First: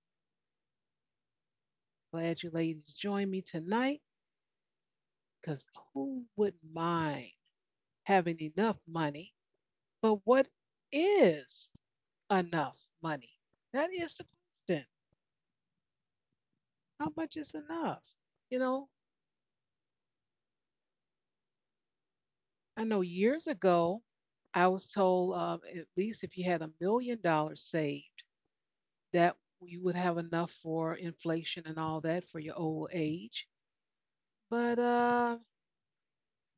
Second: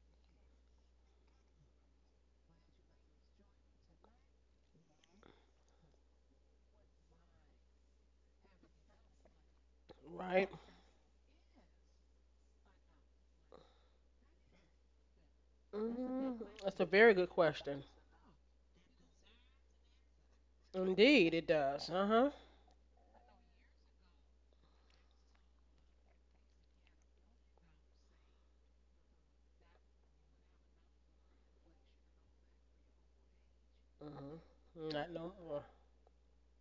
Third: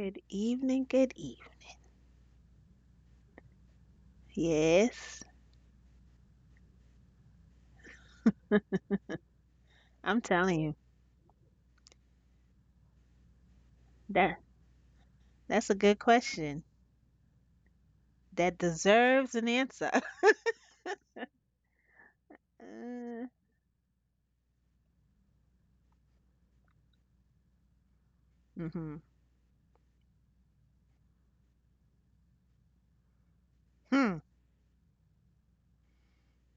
Good evening, good evening. Glad you ladies joined me tonight Yes, because who would mind having enough money? I'm But what right? telling you. is enough money? That is the question. That that's a good Mm, question. that's a How very good much is question. enough? You That know, deserves an answer. Indeed, it does. Uh huh. I know Uh, years ago, I was told at least if you had $1 million saved, mm-hmm. that you would have enough for inflation and all that for your old age. Hmm. hmm But Not no more.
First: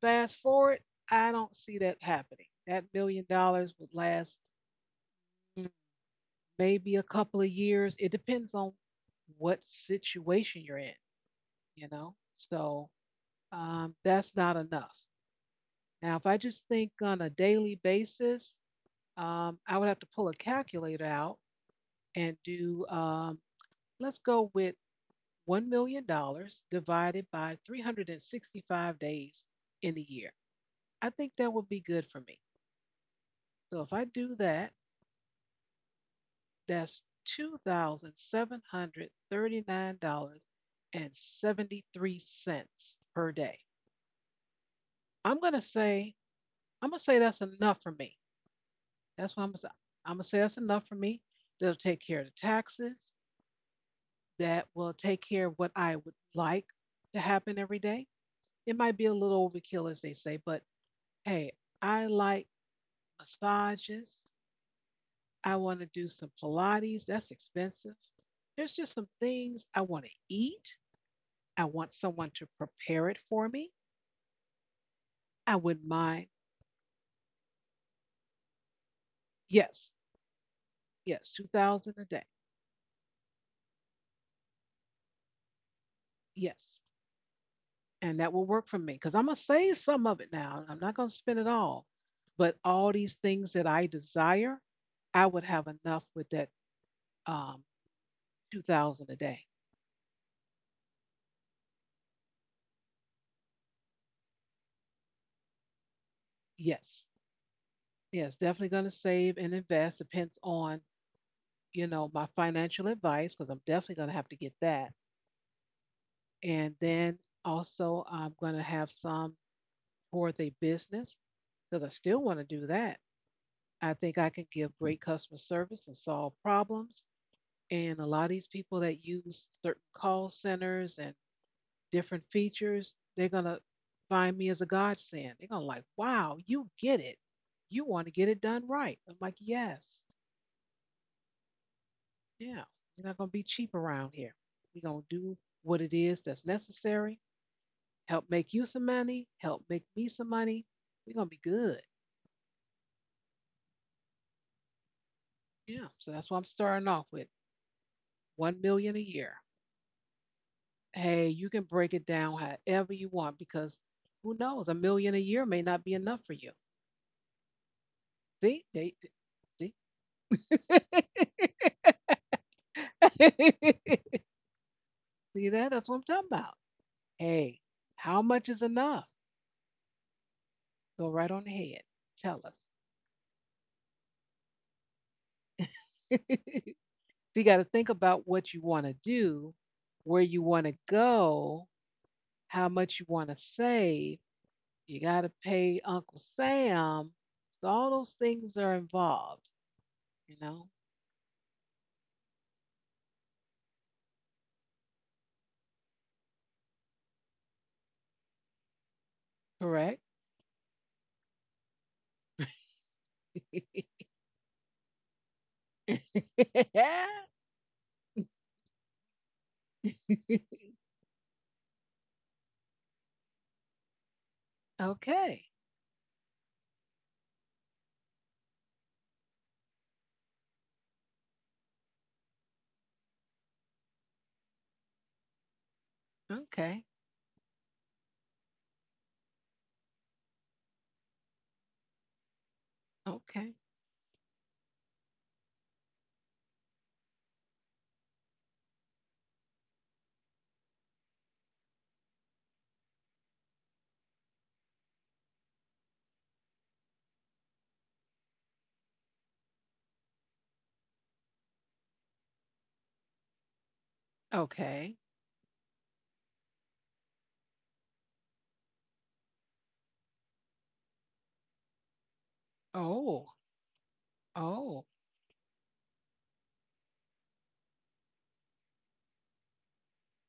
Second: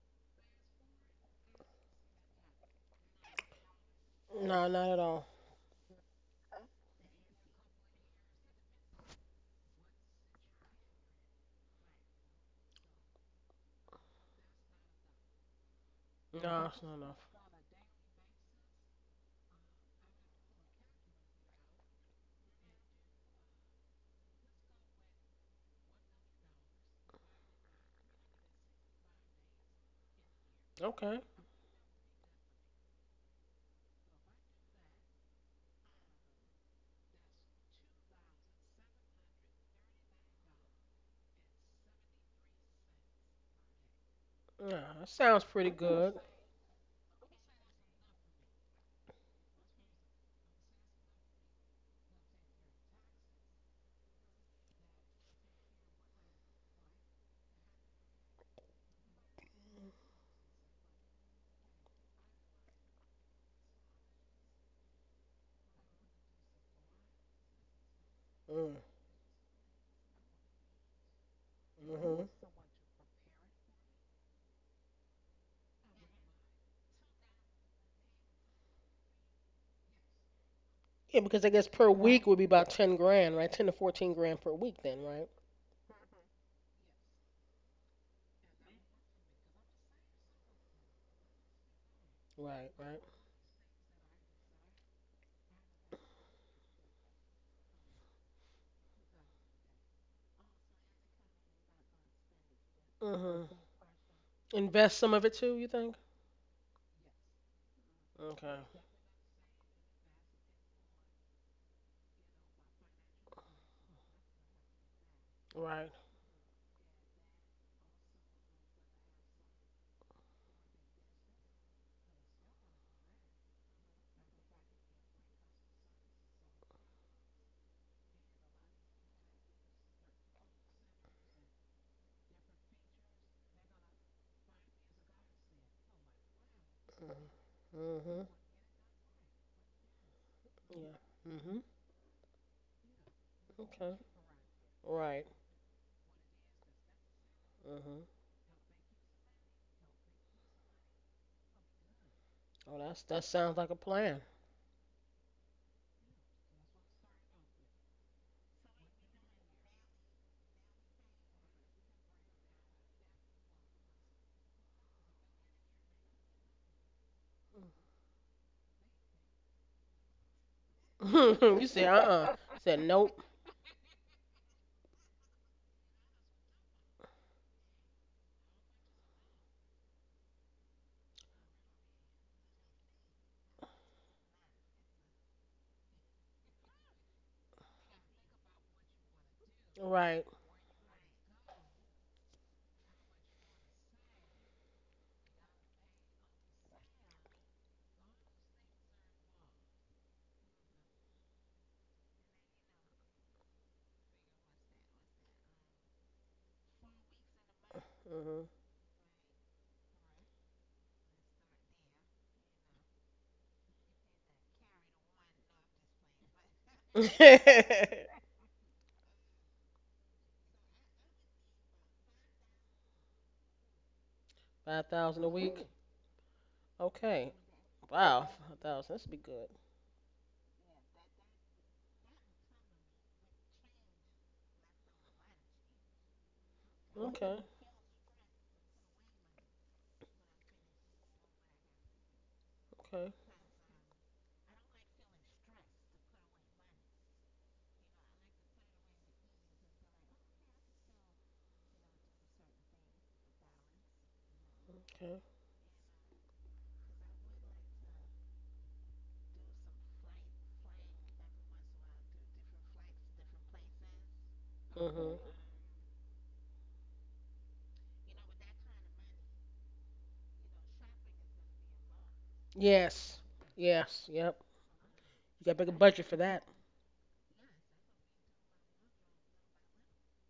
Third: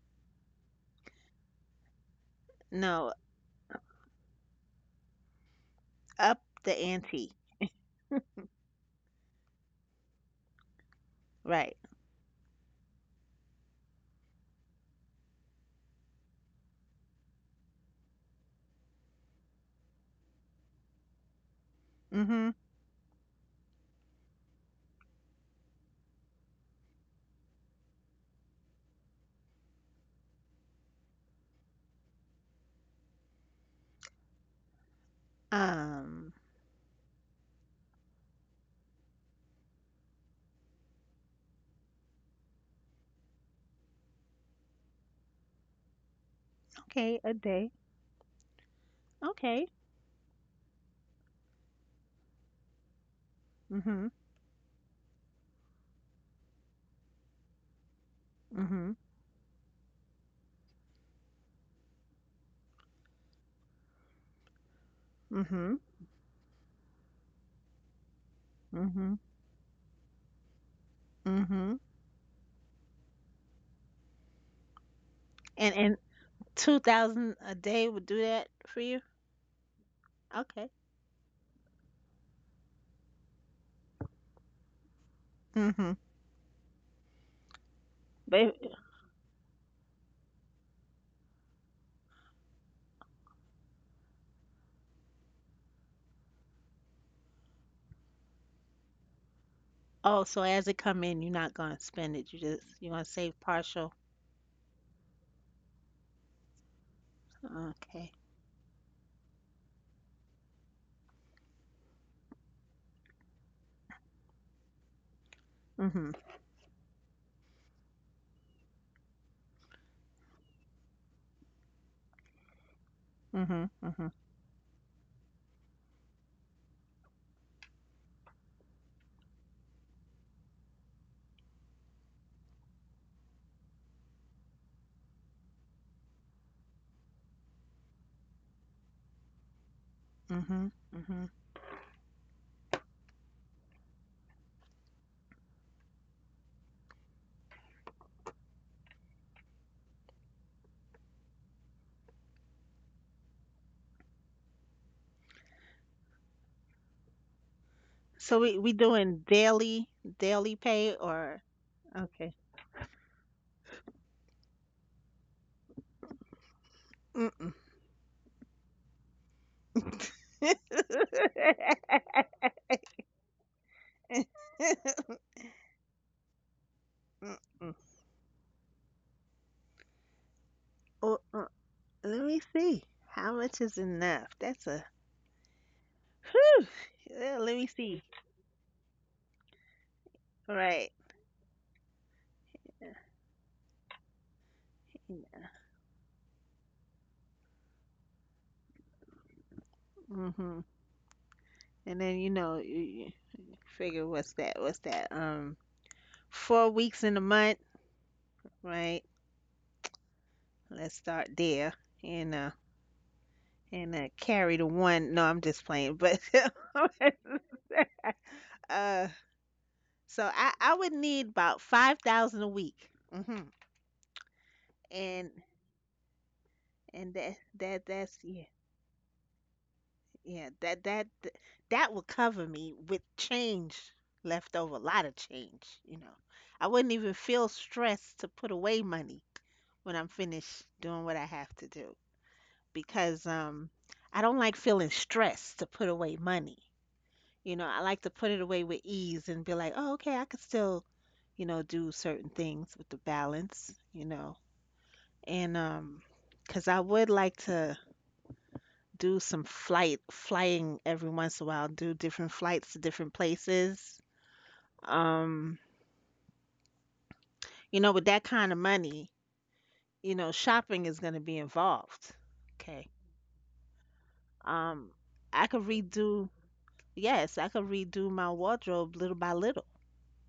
fast forward, I don't see that happening. That No, $1 million would last, No, not at all. mm, up the maybe a ante. couple of years. It depends on what situation you're in, Right. you know? So that's not enough. Now, if I No, just it's think not enough. on a daily basis, I would have to pull a calculator out and Mm-hmm. do, let's go with $1 million dollars divided by 365 days in a year. I Okay. think that would be good for me. So if I do that, Um, that's $2,739.73 per day. No, that I'm sounds going to pretty say, good. I'm going to say okay, a that's day. enough for me. That's what I'm going to Okay. say. I'm going to say that's enough for me. That'll take care of the taxes. Mm-hmm. That will take care of what I would like to happen every day. It Mm-hmm. might be a little overkill, as they say, but hey, I like massages. I Mm-hmm. want to do some Pilates. That's expensive. There's Mm, just some Mm-hmm. things I want to eat. I Mm-hmm. want someone hmm to prepare it for me. I And wouldn't and mind. 2,000 a day would do that for you? Yes, Okay. Yeah, yes, because I guess per 2,000 a week day. would be about 10 grand, right? 10 to 14 grand per week, then, right? Mm-hmm. Yes, and that will But work for me because I'm going to save some of it now. I'm not going to spend it all. But Right, all right. these things that I desire, I would have enough with that um, 2,000 a day. Oh, so as it come in, you're not gonna spend it. You just you're gonna save hmm partial. Invest some of it too, you think? Yes. Okay. Yes, Okay. definitely going to save and invest. Depends on, you know, my financial advice because I'm definitely going to have to get that. Right. Mhm. And then also, I'm going to have some towards a business because I still want to do that. Mhm. I Mhm. think I can give great customer service and solve problems. And a lot of these people that use certain call centers and different features, they're going to find me as a godsend. They're going to like, wow, you get it. You want to Mm-hmm. get it done right. I'm like, yes. Mhm. Yeah. Mhm. hmm Yeah, we're not going to be cheap Okay. around here. We're going to Right. do what it is that's necessary, Mhm. help make you some money, help make me some money. We're going to be good. Oh, that's that sounds like a plan. Yeah, so that's what I'm starting off with, So we 1 we million a doing year. daily pay Hey, or, you can break it okay. down however you want because who knows, a million a year may not be enough for you. Mm-mm. See, they, see, see you said uh-uh. Said nope. that? That's what I'm talking about. Hey, Mm-mm. how much is enough? Go Oh, right on ahead. let me Tell us. see. How much is enough? That's a whew. Yeah, So let you me got to see. think about what you want to do, where Right. you want to Right. go, how much you want to save. You got to pay Uncle Sam. So all those things are involved, you Mhm. know, And then you figure what's that? What's that? 4 weeks in a month, Mhm. right? correct? Let's start there and carry the one. No, I'm just playing, but Yeah. uh so I I would need about 5,000 a week. Hmm. 5,000 And a Okay. week. and Okay. that's, Wow. yeah. 5,000. This be good. Yeah, that will cover me with change left over, a lot of change. I Okay. wouldn't even Okay. feel stressed to put away money when I'm finished doing what I have to do. Okay. Because Okay. I don't like feeling stressed to put away money. You know, I like to put it away with ease and be like, "Oh, okay, I could still, do certain things with the balance." Okay. And because I would like to do some flight flying every once in a while, do different flights to different places. Okay. Mhm. Um, you know, with that kind of money, shopping is going to be involved. Okay. Yes. Oh. Yes. Yep. Oh. Um, You I got a could bigger budget for that. yes, I could redo my wardrobe little by little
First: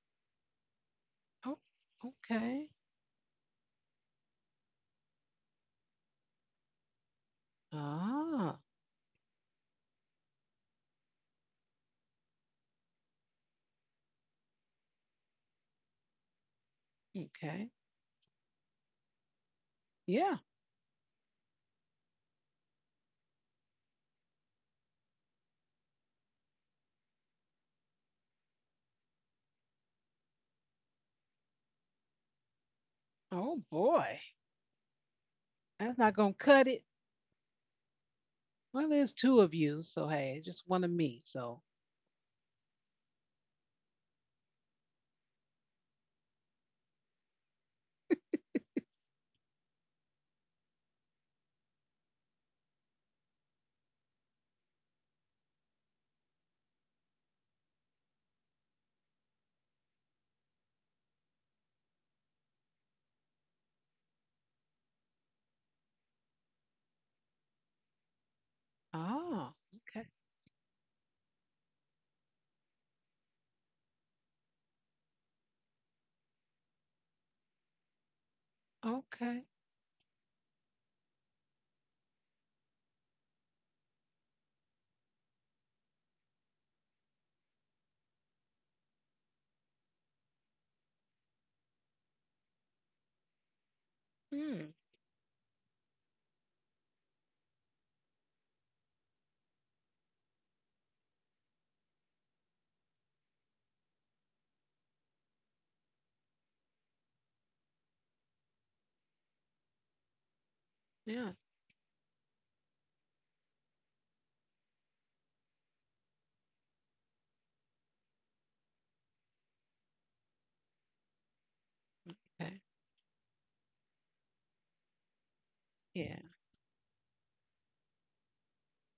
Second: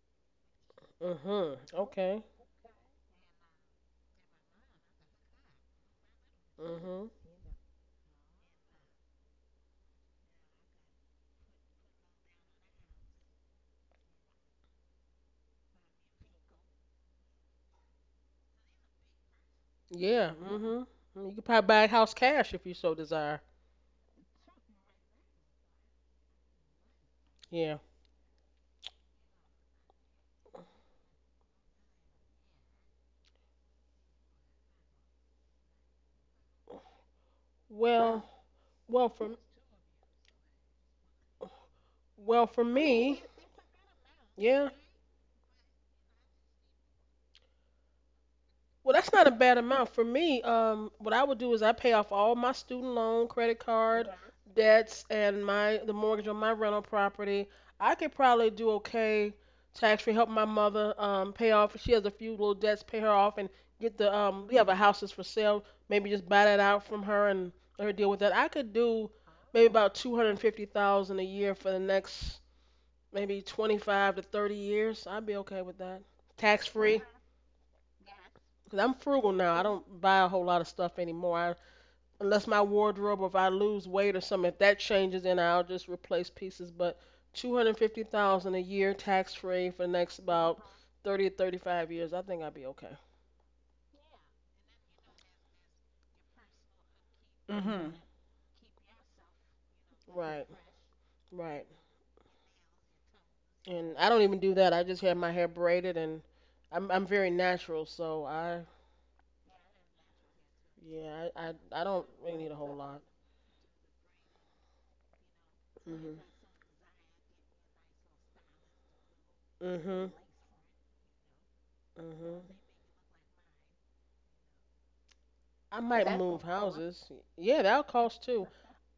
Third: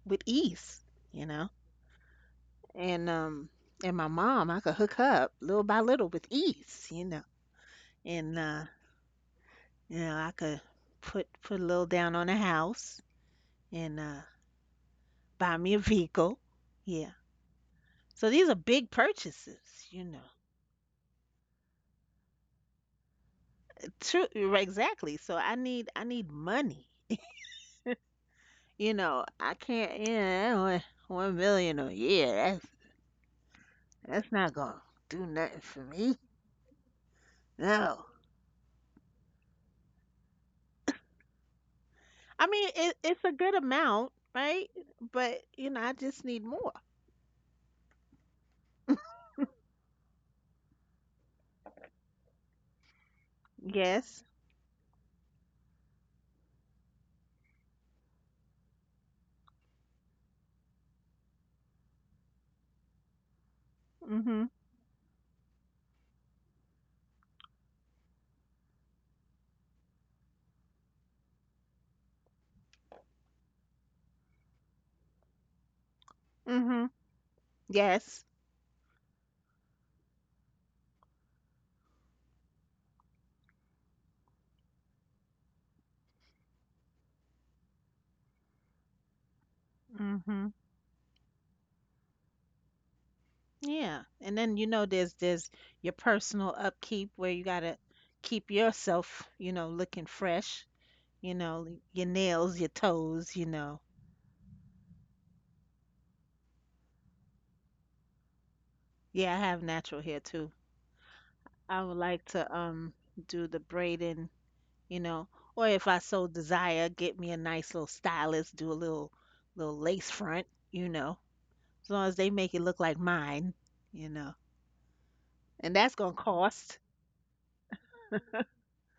with ease, you know. Mhm. Oh. Okay. Okay. And um, and my mom, I could hook her up little by little with ease, you Mhm. know. And Ah. You know, I could put a little down on a house and buy me a vehicle. Yeah. Okay. So these are big purchases, you know. Yeah. Yeah. Mhm. You could probably buy a house cash if you so desire. True, exactly. So I need money. Yeah. You know, I can't. Yeah, one million a year. Oh boy. That's not gonna do nothing for That's not me. gonna cut it. No. Well. Well, Well there's for two of you, so hey, just one of me. So, well I for mean, it, me. it's a good amount, Yeah. right? But I just need more. Well, that's not a bad amount. For me, what I would do is I pay off all my student loan, credit card Yes. debts, and my the mortgage on my rental property. I could probably do okay tax free, help my mother pay off. She has a few little debts, pay her off, and get the Mhm. we have a house that's for sale. Maybe just buy that out from her and let her deal with that. I could do oh, maybe about okay. 250,000 a year for the next maybe 25 to 30 years. I'd be okay with that, tax Mhm. free. Yes. Cause I'm frugal Okay. now. I don't buy a whole lot of stuff anymore. Unless my wardrobe, or if I lose weight or something, if that changes, then I'll just replace pieces. But $250,000 a year, tax free, for the next Mhm. about 30 to 35 years, I think I'll be okay. Yeah. And then, Hmm. There's your personal upkeep where you gotta Mm-hmm. keep yourself, looking Right, fresh. You right. know, your nails, your toes. You know. And I don't even do that. I just have my hair braided, and I'm very natural, so I Yeah, I have natural hair too. yeah, Yeah. I I would don't like really need to a whole lot. do the braiding, you know, or if I Mhm, so desire, get me a nice little stylist, do a little lace mhm, front, you know, as long as they mhm. make Okay. it look like mine, you know, and I that's gonna might Yeah. move cost. houses. Yeah, that'll cost too.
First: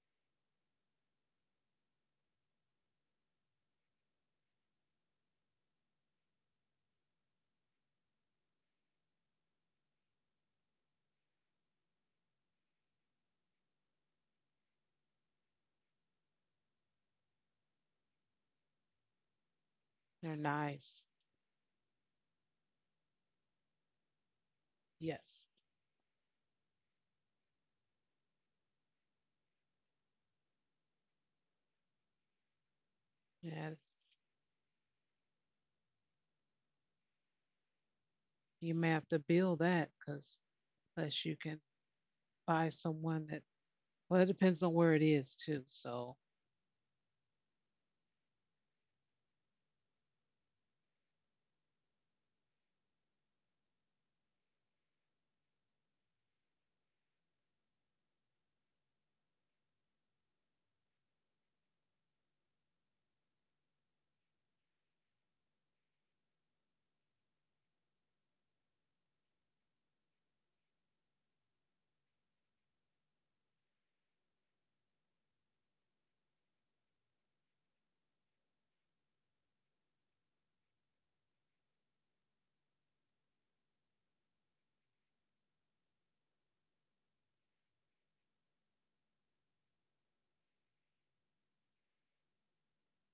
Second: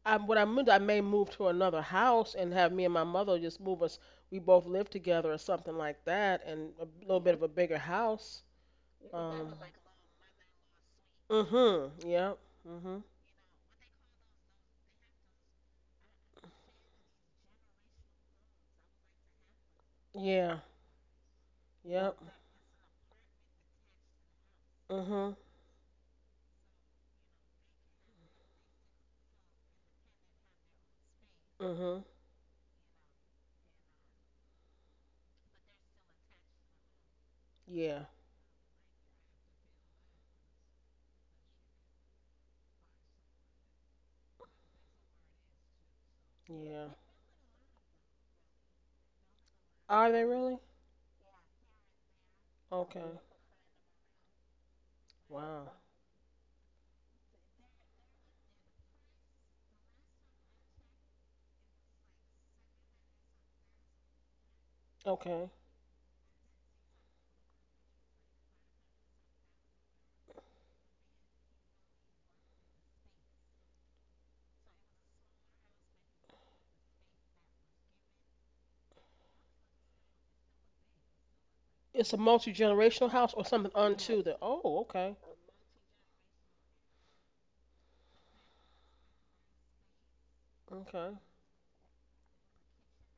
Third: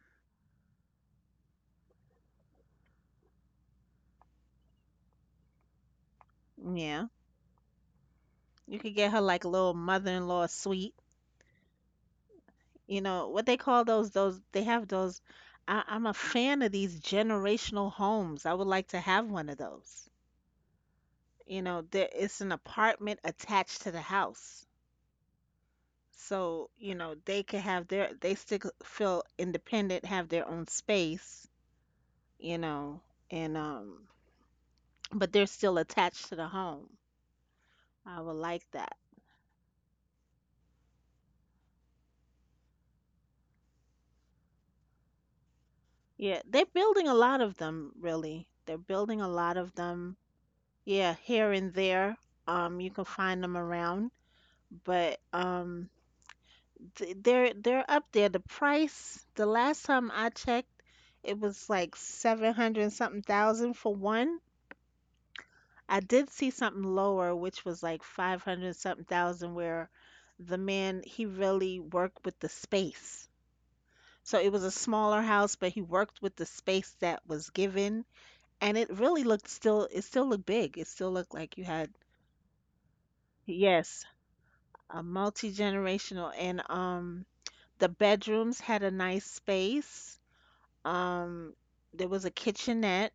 I what I'm I may move to another house and have me and my mother just move us. We both live together or something like that, and a Yeah, little bit of a bigger house. you could get her like a Um. little mother-in-law suite, Mm-hmm. Yep. Mm-hmm. you know, what they call those they have those. I'm a fan of these generational homes. I would like to have one of those. They're Yeah. nice. You know, there, Yep. it's an apartment attached to the house. Mm-hmm. Yes. So, you know, they could have their they still feel independent, have their own space, Mm-hmm. you know and Yeah. But they're still attached to the home. Yeah. I would like You may that. have to build that because unless you can buy someone that, well, it depends on where it is too. So, Yeah, they're Yeah. building a lot of them, really. They're building a lot of Are them, they really? yeah, here and there. You can Okay. find them around. but Wow. um th- they're they're up there. The price, the last time I checked, it was like 700 and something thousand for one. Okay. I did see something lower, which was like 500 something thousand, where the man, he really worked with the space. So it was a smaller house, but he worked with the space that was given, and it really looked, still, it still looked big. It still looked like you had, It's a multi-generational house or something yes, unto the. Oh. a Okay. multi-generational, and the bedrooms had a nice space. Okay. Um, there was a kitchenette.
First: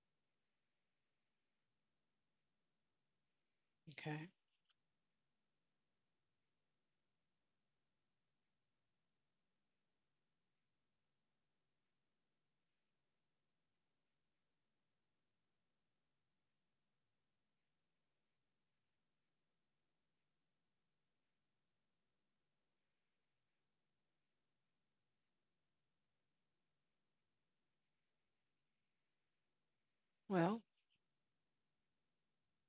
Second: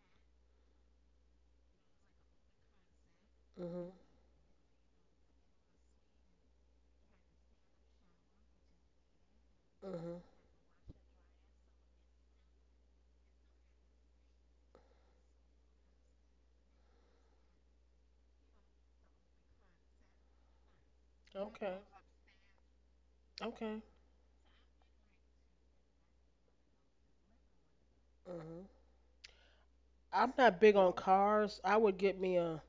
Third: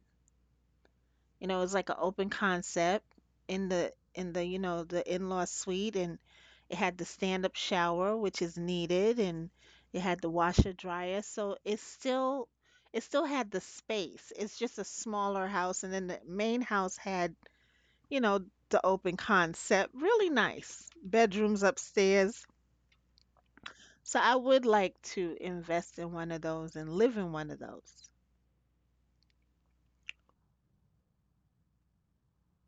You know, it was like an open concept in Mm-hmm. the okay. in the, you know, the in-law suite, and it had the stand-up shower, which is needed, and it Mm-hmm. had the washer dryer. So it still had the space. It's just a smaller house, and then the main house had, you know, the open concept. Really nice. Bedrooms Okay. upstairs. Okay. So I would like to invest in one of those and live in one of those. Mm-hmm. I'm not Well, big on cars. I would get me a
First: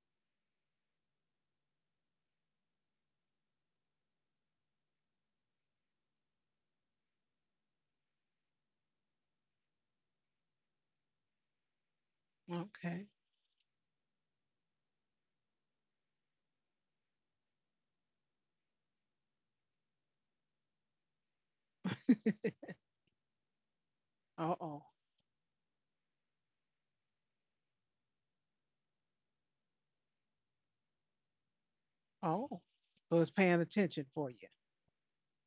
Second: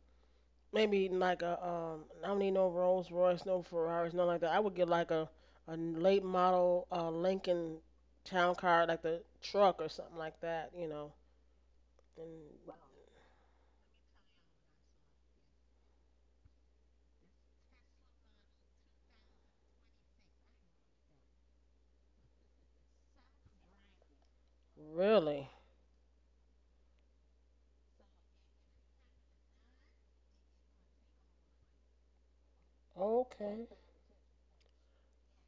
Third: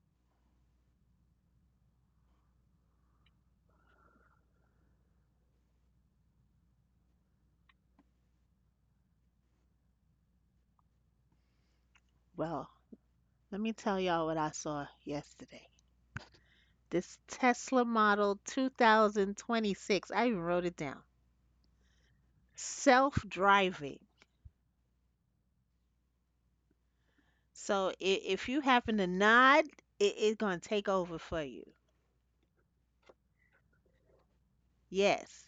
maybe like a I don't need no Rolls Royce, no Ferraris, nothing like that. I would get like a late model Lincoln town car, like the truck or something like that, you know. Well, And okay. let me tell y'all what I saw yesterday. This Tesla model 2026. I even wrote it down. Self-driving. Uh oh. really, So if you happen to nod, it's gonna take over for you. Oh. So it's paying okay. attention for you. Yes.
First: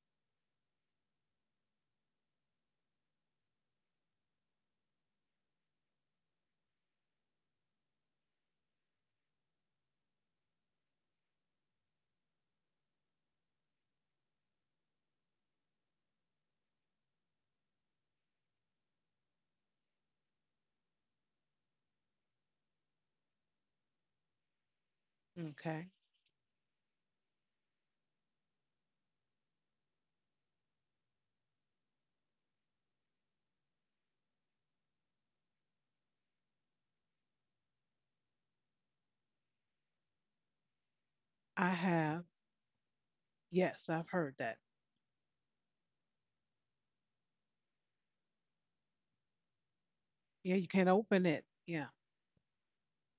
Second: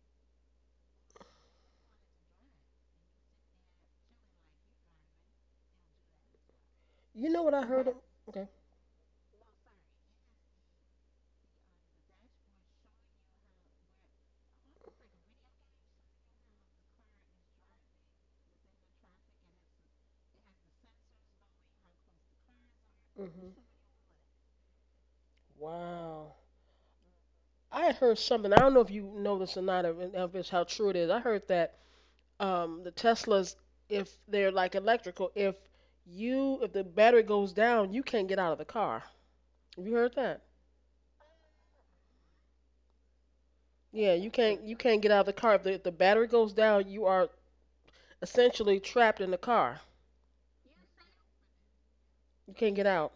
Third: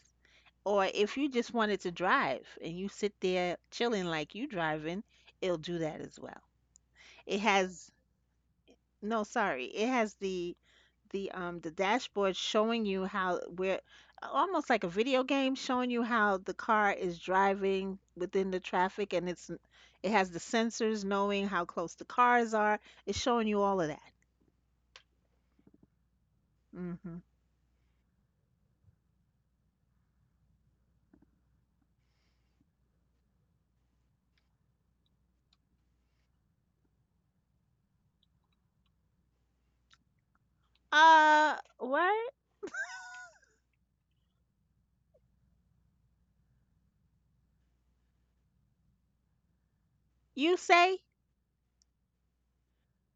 Or if you just wanted to drive and you sit there chilling like you driving, it'll do that as well. You It know what I heard? has— It? Okay. no, sorry. It has the dashboard showing you how, where, almost like a video game showing you how the car is driving within the traffic, and it has the sensors knowing how close the cars are. It's showing Mhm. you all of that. Okay. Wow. Hmm. I had heard something. I don't know if you know this or not, or if it's how true it is. I heard that the Teslas, if they're like electrical, if the battery goes down, you can't get out of the car. Have you heard that? I have. What? Yes, I've Yeah, heard that. You can't get out of the car. If the battery goes down, you are essentially trapped in the car. Yeah, You you can't say open it. Yeah. You can't get out.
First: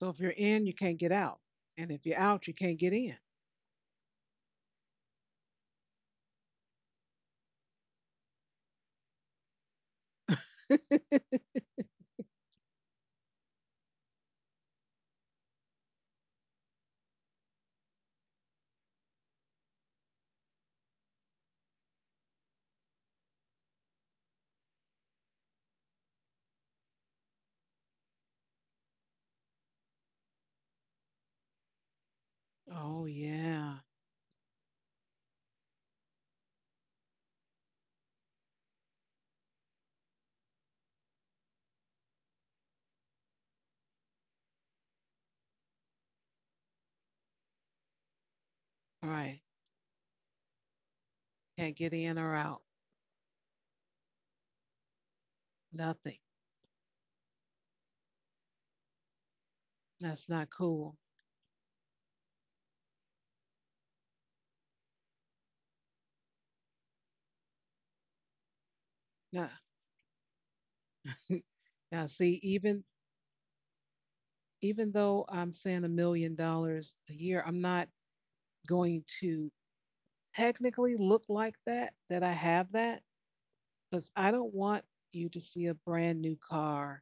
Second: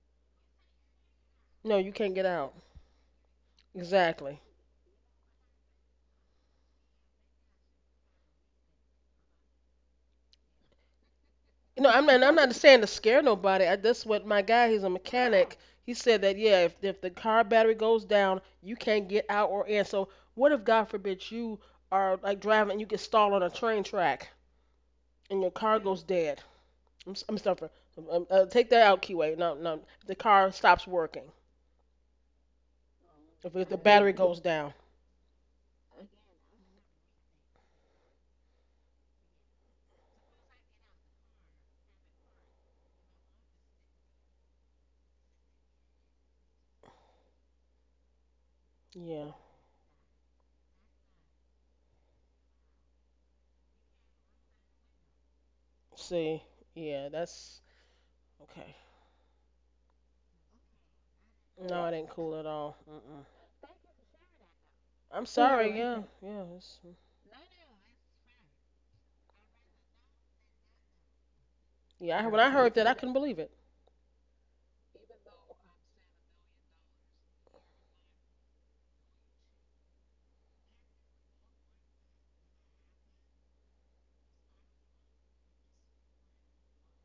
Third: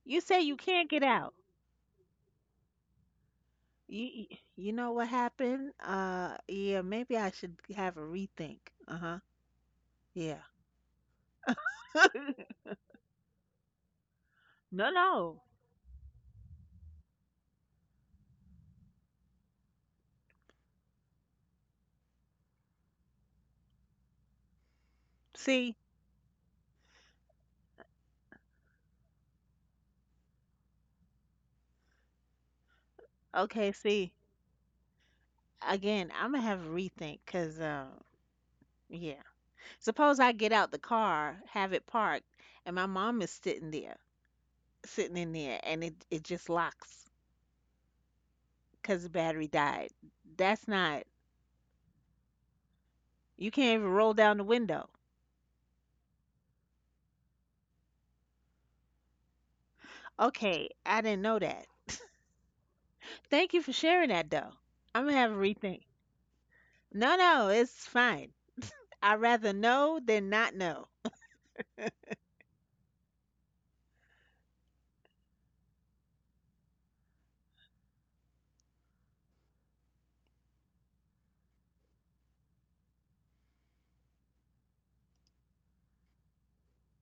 So if you you're say you in, you can't can't get get out. out. No, you And if can't you're get out, out. you can't get You you Exactly. you know what happened? Yeah, maybe I should have a rethink. Uh-huh. Yeah. in. No, I'm not saying to scare nobody. That's what my guy, he's a No, no. mechanic. He said that yeah, if the car battery goes down, you can't get out or in. So what if God forbid you are like driving and you get stalled on a train track and your See, car goes dead? I'm stumping. Take that out, Keyway. No, no, the car stops working. Oh If okay, the yeah. battery see. goes down. Again, I'm gonna have a rethink because, yeah. Suppose I get out the car, have it parked, and my mom is sitting there, sitting in there, and it just locks because the Yeah. Right. battery died. That's not— Can't get in or out. you can't even roll down the window. Nothing. See, yeah, that's okay. That's not Okay, cool. I didn't know No, that. yeah, it ain't cool at all. Mm-mm. Thank you for sharing that, though. I'm gonna I'm No, have a sorry. rethink. Yeah, yeah. No, no, it's fine. I'd Nah. rather know than not know. Now, Yeah, I, when see, I Yeah, heard that, even I couldn't believe it. even though I'm saying $1 million a year, I'm not going to technically look like that I have that because I don't want you to see a brand new car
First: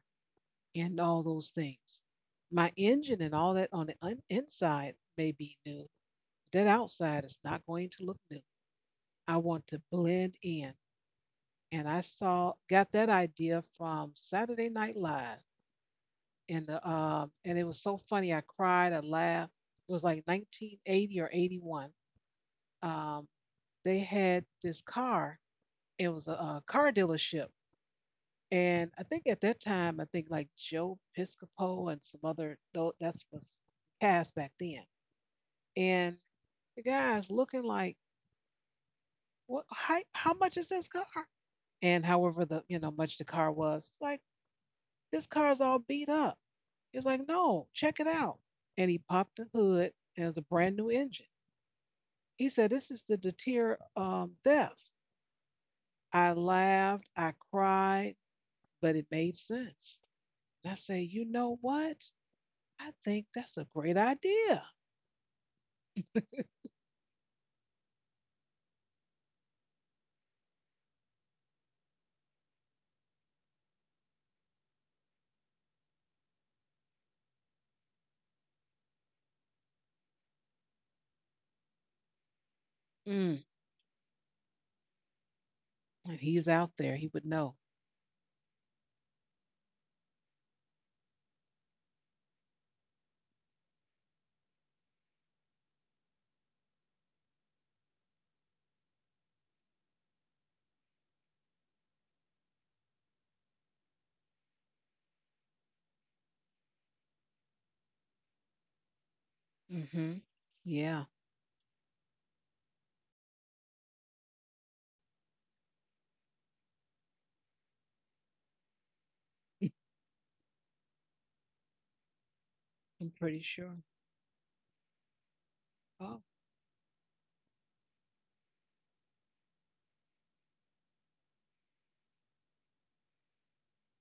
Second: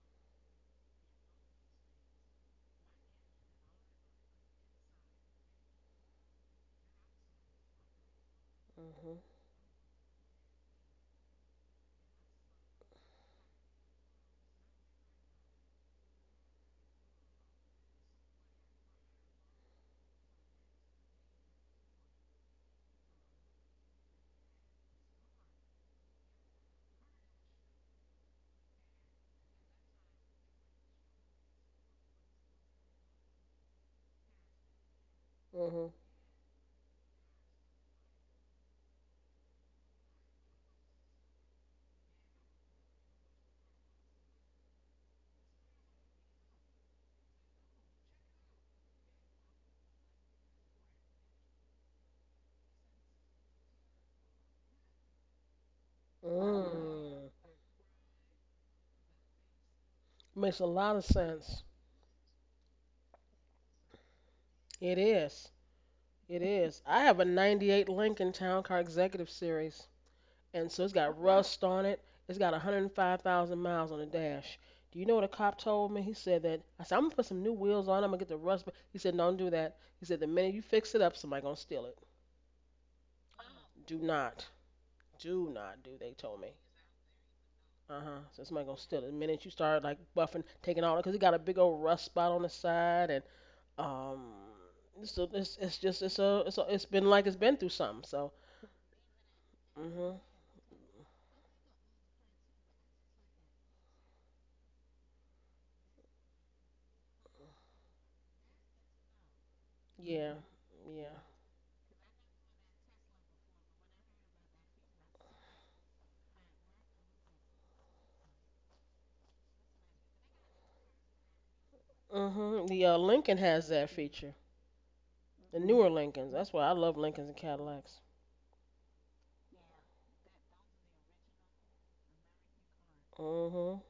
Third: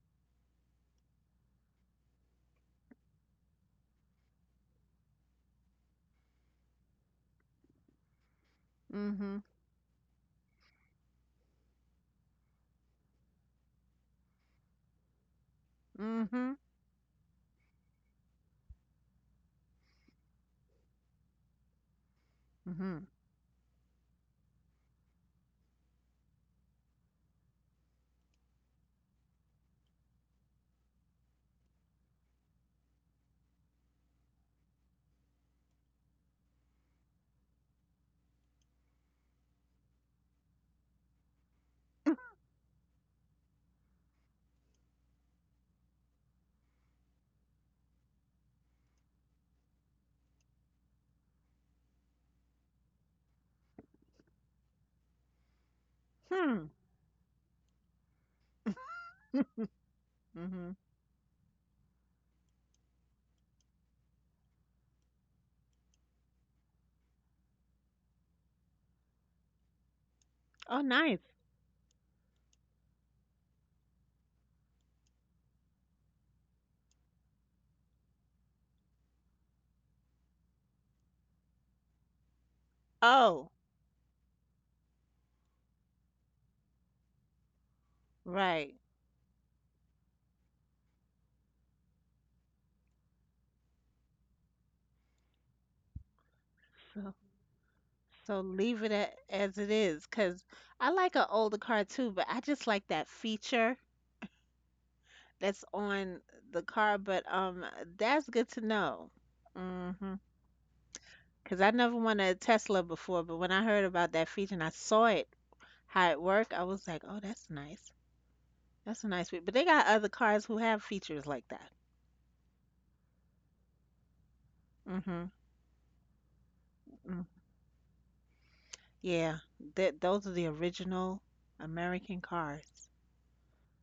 and all those things. My engine and all that on the un- inside may be new. That outside is not going to look new. Mhm. I Mm-hmm. want to blend in, and I saw got that idea from Saturday Night Live, Mm-hmm. and the and it was so funny. I cried, I laughed. It was like 1980 or 81. Mm-hmm. Um, they had this car. It was a car dealership, and I think at that time, I think like Joe Piscopo and some other tho- that's was cast back then. Mhm. And the guy's looking like, what? How much is this car? And however the you know much the car was, it's like this car's all beat up. He's like, no, check it out. And he popped the hood and it was a brand new engine. He said, this is the deter theft. I Mm. Hmm. laughed, I Mm. cried, but it made sense. Makes a And I Mm-hmm. lot say, of you know sense. what? I think that's a great idea. It is. It is. I have a '98 Lincoln Town Car Executive Series, and so Oh, it's got, okay, nice. rust on it. It's got 105,000 miles on the dash. Do you know what a cop told me? He said that I said I'm gonna put some new wheels on. I'm gonna get the rust. Ba-" He said, "Don't do that." He said, "The minute you fix it up, somebody gonna steal it. Mm. Oh, Do not." Do not do. They And told he's me. out there. He would know. Uh huh. So somebody gonna right. steal it. The minute you start like buffing, taking all, because he got a big old rust spot on the side, and um, so it's just it's a it's a, it's been So like it's been through something. So So leave it as it mhm. is, because I like an older car too, but I just like that feature that's on the car. But that's good to know. Hmm. Mm-hmm. Yeah. Yeah. Yeah. Because I never wanted a Tesla before, but when I heard about that feature and I saw it how it worked, I was like, oh, that's nice. That's a nice feature. But they got other cars who have features like that. Mhm. The I'm pretty Lincoln sure. has that feature. Mm-hmm. The newer Oh, Lincolns. That's why I love Lincolns Mm. and Cadillacs. Yeah, that those are the original American cars. Mhm.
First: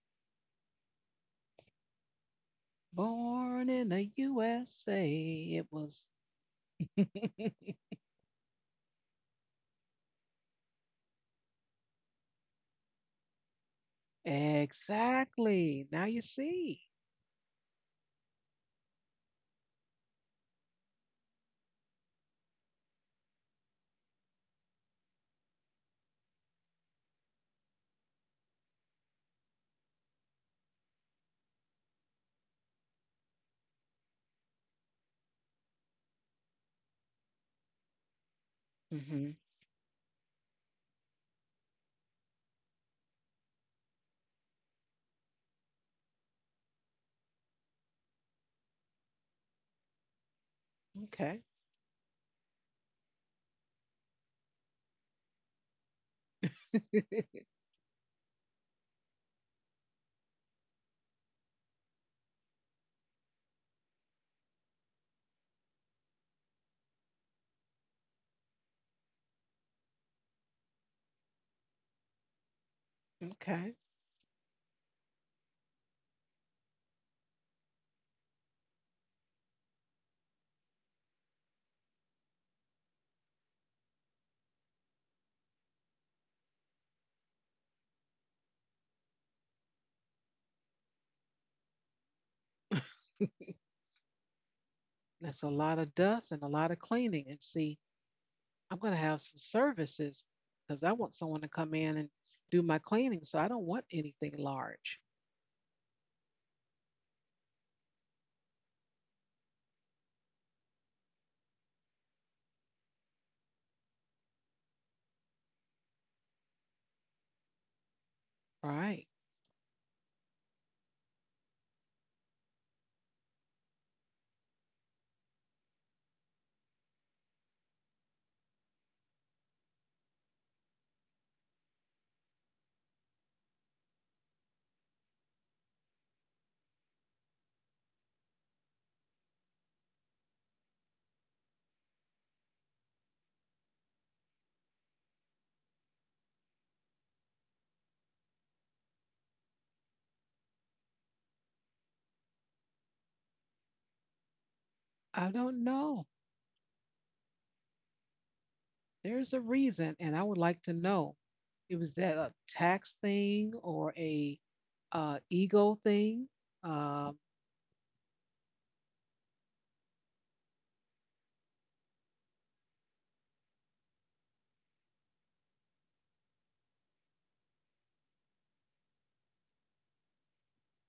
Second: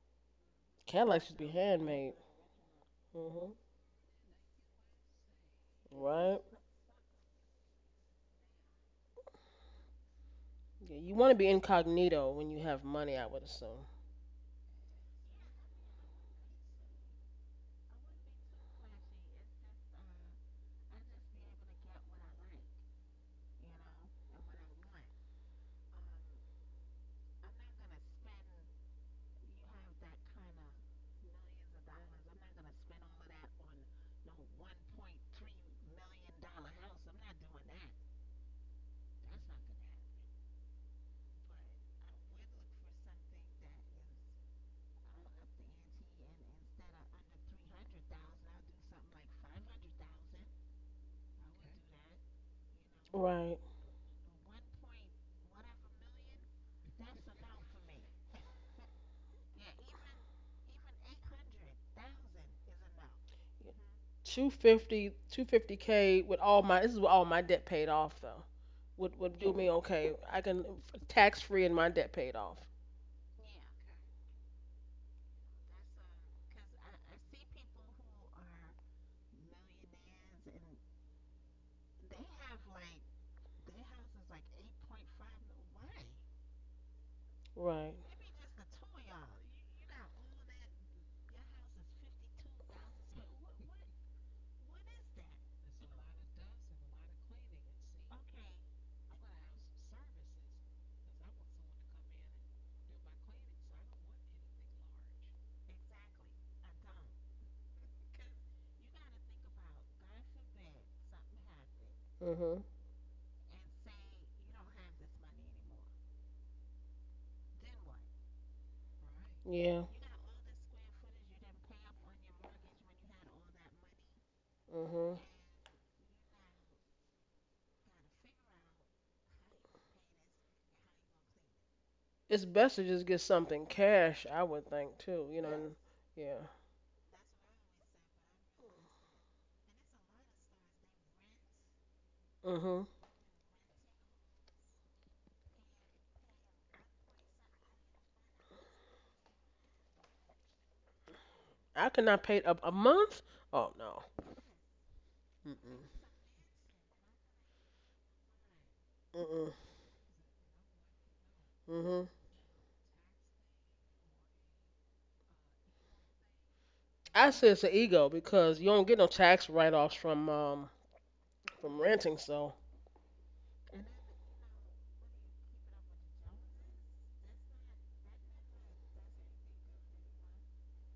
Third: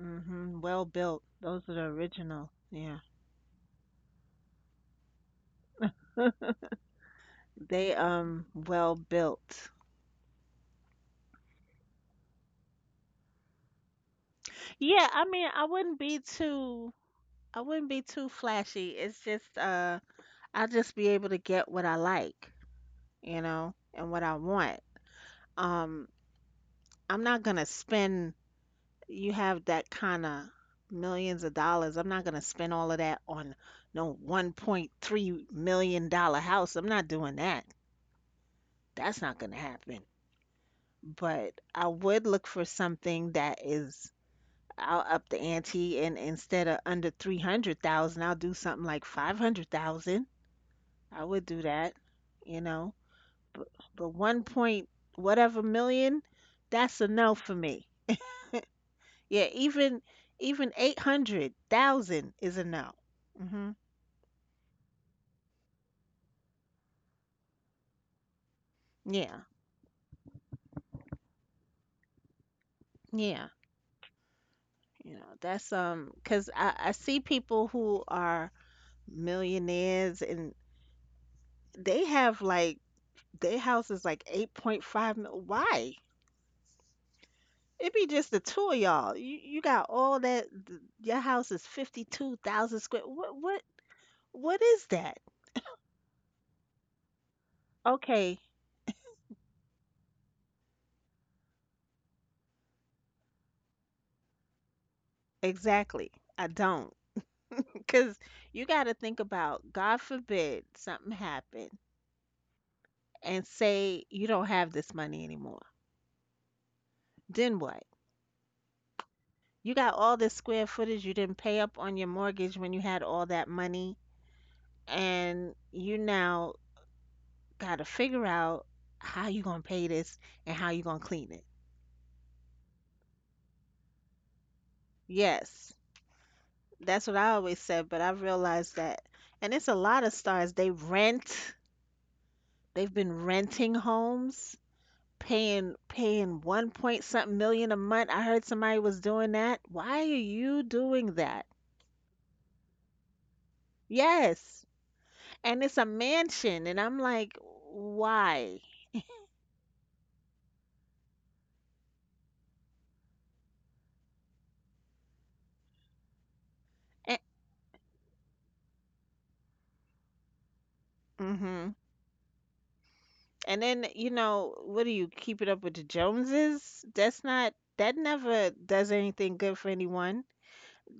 Mm-hmm. Well built. Cadillacs should be Those are the handmade. original. Yeah. Mhm. born in the USA. It was Right. They well built. Yeah, you want to be incognito when you have money, I would assume. Yeah, I mean, I exactly. wouldn't Now be you see. too I wouldn't be too flashy. It's just I'll just be able to get what I like, you know, and what I want. Um I'm not gonna spend— you have that kind of millions of dollars. I'm not gonna spend all of that on no $1.3 million house. I'm not doing that. That's not Hmm. gonna happen. But I would look for something that is— I'll up the ante, and instead of under 300,000, I'll do something like 500,000. I would Okay. do that, you know. Right. But but one point whatever million, that's a no for me. Yeah, even 800,000 is a no. Hmm. 250, 250 k with all my this is with all my debt paid off though would Yeah. do me okay I can tax free and my debt paid off Yeah. Okay. You know, that's because I see people who are millionaires and they have like their house is like 8.5 mil. Why? It right be just the two of y'all. You got all that. Your house is 52,000 square. What is that? That's a lot of dust and a lot of cleaning. And see, Okay, I'm going to have some services because I want someone to come in and do my cleaning. So I don't want anything large. exactly. I don't because you got to think about, God forbid something happened, mhm and say you don't have this money anymore. Then what? All right. You yeah got all this square footage, you didn't pay up on your mortgage when you had all that money, mhm and you now got to figure out how you gonna pay this and how you gonna clean it. it's best to just get something cash I would think too you know Yes. and, yeah That's what I always said, but I've realized that, and it's a lot of stars. They rent. mhm They've been renting homes, paying one point something million a month. I heard somebody was doing that. Why are you doing that? I could not pay a month oh no Yes, I mm and don't it's mm a know. mansion, and I'm like, why? mm There's a mm. reason. And I would like to know. It was mhm that a tax thing or a ego thing. And, Uh, I say it's an ego because you don't get no tax write offs hmm from renting so and then you know, what, do you keep it up with the Joneses? That's not. That never does anything good for anyone.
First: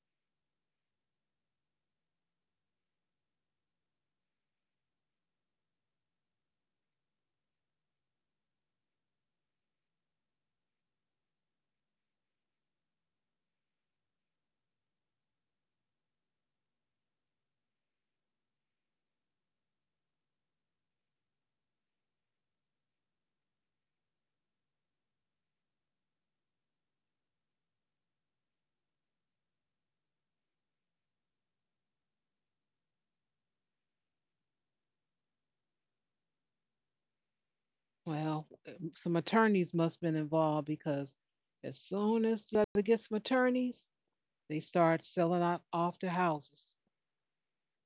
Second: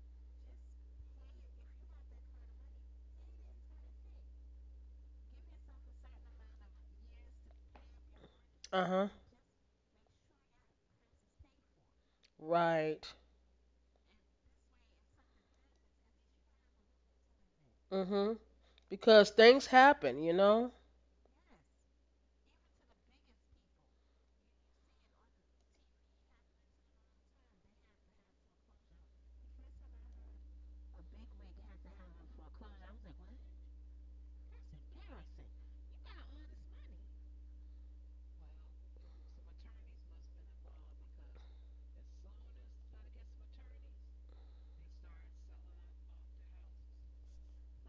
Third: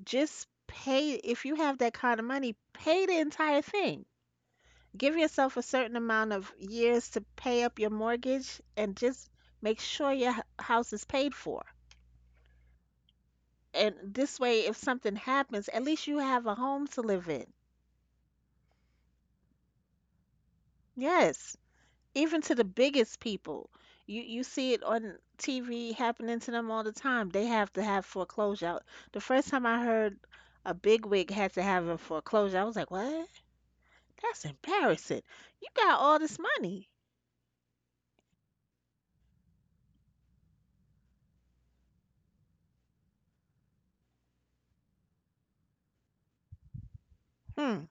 Just pay. If you have that kind of money, pay the entire thing. Give yourself a certain amount of years to pay up your mortgage, and uh-huh just make sure your house is paid for, right and this way, if something happens, at least you have a home to live in. mhm because things happen, you know. Yes, even to the biggest people. You see it on TV happening to them all the time. They have to have foreclosure. The first time I heard a bigwig had to have a foreclosure, I was like, what? That's embarrassing. You got all this money. well, some attorneys must have been involved because as soon as they get some attorneys, they start selling out off their houses. Hmm,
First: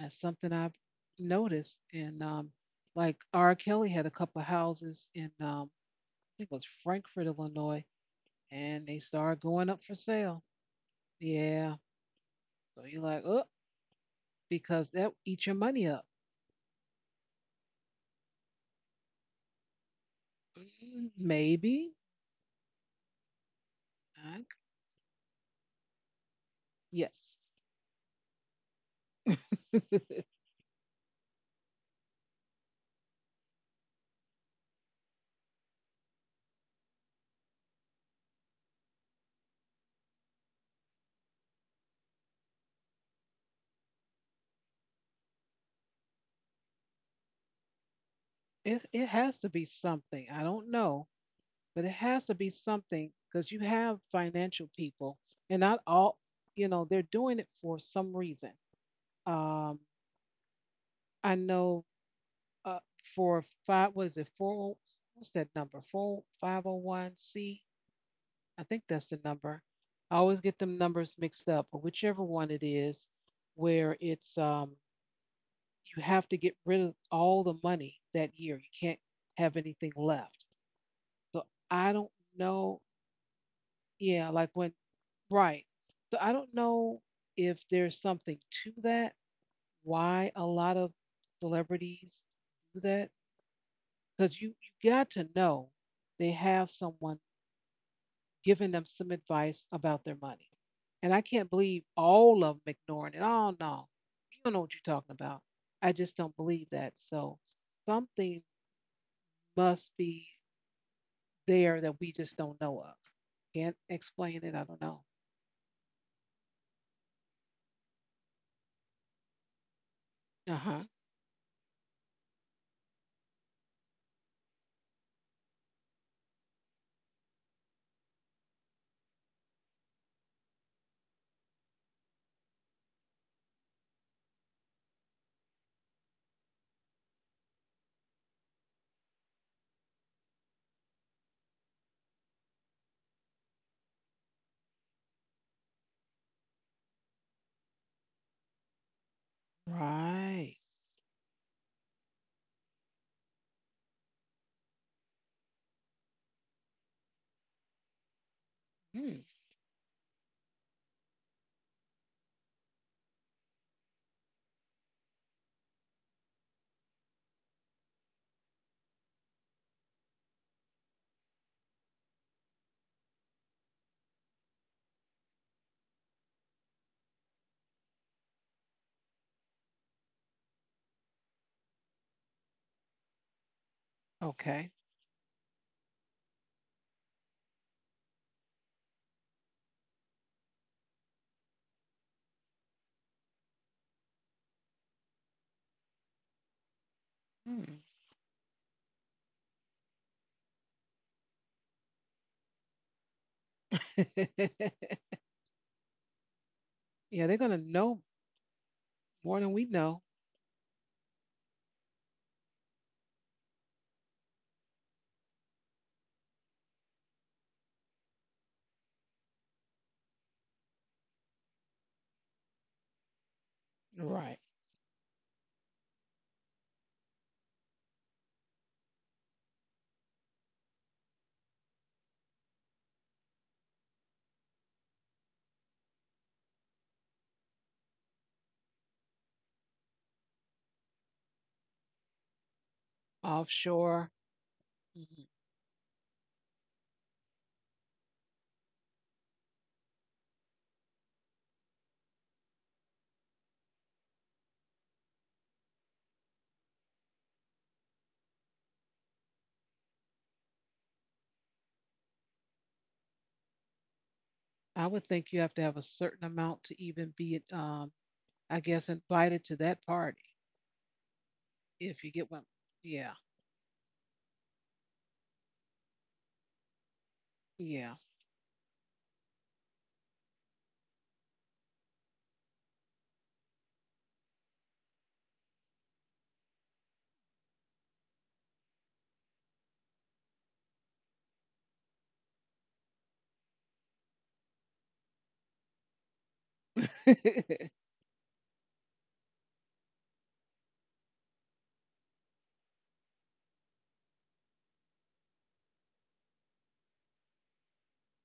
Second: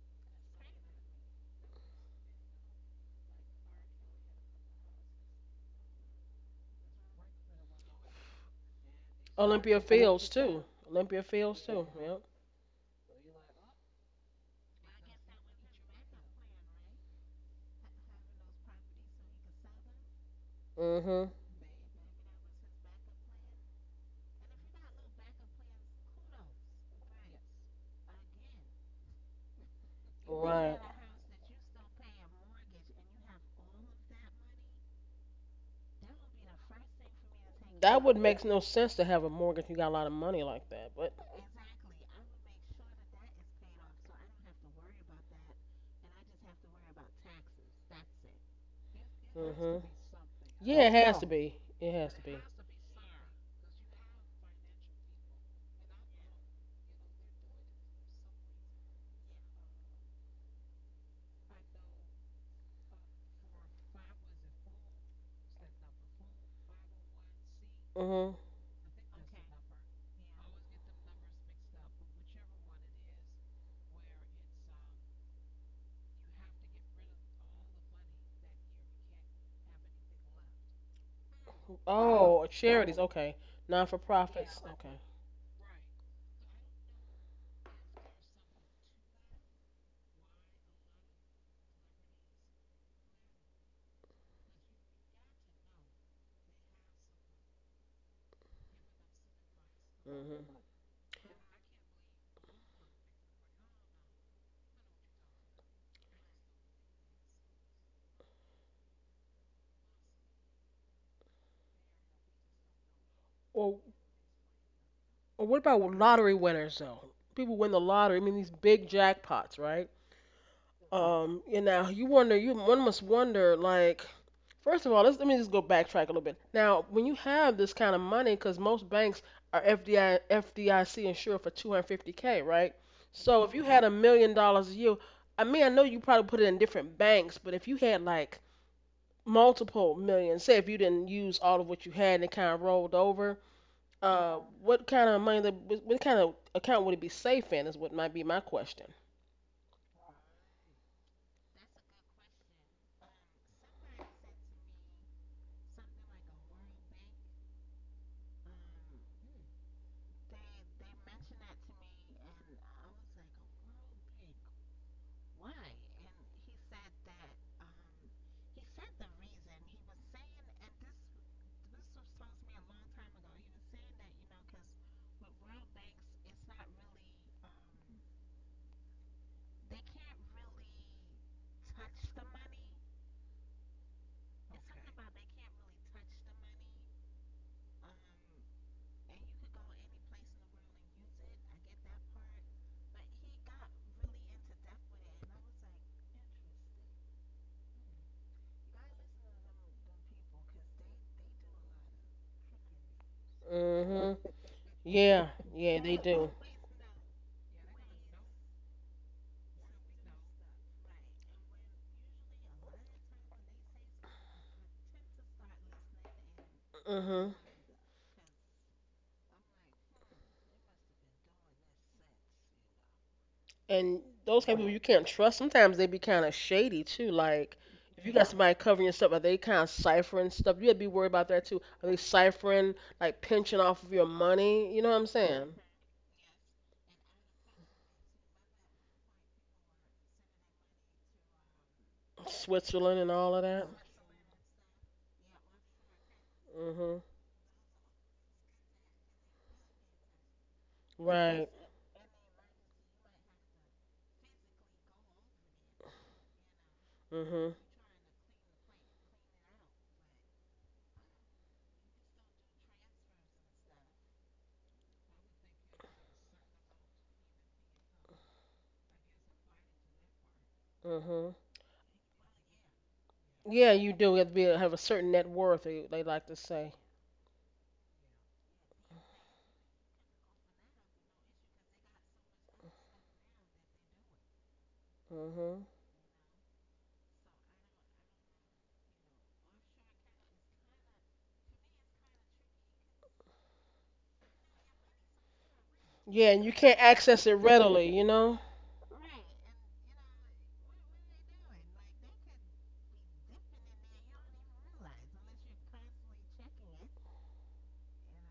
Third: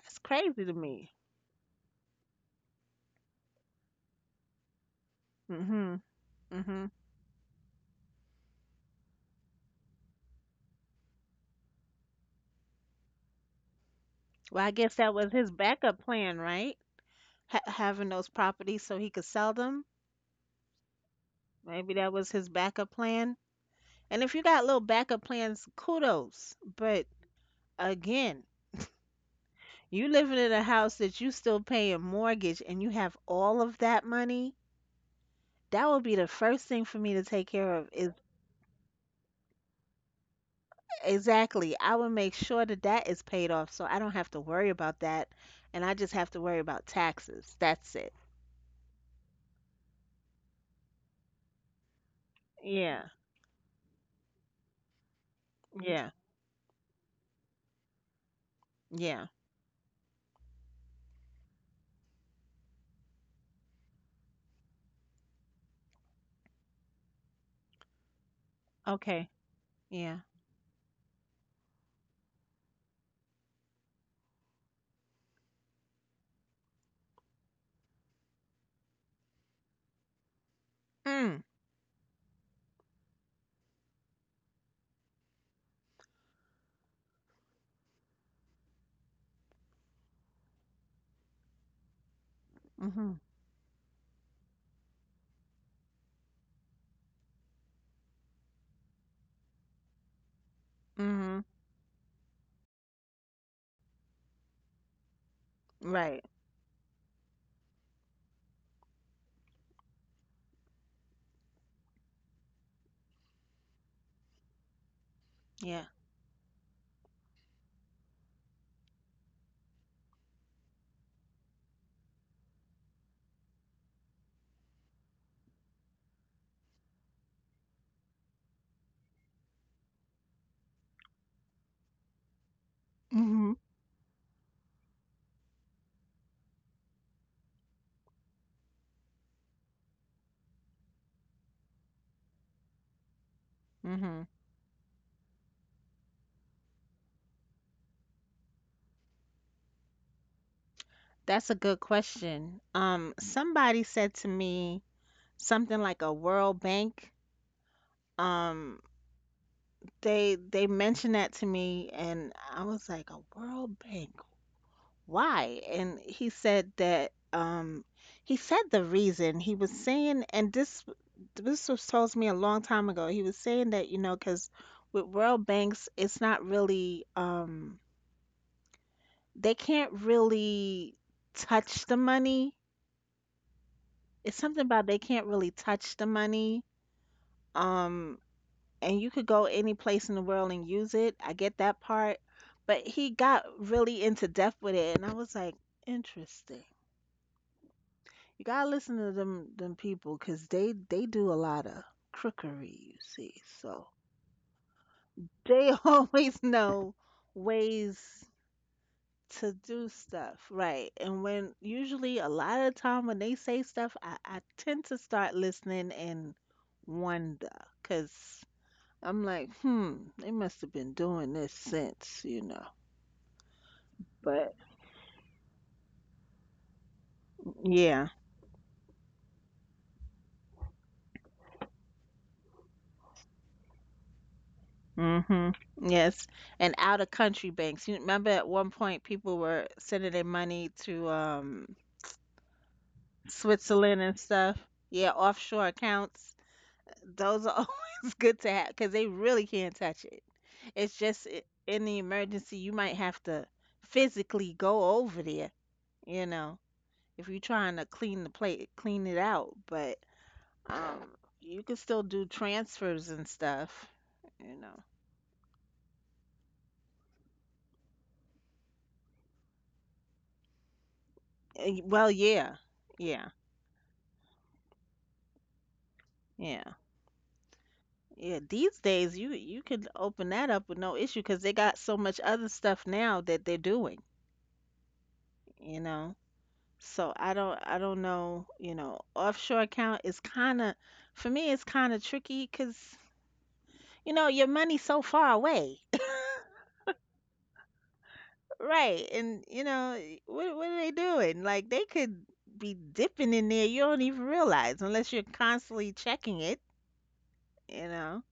That's something crazy to I've me. noticed. And like R. Kelly had a couple of houses in, Mhm. I think it was Mhm. Frankfort, Illinois, and they started going Olympia up for Fields sale. sure too. Olympia Fields Yeah. too. Yep. So you're like, oh, Well, I because guess that that was eat his your money backup up. plan, right? Having those properties so he could sell them. Mm, Mhm. Maybe maybe. that was his backup plan. And if you I, got little backup plans, kudos. But yes. again, you living in a Right. house that you still paying mortgage and you have all of that money, that would be the first thing for me to take care of That is— would make no sense to have a mortgage. If you got a lot of money like that, but exactly. I will make sure that that is paid off so I don't have to worry about that, and I just have to worry about taxes. That's it. It has to be mhm. something. I don't Yeah, Oh it know, has no. to be. but it It has to has to be. be Yeah. something because you have financial people, and not Yeah. all, you know, they're doing it for some reason. Yeah. Um, I know for five, what is it, four, what's that number? Four, five, o, Mhm. I think that's the Okay. number. I Yeah. always get them numbers mixed up, but whichever one it is, where it's you have to get rid of all the money that year. You can't have anything left. Mm. So I don't Oh, Oh, know. charities. No. Okay. Non for Yeah, like profits. when, Okay. right. So I don't know if there's something to that, why a lot of celebrities do that. Mhm. Because you got to know they have someone giving them some advice about their Mhm. money. And I Mhm. can't believe all of them ignoring it. Oh, no, you don't know what you're talking about. I just Right. don't believe that. So something must be there that we just don't know of. Can't Or, explain it. I don't know. or what about Yeah. lottery winners though? People win the lottery. I mean these big jackpots, right? Uh huh. You know, you wonder, you one must wonder, like, first of all, let me just go backtrack a little bit. Now, when you have this kind of money, because most banks are FDI, FDIC insured for 250K, right? So Mhm. if you had $1 million a year, I mean, I know you probably put it in different banks, but if you had like multiple millions, say if you didn't use all of what you had and it kind of rolled over, Mhm. What kind of money, that, what kind of account would it be safe in is what might be my question. Right. That's a good question. Somebody said to me something like a World Bank. Um Hmm. they mentioned that to me and I was like, "A World Bank. Why?" And he said that he said the reason he was saying, and this was told me a long time ago. He was saying that, you know, because with world banks, it's not really they can't really touch the money. It's something Okay. about they can't really touch the money. Um and you could go any place in the world and use it. I get that part. But he got really into depth with it and I was like, interesting. Hmm. You gotta listen to them people, cause they do a lot of crookery, you see. So Hmm Yeah, they yeah, they do. always know Yeah, they're going to know ways more to than we do know. stuff, right? And when usually a lot of the time when they say stuff, I tend to start listening and Hmm wonder, because 'cause I'm like, hmm, they must have been doing this since, you know. And those Right. But kind of people you can't trust. Sometimes they be kind of shady too. Like if yeah. you got somebody covering your stuff, are they kind of ciphering stuff? You gotta be worried about that too. Are they ciphering like pinching off of your money? You know what I'm Hmm. saying? Yes. And out of country banks. You remember at one point people were sending their money to Switzerland and all of that. Switzerland and Offshore. stuff. Yeah, Mm-hmm. offshore accounts. Hmm Those are always good to have because they really can't touch it. It's just Right. in the emergency, you might have to physically go over there, you know, if you're hmm trying to clean the plate, clean it out. But um, you can still do transfers and stuff, you know. I would think you have to have a certain amount to even be, I guess, invited to that party. hmm Well, If you get one, yeah, yeah, yeah, Yeah, you do have to be have a certain net worth. They like to say. yeah. yeah, Yeah, these days you could open that up with no issue because they got so much other stuff now that they're doing, Hmm you know. So I don't know, you know, offshore account is kind of for me it's kind of tricky because you know your money's so far away, Yeah, and you can't access it readily. You know. right? And you know what are they doing? Like they could be dipping in there you don't even realize unless you're constantly checking it, you know.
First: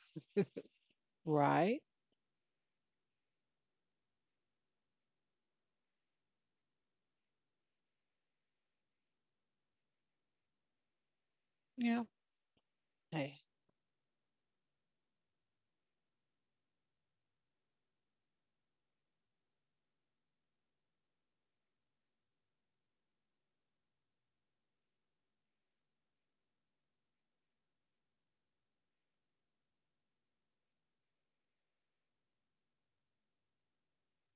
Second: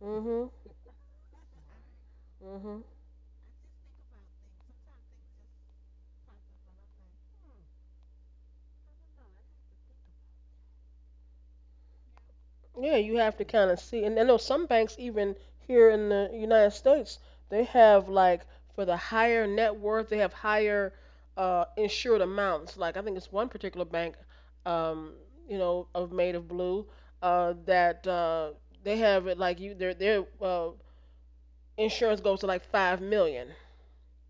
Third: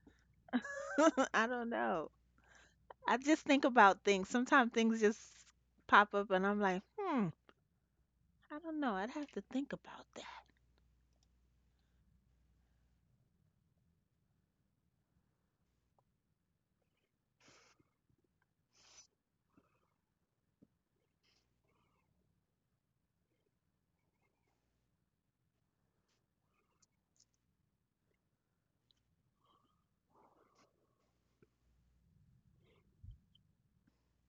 Hmm I don't right, know. hmm I just think about things. Sometimes things just pop up and I'm like, hmm, I don't know. I'd have to think about that. yeah. Yeah, you have Hey, to kind of see. And I know some banks, even here in the United States, they have like for the higher net worth, they have higher insured amounts. Like I think it's one particular bank, um, you know, of Made of Blue, that they have it like you their insurance goes to like 5 million.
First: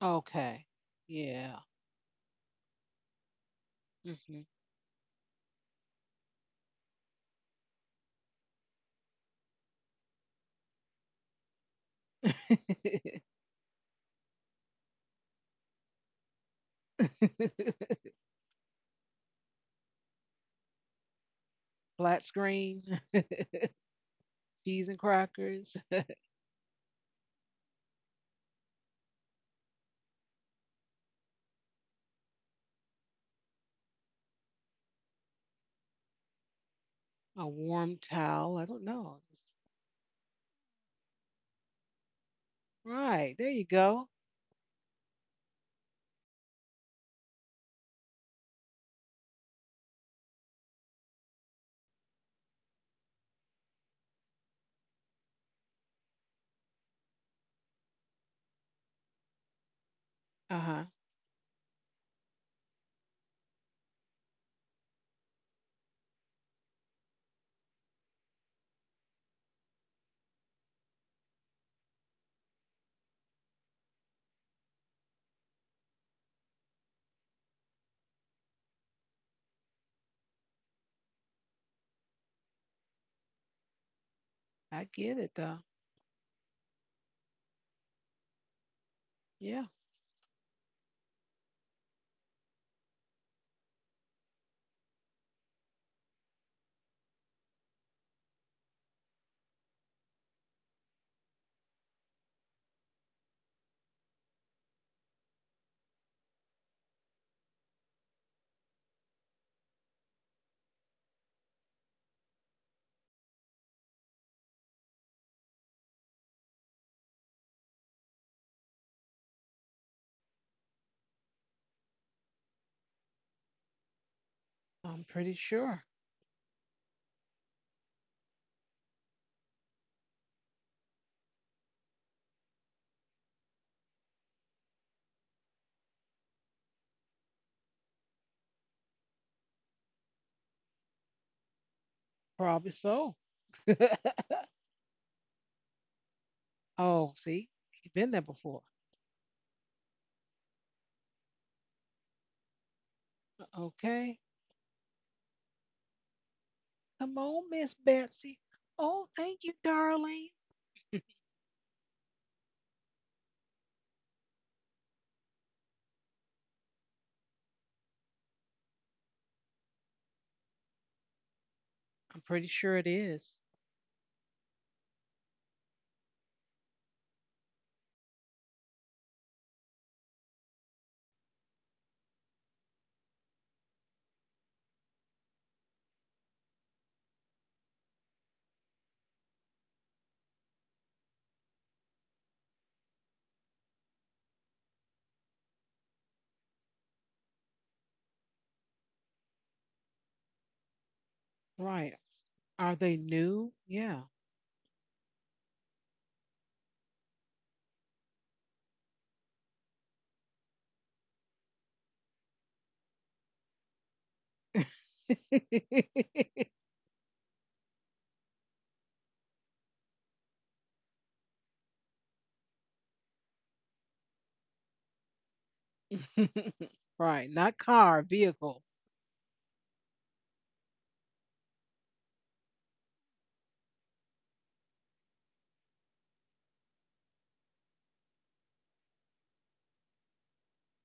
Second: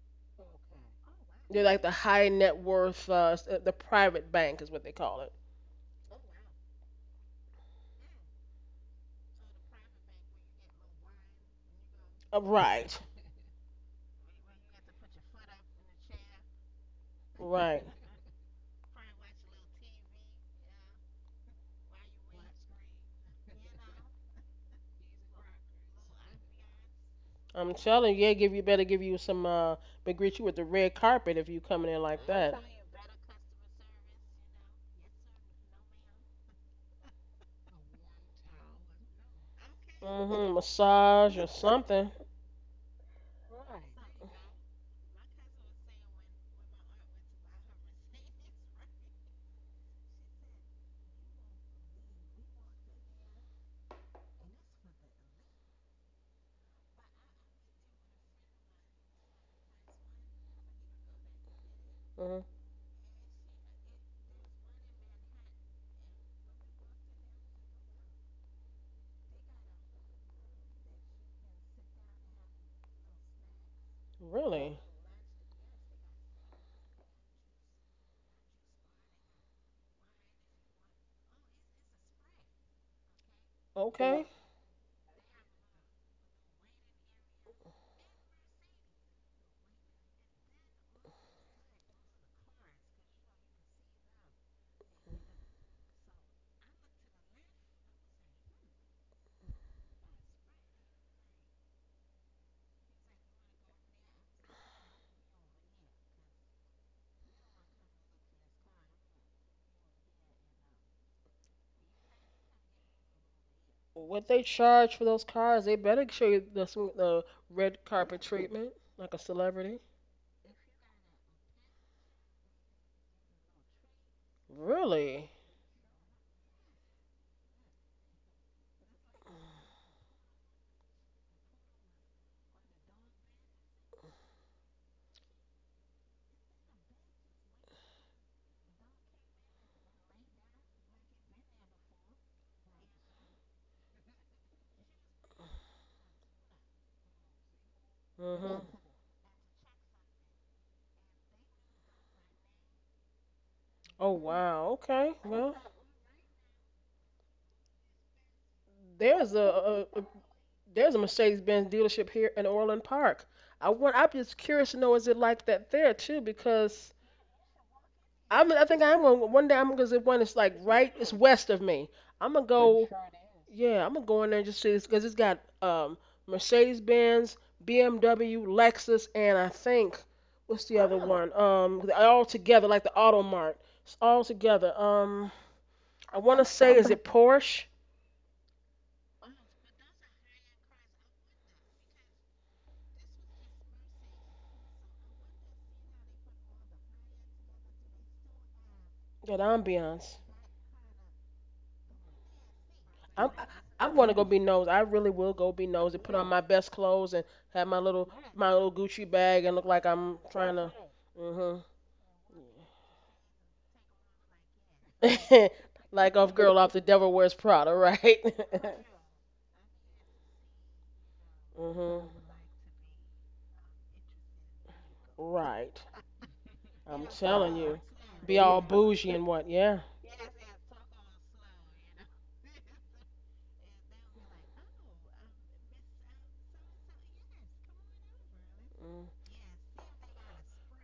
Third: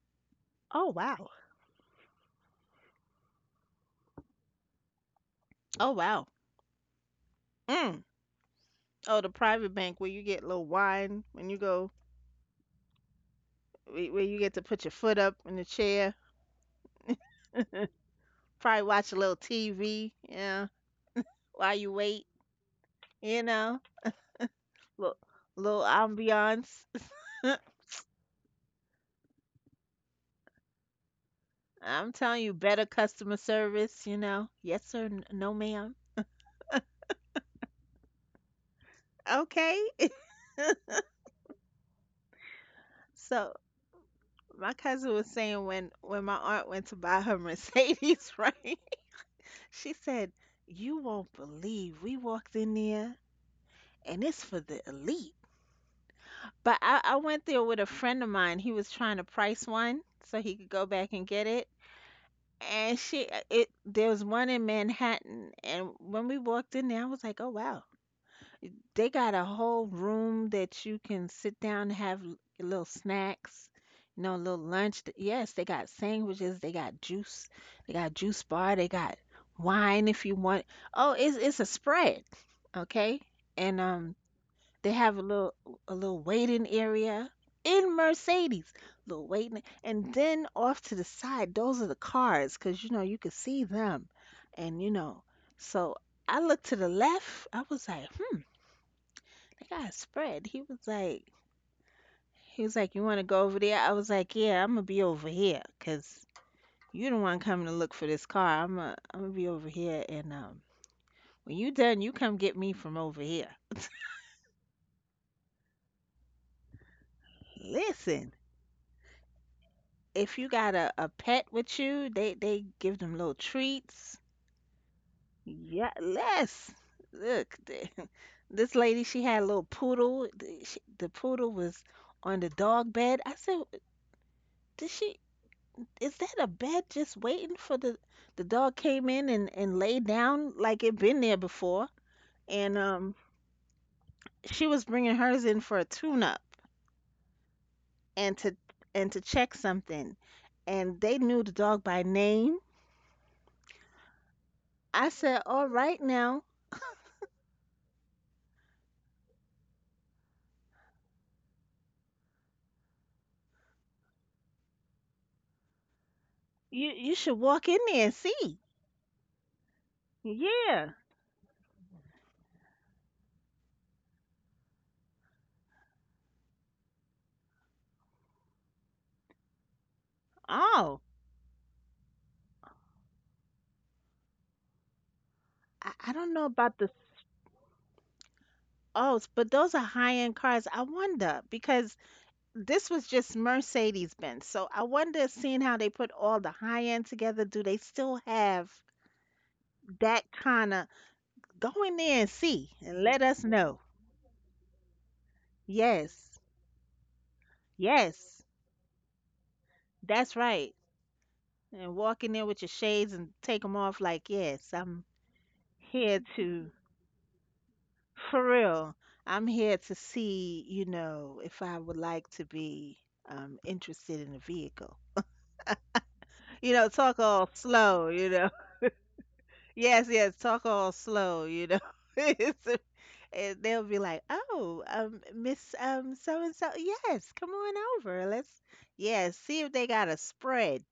okay, Oh, wow. yeah. They're like the high net worth, the private Hmm. bank is what they call it. Oh, wow. Mm. Oh, the private bank where you get little wine when you go, Right, where you get to put your foot up in the chair, right. probably watch a little TV, yeah, while you Flat wait, screen, you know, cheese and little, crackers, little ambiance. I'm telling you, yeah, give you some but greet you with the red carpet if you coming in I'm like telling you, that. better customer service, you know. Yes, sir, no, ma'am. a warm towel. I don't know. Just- Okay. Mm-hmm. Massage or something. right there, So, you go. my cousin was saying when my aunt went to buy her Mercedes, right? She said, "You won't believe we walked in there, and it's for the elite." But I went there with a friend of mine. He was trying to price one so he Uh could go huh. back and get it. Hmm And she, it there was one in Manhattan, and when we walked in there, I was like, "Oh wow, they got a whole room that you can sit down and have little snacks, you know, little lunch. Really? Yes, they got sandwiches, they got juice bar, they got wine if you want. Oh, it's a spread, okay? And Okay. I they have get a it little though. Waiting area in Mercedes, little waiting, Yeah, and then off to the side, those are the cars, 'cause you know you could see them, and you know, so. I looked to the left. I was like, they got spread. He was like, you want to go over there? I was like, yeah, I'm gonna be over here, cause you don't want coming to look for this car. I'm gonna be over here, and when you done, you come get me from over here. What they charge for those cars, they better show you the, the red carpet Listen, treatment like a celebrity. if you got a pet with you, they give them little treats. I'm pretty Really? sure. Yeah, less. Look, this lady, she had a little poodle. The poodle was on the dog bed. I said, did she? Is that a bed just waiting for the dog came in and laid down like it been there before, Probably and so. she was bringing hers in for a tune up Oh, see, you've been there and to Hmm before. Check something, and they knew the dog by name. Oh Okay. wow. I Okay. said, Well, all right now. Come on, Miss Betsy. Oh, there's thank you, a darling. there's a Mercedes-Benz dealership here in Orland Park. I want. I'm just curious to know is it like that there too? you Because you should walk in there and see. I think I'm gonna one day I'm gonna zip one. It's like Yeah. right, it's west of me. I'm I'm pretty gonna It sure it go. Sure is. is. Yeah, I'm gonna go in there and just see this because it's got Mercedes Benz, BMW, Lexus, and I think what's the Oh, other, wow, one? They're all together like the Auto Mart. It's all together. I I don't know want to about say the is Something. It Porsche? oh, but those are high end cars. I wonder because this was just Mercedes Benz. So I wonder, seeing how they put all the high end together, do they still have Yeah, the ambiance. that kind of go in Right. there and see Are and they let I'm us I- new? know? I'm Yeah. gonna go be nosy. I really will go be nosy. Put on Yes, my best clothes and have yes, my little Gucci bag and look like I'm that's trying right. to. Hmm And walk in there with your shades and take them off, like, yes, I'm here like off girl to, off the devil wears Prada, right? for real, I'm here to see, you know, if I would hmm like to be interested in a vehicle. Right. You know, I'm talk right. all telling Not you. car, slow, you Be know. all vehicle. bougie and what, yeah. Yes, yes, talk all slow, you know. It's, and they'll be like, "Oh, Miss so and so, yes, come on over. Let's Mm. yes, see if they got a spread."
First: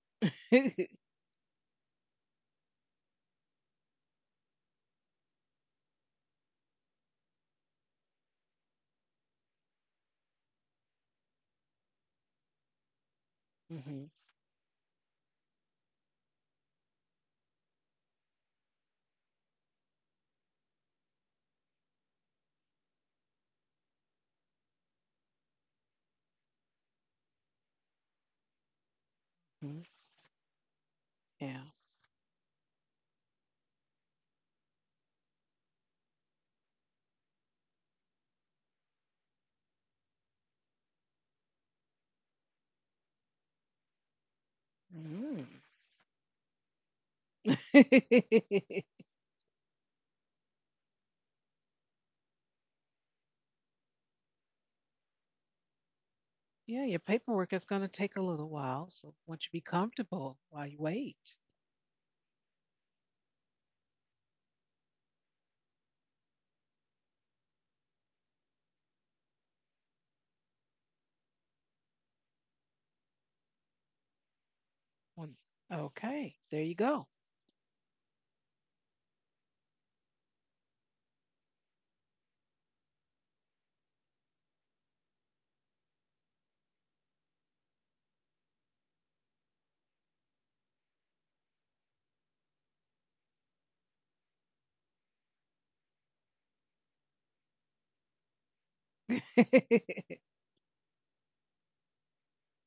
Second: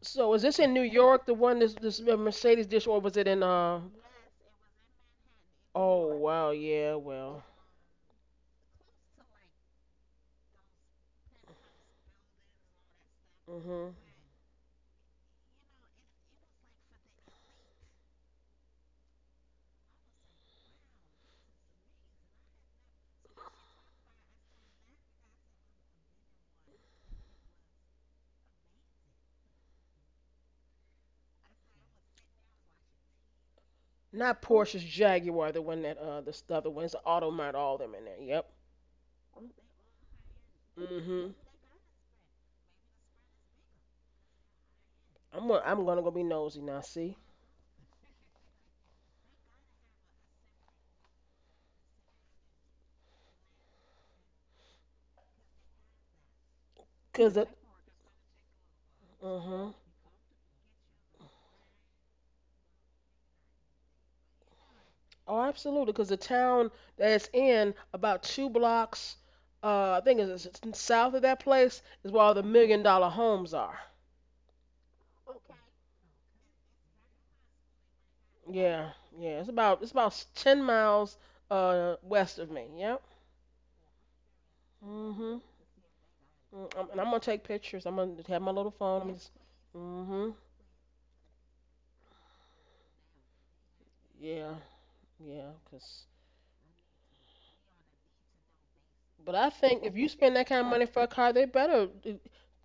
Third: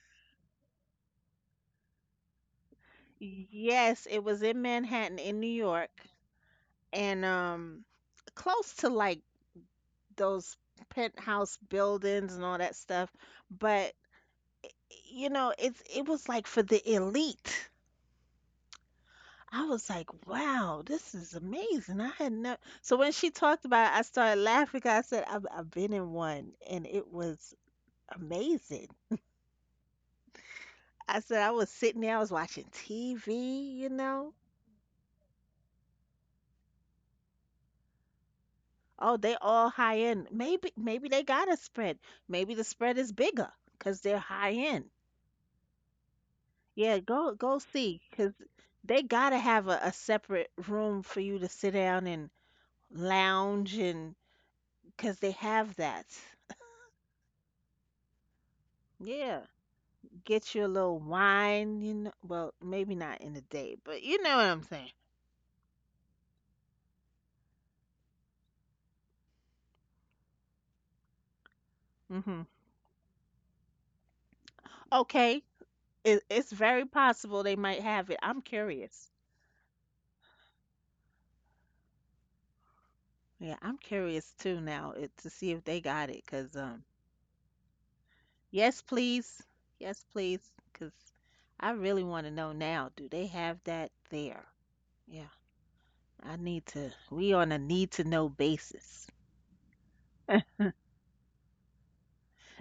So is this in New York, the one this this Mercedes dish, or was it in Yes, it was in Manhattan in New York, oh wow, yeah, and well. Close to like those penthouse buildings and all that stuff, Hmm. but Mhm, you know, it was like for the elite. I was like, "Wow, this is amazing." I had never. So when she talked about it, I started laughing 'cause I said, "I've been in one, and it was amazing." mhm, I said, "I yeah. was sitting there, I was watching TV, you know? Not Porsche's Jaguar, the one that the stuff, the other one. It's Automart, all them in there. Yep. Oh, they all high end. Maybe maybe they Hmm. got a spread. Maybe the spread is bigger because 'cause they're high end." I'm Mm. gonna I'm gonna go be nosy now, Yeah, see? go go see because they gotta have a separate room for you to sit down and lounge, and because they have that. yeah, your Cause it paperwork is going to take a little while. So, Yeah. once you be hmm. comfortable Get you while a you little wait. wine, you know. Well, maybe not in the day, but you know what I'm saying. Oh, absolutely, because the town that it's in about two blocks, I think it's south of that place, is where all the Hmm. $1 million homes are. Well, Okay. It, okay. it's There you very go. possible they might have it. I'm Yeah, curious. yeah, it's about 10 miles west of me. Yep. Yeah, I'm curious too now, it, to Mhm. see if they got it. Cause And I'm gonna take pictures. I'm gonna have my little yes, phone. I'm just. please, yes, Mhm. please. Cause I really want to know now. Do they have that there? Yeah, Yeah, yeah. Cause, I need to. We on a need to know basis. but I think if you spend that kind of money for a car, they better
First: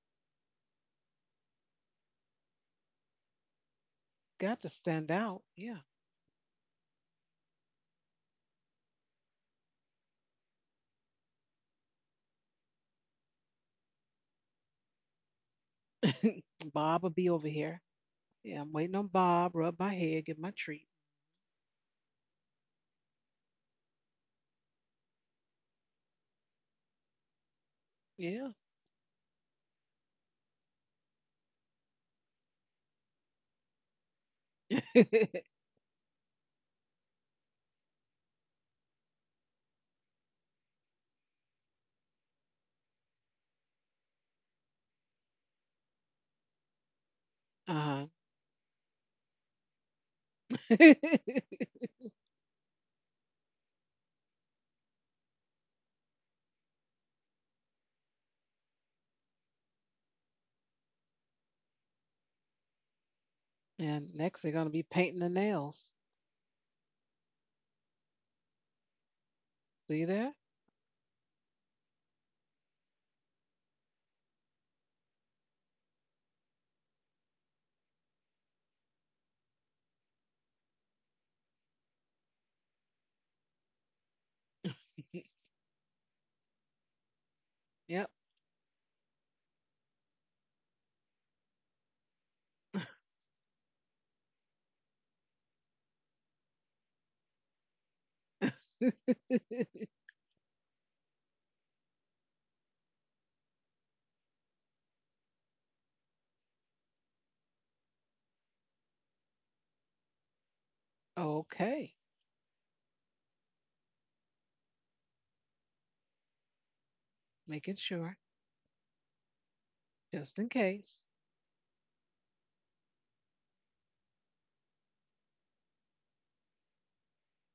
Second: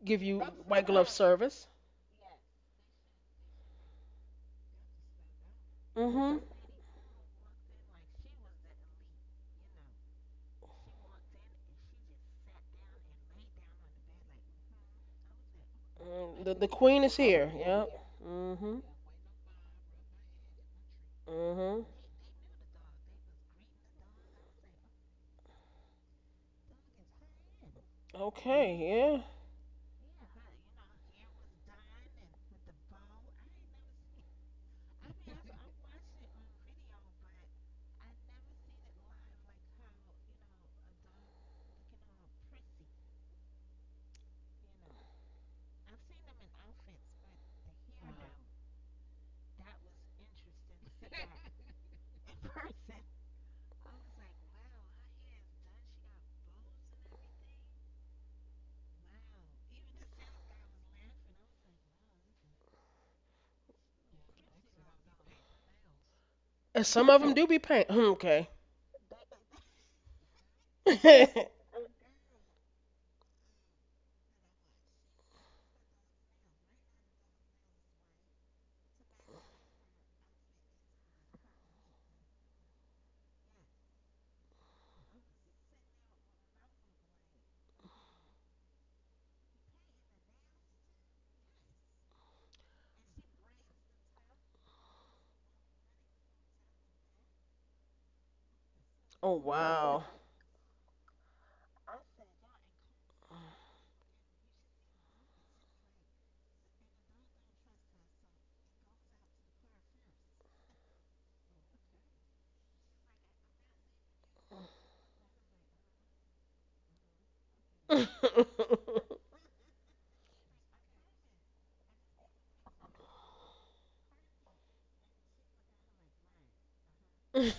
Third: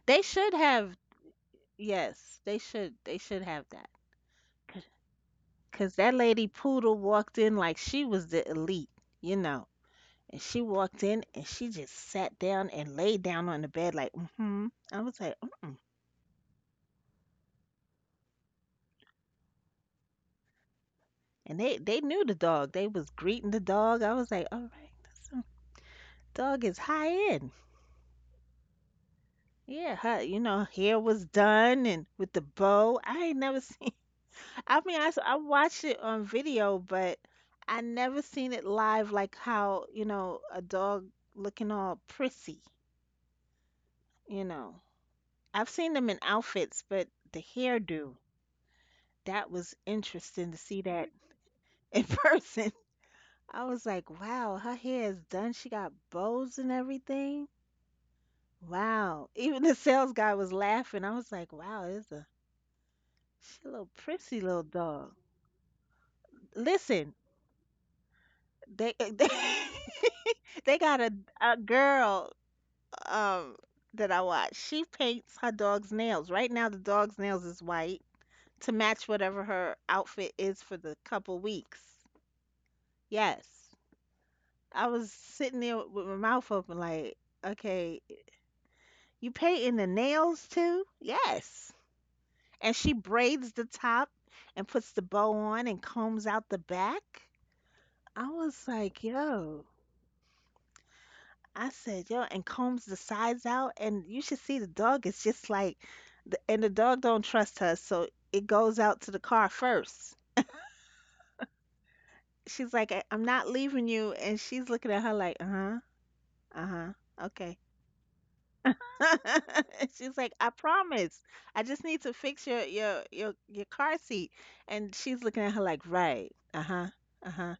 give They you should white have. glove service. Yes, they should. They should have that. got to stand out. Yeah. Cause that Mhm. lady Poodle walked in like she was the elite, you know. And she walked in and she just sat down and laid down on the bed like, mm-hmm. I was like, mm-mm. Mm, the queen Bob will is be over here. here. Yep. Yeah, I'm Mhm. waiting on Bob. Rub my head, get my treat. And they Hmm. they knew the dog. They was greeting the dog. I was like, all right, this dog is high end. Yeah. Okay, yeah. Yeah, her, you know, hair was done and with the bow. I ain't never seen. I mean, I watched it on video, but I never seen it live like how, you know, a dog looking all prissy, you know. I've seen them in outfits, but the uh-huh. hairdo, that was interesting to see that in person. I was like, wow, her hair is done. She got bows and everything. Wow. Even the sales guy was laughing. I was like, wow, this a she a little and prissy next they're little gonna be dog. painting the nails. And some Listen, of them do be paying. Okay. they See there? they got a girl um that I watch. She paints her dog's nails. Right now the dog's nails is white to match whatever her outfit is for the couple weeks. Yes. I was sitting there with my mouth open, like, okay, Yep. you painting the nails too? Yes. And she braids the top and puts the bow on and combs out the back. I was like, oh yo. wow. I said, yo, and combs the sides out. And you should see the dog. It's just like, the, and the dog don't trust her. So it goes out to the car first. okay. She's like, I'm not leaving you. And she's looking at her like, uh huh, okay. Making sure, She's like, just I in case. promise. I just need to fix your car seat. And she's looking at her like, right, uh-huh, uh-huh.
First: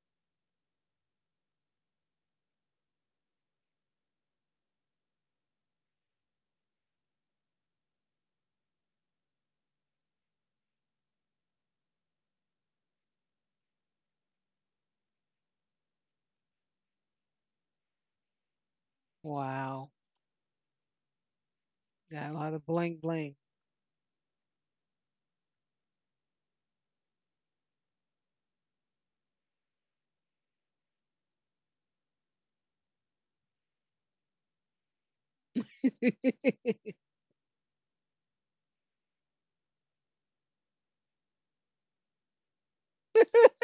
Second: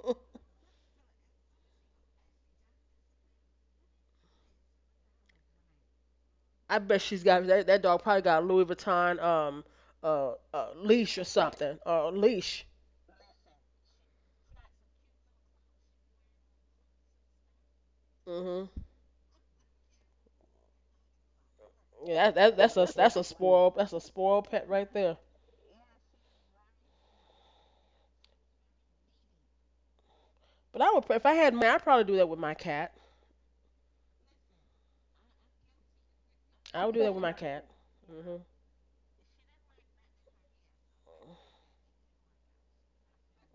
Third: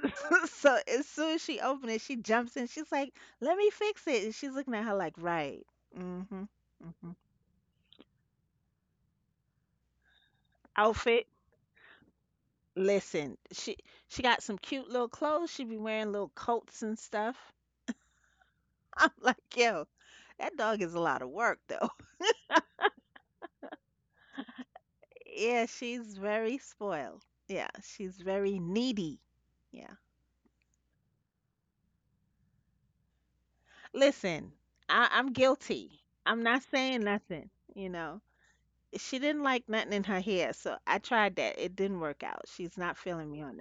So as soon as she opens it, she jumps in. She's like, let me fix it. And she's looking at her like, right, mm-hmm, I bet mm-hmm. she's got that. That dog probably got a Louis Vuitton leash or Outfit. something or a leash. Listen, she got some cute little clothes. She be wearing little coats and stuff. Hmm. I'm like, yo, Wow. that dog is a lot of work though. Got Yeah, a lot of bling bling. That's a spoil pet right there. Yeah, she's very spoiled. Yeah, she's very needy. Yeah. But I would if I had money, I'd probably do that with my cat. Listen, I'm guilty. I'm not I would saying do that with my nothing, cat. you know. Hmm. She didn't like nothing in her hair, so I tried that. It didn't work out. She's not so feeling me on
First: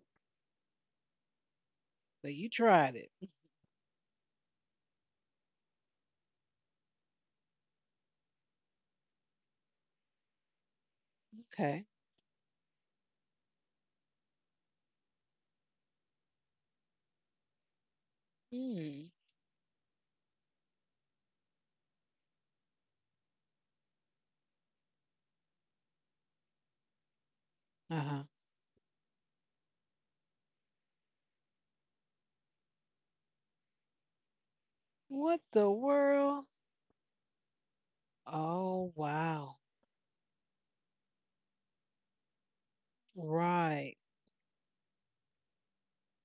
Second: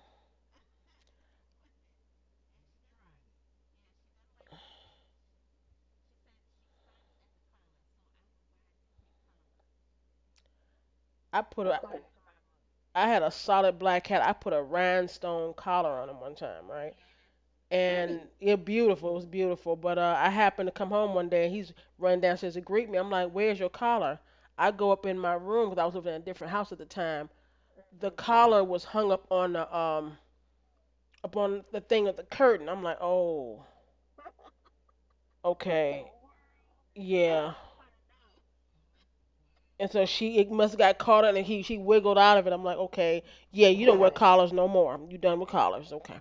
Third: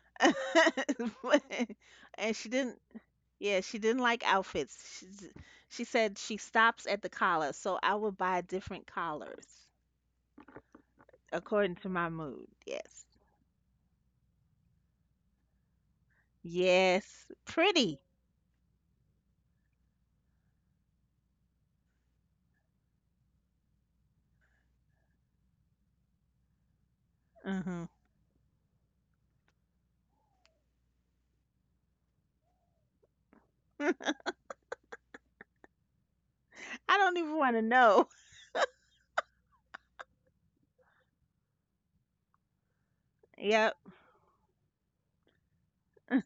that. But and she you didn't, tried it. yeah, she didn't like outfits. She said she stops at the collar, so I would buy different collars I put according her. Okay. to my mood. Yes. I had a solid black cat. I put a rhinestone collar on him one time, right? Yes. Pretty. And yeah, Mm. beautiful. It was beautiful. But I happened to come home one day and he's running downstairs to greet me. I'm like, "Where's your collar?" I go up in my room because I was living in a different house at the time. hmm Uh The huh. collar was hung up on the thing of the curtain. I'm like, "Oh, What the okay, world? I don't even want yeah." to know. Oh wow. And so she it must have got caught in it. He she wiggled out of it. I'm like, "Okay, yeah, Yep. you Right. don't wear collars no more. You done with collars, okay?"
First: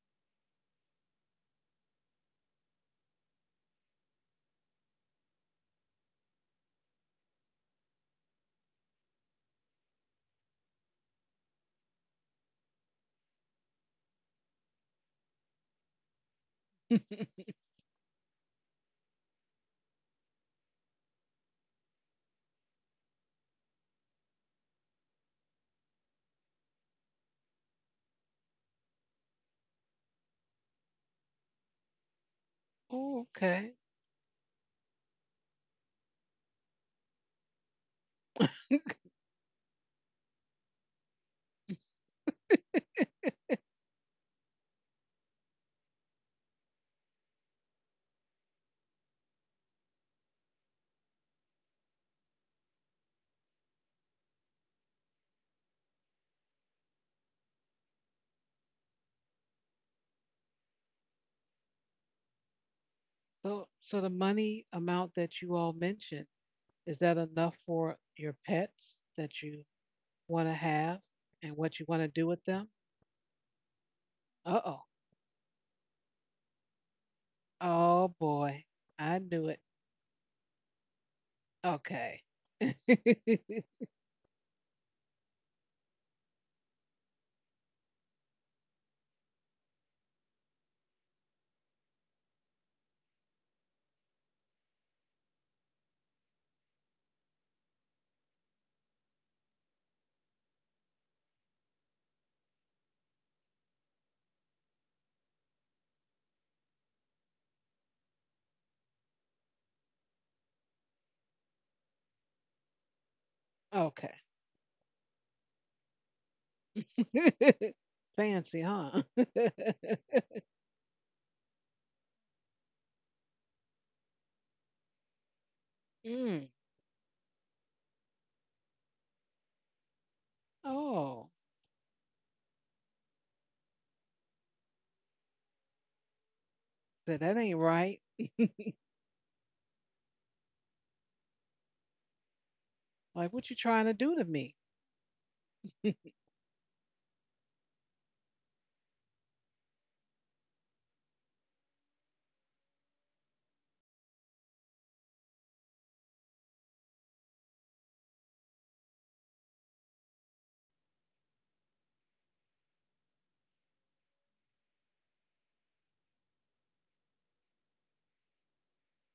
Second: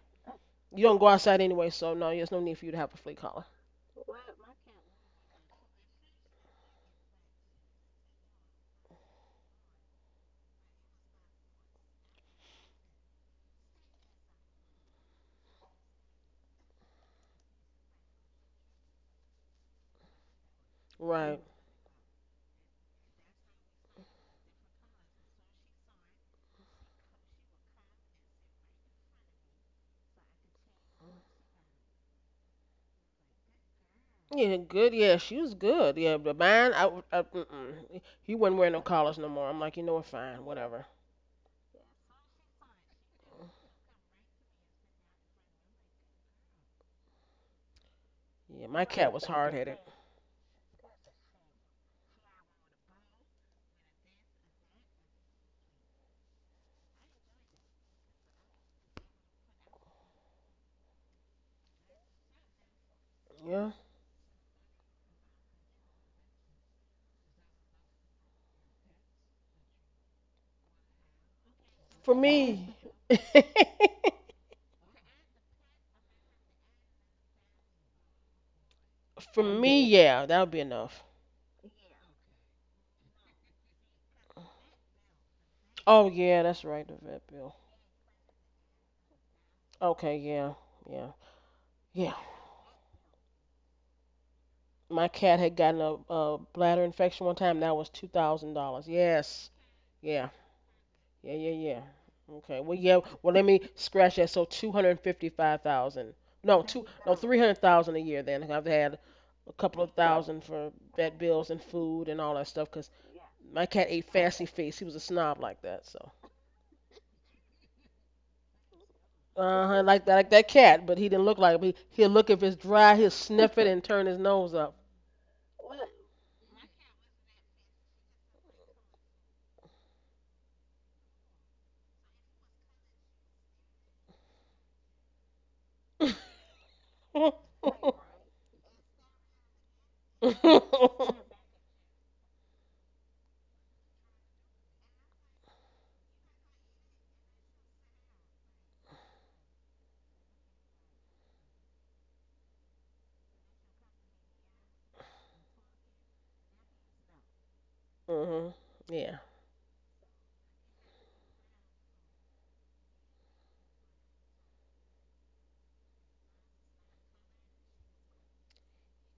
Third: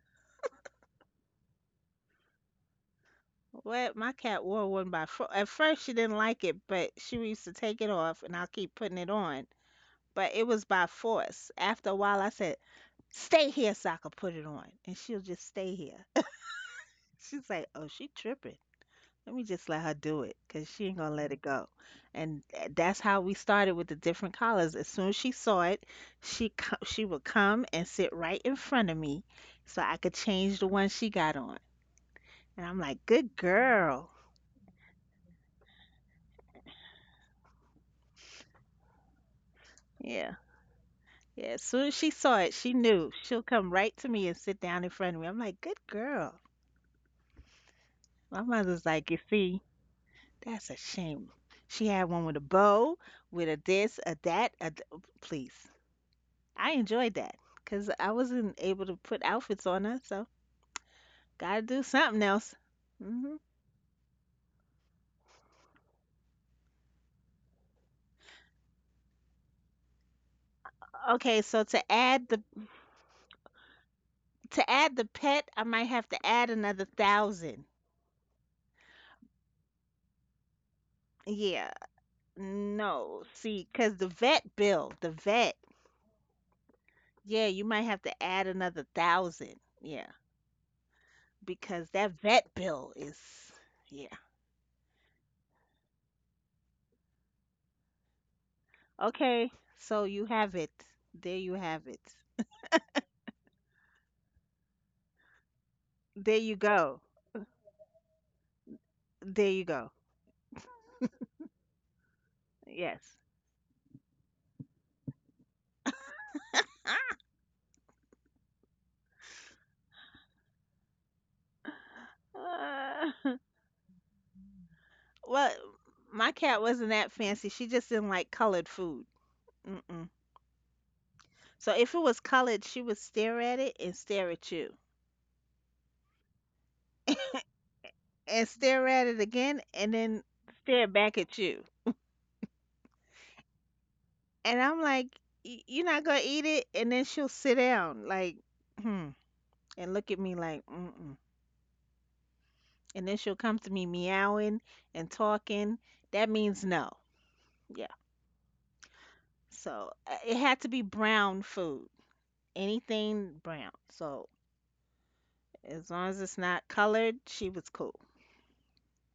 You don't go outside anyway, so no, there's no need for you to have a flea collar. What my cat wore one by fo At first, she didn't like it, but she used to take it off, and I'll keep putting it on. But it was by force. After a while, I said, "Stay here so I can put it on," and she'll just stay here. She's like, "Oh, she tripping. Let me just let her do it, 'cause she ain't gonna let Right. it go." And that's how we started with the different collars. As soon as she saw it, she would come and sit right in front of me, so I could change the one she got on. And I'm like, Oh, "Good okay. girl, Yeah, good. Yeah, she was good. Yeah, but mine, mm-mm. He wasn't wearing no collars no more. I'm like, you know what? yeah." Fine, whatever. Yeah, as soon as she saw it, she knew. She'll come right to me and sit down in front of me. I'm like, good girl. My Yeah, my mother's like, cat you was hard see, headed. that's a shame. She had one with a bow, with a this, a that, please. I enjoyed that because I wasn't able to put outfits on her, so gotta do something else. hmm So, Yeah. so the money amount that you all mentioned, is that enough for your pets that you want to have Okay, and so what you want to For do with them? me, to Uh-oh. add the pet, I might have to add another 1,000. Oh boy. I for knew it. me, yeah, that would be enough. Yeah, Okay. no, see, because the vet bill, the vet. Oh yeah, that's right, the vet Yeah, bill. you might have to add another 1,000. Yeah, Okay, yeah, yeah, because that yeah. vet bill is, yeah. My cat had gotten a bladder infection one time. That was $2,000. Yes, Okay, so you yeah. have it. Yeah, There yeah, you have it. yeah. Okay. Well, yeah. Well, let me scratch that. So 255,000. There you No, two. go. No, 300,000 a year. Then I've had There a you couple of go. thousand for vet bills and food and all that stuff. Cause Yes. my cat ate Okay. fancy feast. He was a snob like that. So. Fancy, huh? Uh huh. Like that. Like that cat. But he didn't look like. Him. He, will look if it's dry. He'll Uh, sniff it and turn his nose up. well, my Mm. cat wasn't that fancy. She just didn't like colored food. Mm-mm. Oh, So if it was colored, she would stare at it and stare at you said that ain't right. and stare at it again and then stare back at you. Like, what you trying to do to me? And I'm like, You're not gonna eat it?" And then she'll sit down, like, hmm, and look at me like, mm-mm. And then she'll come to me meowing and talking. That means no. Yeah. Mhm. Yeah. So it had to be brown food, anything brown. So as long as it's not colored, she was cool.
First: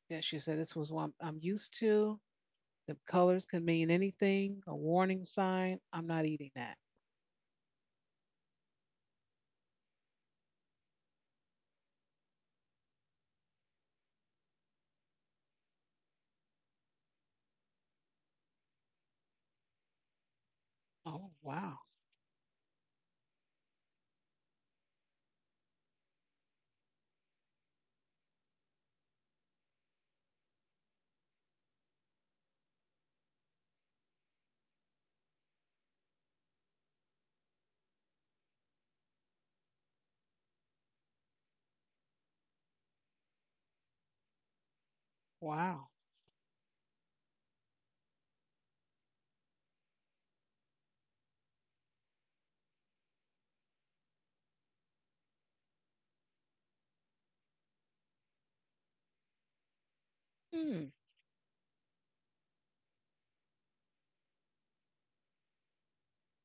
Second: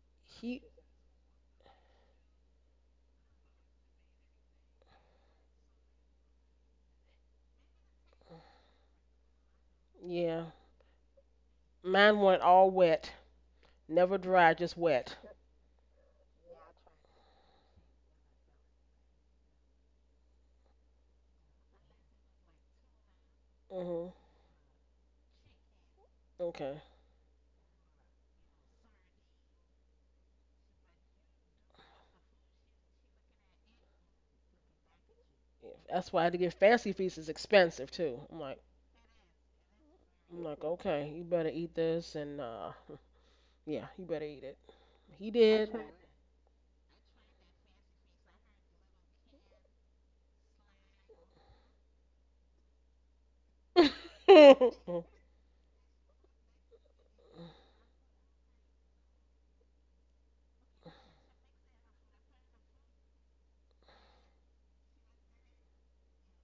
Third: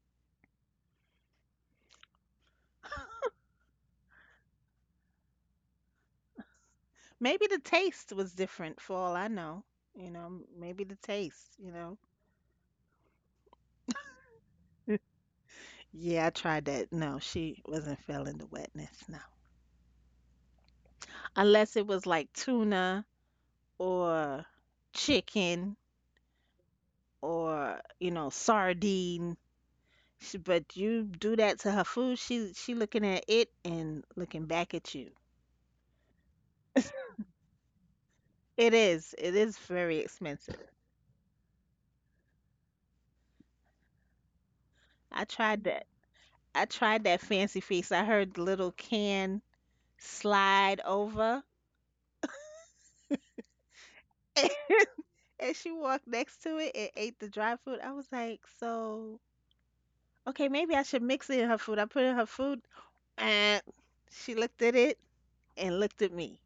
Yeah, she said, He. this was what I'm used to. The colors could mean anything, a warning sign. I'm not eating that. Maybe the taste was different for all I know. You know, Yeah. Maybe the taste. Mine went all wet. Never dry. Just wet. Yeah, I tried that. No, she wasn't feeling the wetness. No. Oh, Unless wow. it was like tuna Mhm. or chicken Okay. or sardine. But you do that to her food, she looking at it and looking back at you. Yeah, that's why I had to get Fancy Feast is expensive too. It is very I'm expensive. like, okay, you better eat this and yeah, you better eat it. i He tried did. that Wow. i tried that Fancy Feast. I heard the little can slide over. Okay. And she walked next to it and ate the dry food. I was like, so okay, maybe I Hmm. should mix it in her food. I put it in her food, and she looked at it and looked at me.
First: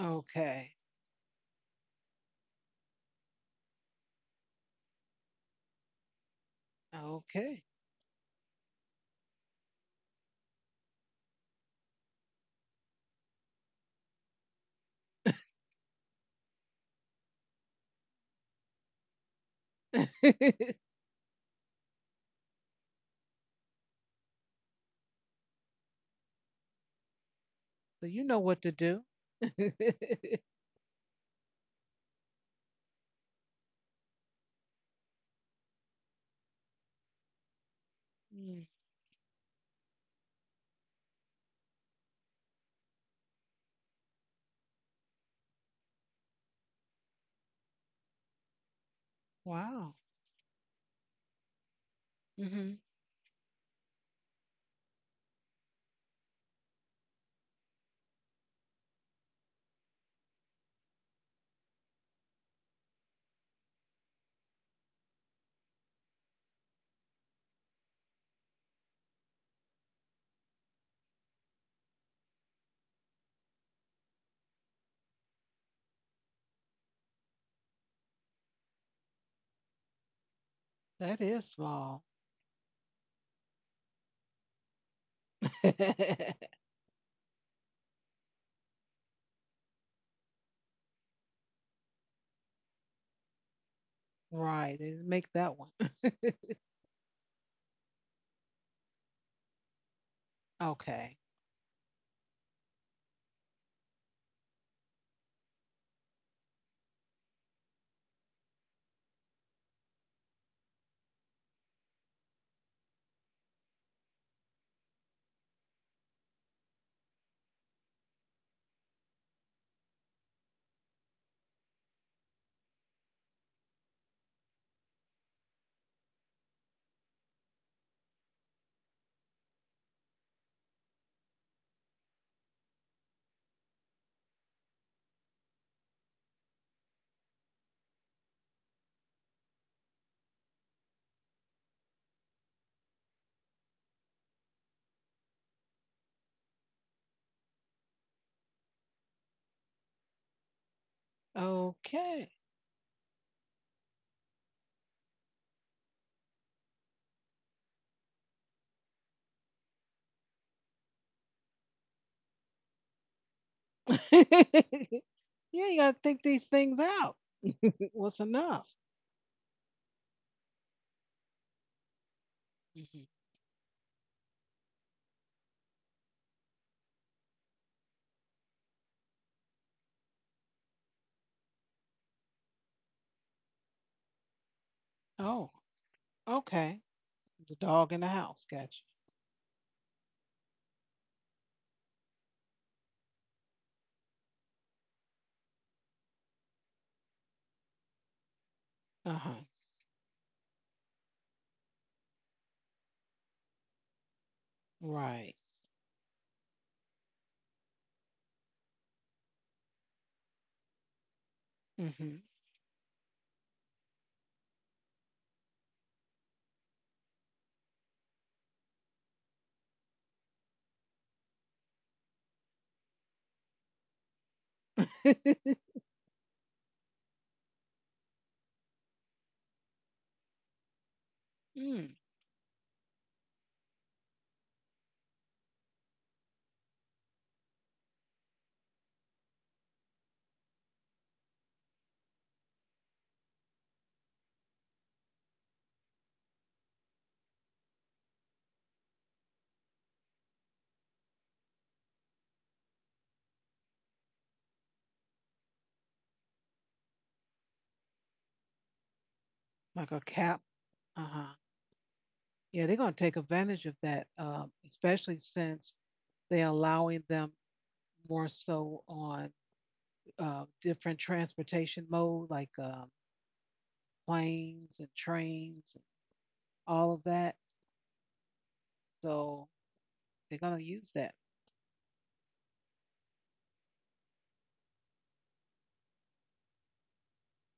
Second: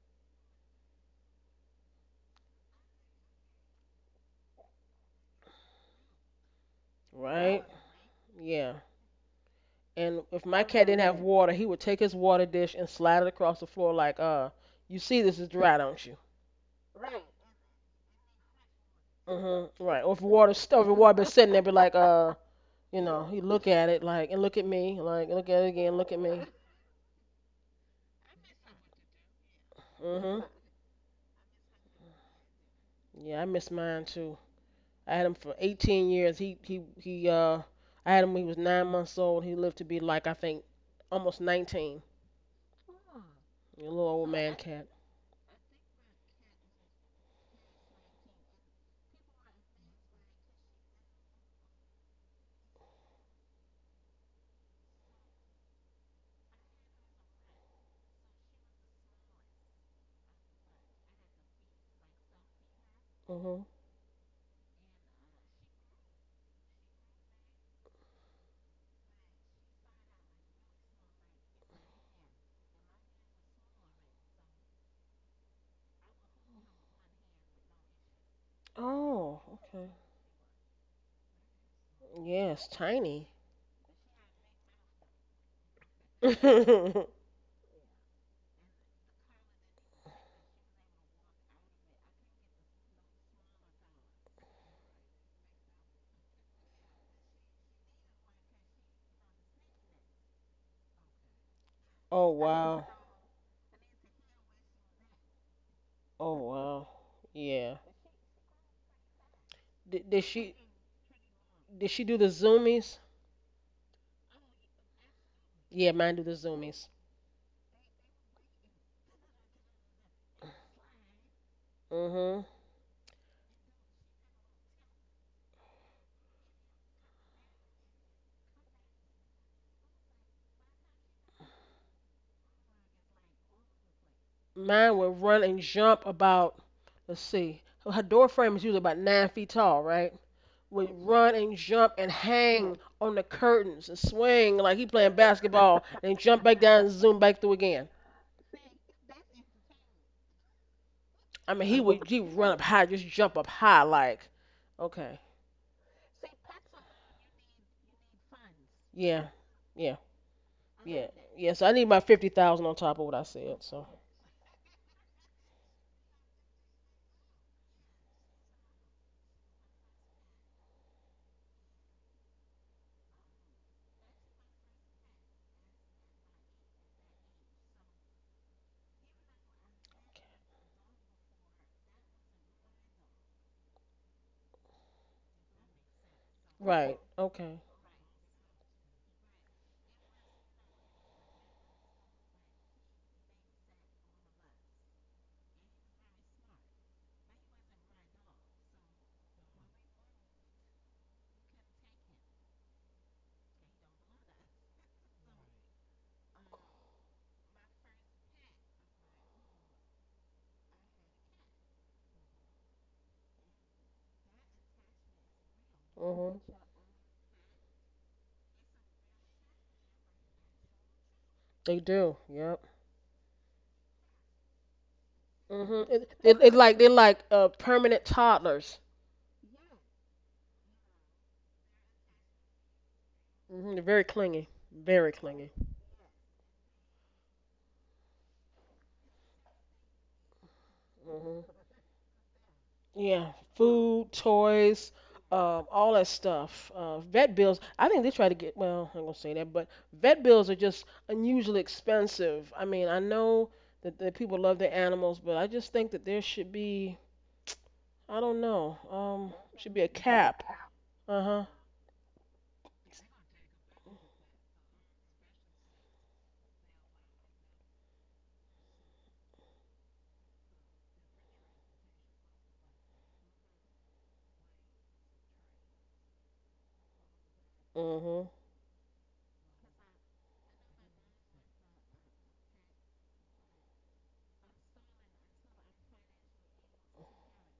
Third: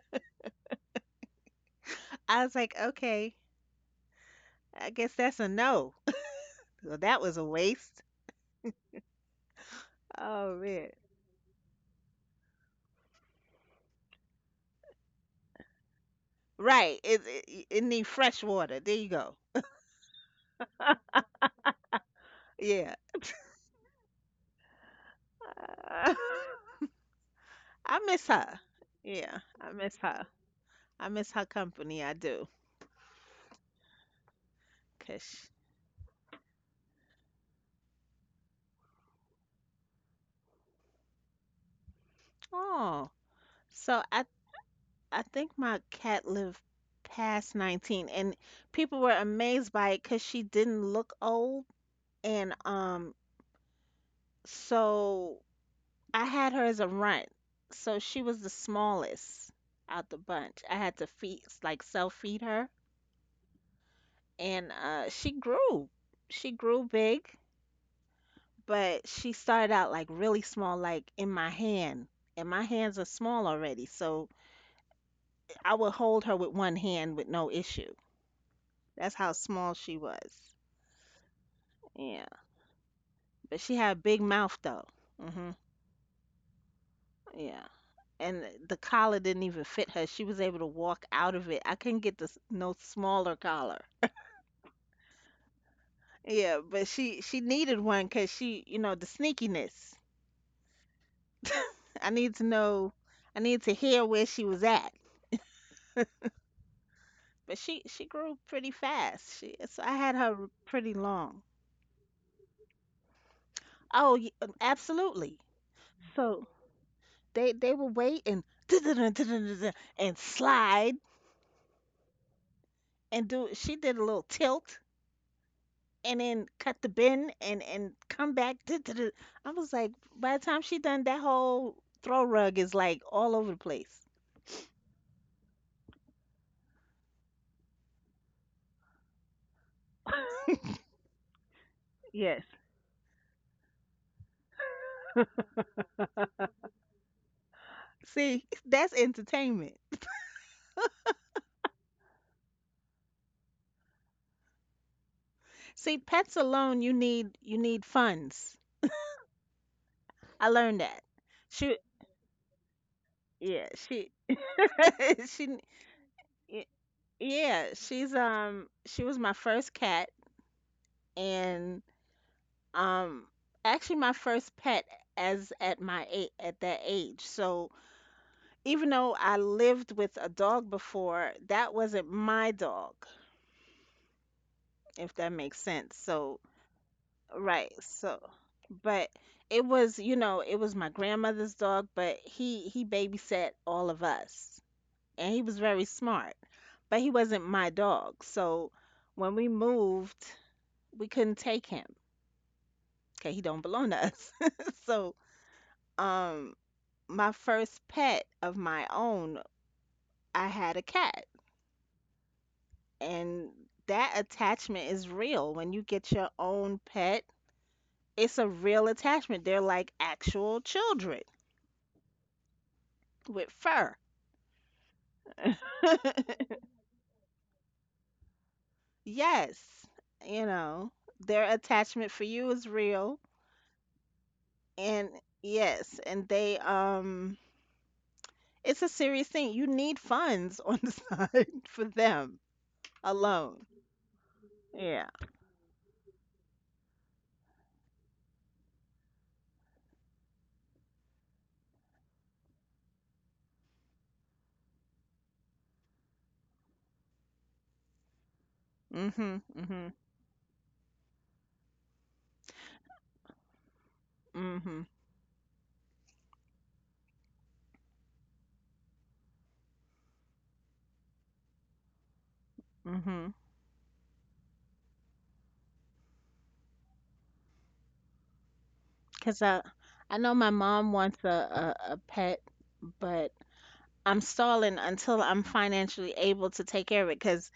Okay. I was like, okay, I guess that's a no. So that was a Okay. right? waste. Yeah. And if Oh my cat man. didn't have water, he would take his water dish and slide it across the floor like, you see this is dry, don't you? Right. It needs fresh water. There you go. Mhm. Right. Or so if water been sitting there, be like, Yeah. you know, he look at it like and look at me, like look at it again, look Uh, at me. I you miss know her. what to do. Yeah, I miss her. Mhm. I miss her company. I do. Yeah, I miss mine too. I Cause had him she- for 18 years. He he. I had him when he was Hmm, 9 months old. He lived to be like I think almost 19. oh, A little so I old man cat. I think my cat lived past 19, and people were amazed by wow. it because she didn't look old, and Hmm. So I had her as a runt, so she was the smallest out the bunch. I had to feed, like self feed her, Mhm. and she grew. She grew big, but she started out like really small, like in my hand, and my hands are small already, so I would hold her with one hand with no issue. That's how Oh, small okay. she was. That is small. Yeah, Yes, tiny. but she had a big mouth though. Mhm. right. oh Yeah. And the collar didn't even fit her. She was able to walk out of it. I couldn't get no smaller collar. They didn't make that one. Yeah, but she needed one because she, the sneakiness. Okay. I need to wow. know, I need to hear where she was at. Oh wow. But Yeah. she grew pretty fast. She So I Did, had did her she pretty long. did she do the zoomies? Oh, absolutely. Yeah, mine do the So zoomies. they would wait and and slide Mhm. and do. She did a little tilt and then cut the bend and come back. I was like, by the time she done that whole throw rug is like all over the place. Mine would run and jump about. Let's see. Her door frame is usually about 9 feet tall, right? Would run and jump and Yes. hang on the curtains and swing like he playing basketball, and jump back down and zoom back through again. See, that's entertainment. I mean, he Okay. would run up high, just jump up high like, okay, See, pets alone, you need funds. yeah, yeah, I learned that. yeah, yeah. So I She, need my 50,000 on top of what I said. yeah, So yeah, she, you got to think these y- things out. yeah, she's What's enough? she was my first cat, and Hmm. um, actually my first pet as at my eight at that age. So even though I lived with a dog before, that wasn't my dog, if that Oh, makes sense. So. okay. right, The okay, Right. dog in the house. Gotcha. But it was my grandmother's dog, but he babysat all of us. And he was very smart, but he wasn't my dog. So, Uh huh. when we moved, we couldn't take him. Okay, he don't belong to us. So, Right. um my first pet of my own, I had a cat. Hmm. And that attachment is real. When you get your mhm, own pet, it's a real attachment. They're like actual children they do, yep, with fur. mhm. It, it, it like they're like permanent toddlers. Yes, you know, their Mm, attachment for you is real, Mhm, they're very clingy, very and clingy. yes, and they it's a serious thing. You need funds on the Mhm. side for them Yeah, alone. food, toys, Yeah. All that stuff. Vet bills. I think they try to get. Well, I'm gonna say that, but vet bills are just unusually expensive. I mean, I know that people love their animals, but I just think that there should be. I don't know. Mhm. Should be a like Mhm. a cap. cap. Uh Uh-huh. huh. Yeah, they're going to take advantage of that, Mhm. especially since they're allowing them more so on different transportation mode, like Mhm. planes and trains and all of that. Mhm. Cuz So I know they're my going to use mom that. wants a pet, but I'm stalling until I'm financially able to take care of it, cuz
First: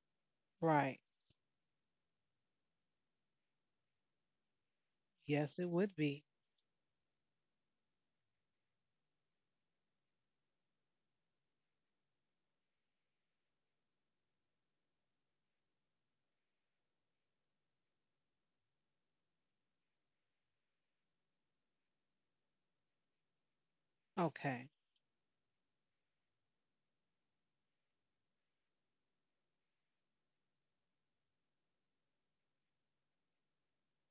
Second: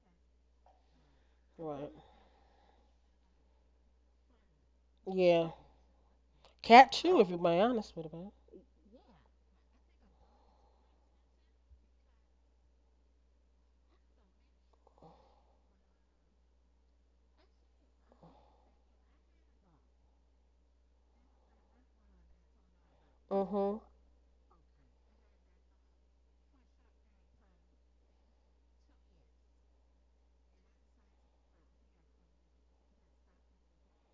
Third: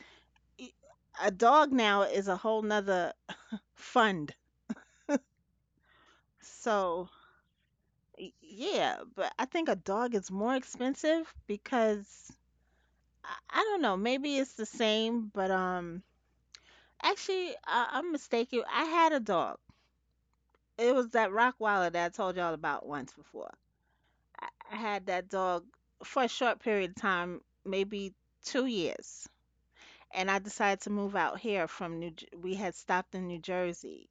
Right. a dog Right. now is a whole nother fund. Yeah. Yes, it would be. Cat So too, if you're being honest with me. Yeah, but I think a dog is more expensive because I don't know, maybe it's the same, but actually I'm mistaken. I had a dog. It was that Rottweiler that I told y'all about once before. Mhm. I, Okay. I had that dog for a short period of time, maybe 2 years. And I decided to move out here. We had stopped in New Jersey,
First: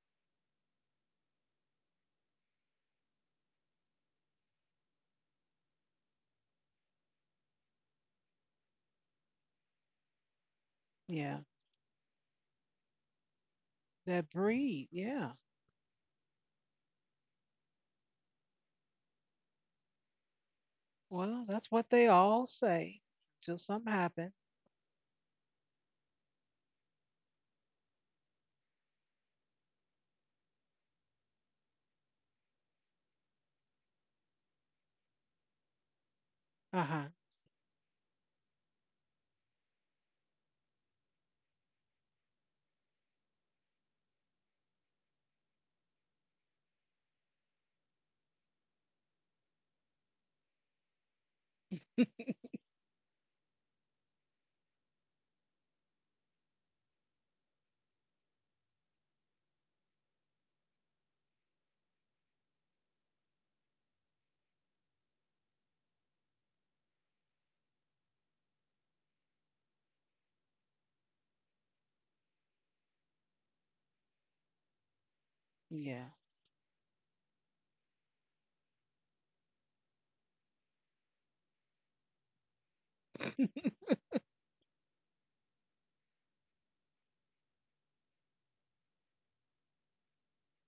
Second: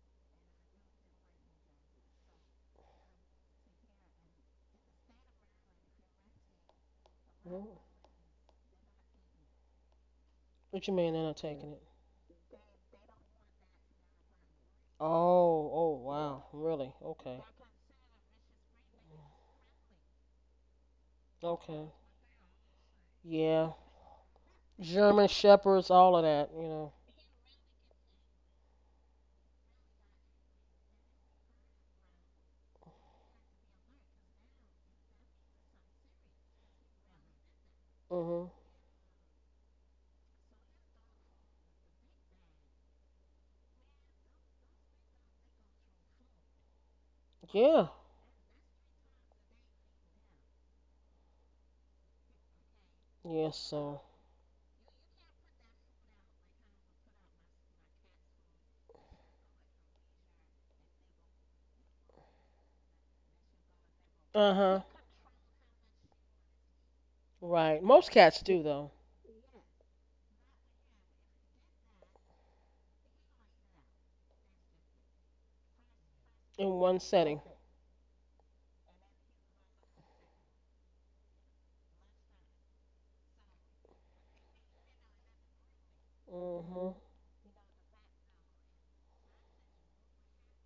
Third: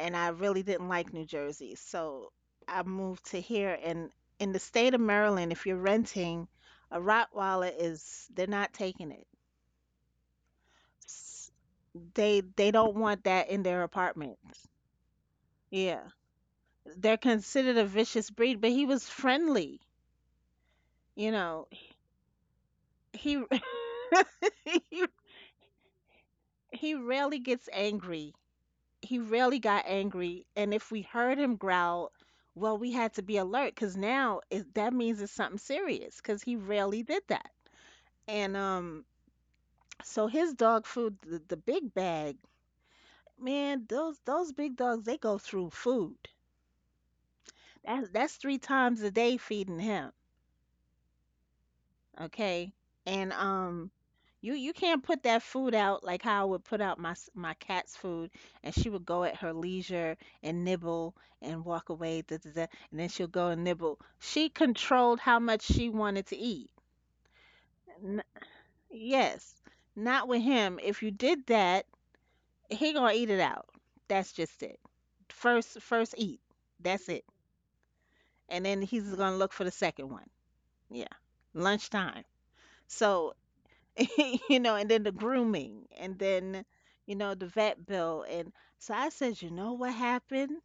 and I really didn't like New Jersey. So I moved to here. And in the state of Maryland, if you're renting, a Rottweiler Mhm. They're not taking it. What you mean? They're not Yeah. S- taking it. they don't want that in their That apartment. breed. Yeah. Oh. Oh. Yeah. Wow. Really? They're Okay. considered a vicious breed, but he was friendly. You Well, know, that's Okay. what they all say he until Yeah. something happens. he German shepherds, all of that, you know. he rarely gets angry. He really got angry, and if we heard him growl, well, we had to be alert because now that means it's something serious because he rarely Uh-huh. did that. Mhm. And so his dog food, the big bag, man, those big dogs they go through food. Yeah. That's three times a day feeding him. Okay? And Yeah. So. you can't put that food out like how I would put out my cat's food, and she would go at her leisure and nibble and walk away, da, da, da, and then she'll go and nibble. She Uh huh. controlled how much she wanted to eat. Right. Most N- cats do though, yes. Not with him. If you did that, he gonna eat it out. That's just it. First Yeah. first eat. in one That's it. setting. And then he's gonna look for the second one. Yeah. Lunchtime. So and then the grooming, and then, Mhm. The vet bill. And so I said, you know what happened?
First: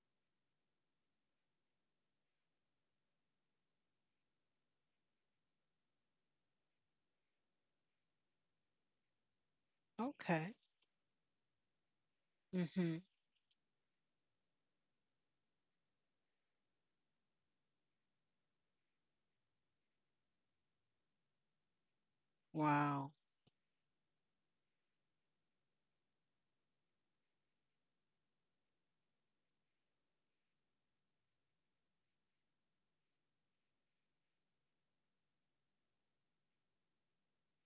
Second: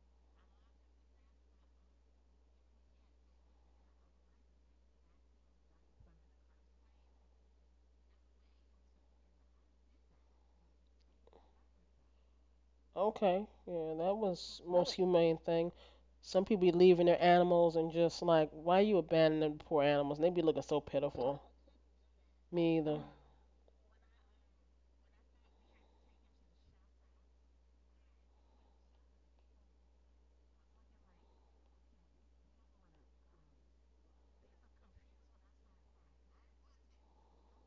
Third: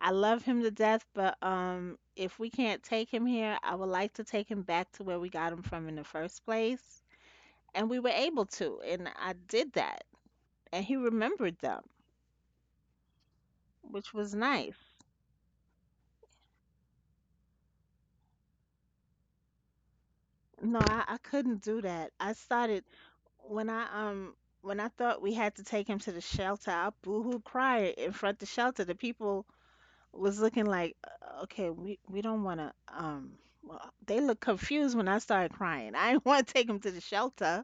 I love him to death, but if we can't take him here, I would like to take him back to where we got him from in the first place. And we were able to, and I did that. Okay. And he remembered them, Hmm. Okay. Yeah, which that was was nice. most humane thing. Some people be leaving their animals and just like, why you abandoning the poor animals? And they be looking No, so I pitiful. couldn't do that. I Me started either. Wow. when I um when I thought we had to take him to the shelter, I boohoo cried in front of the shelter. The people was looking like, okay, we don't want to. Well," they look confused when I started crying. I didn't want to take them to the shelter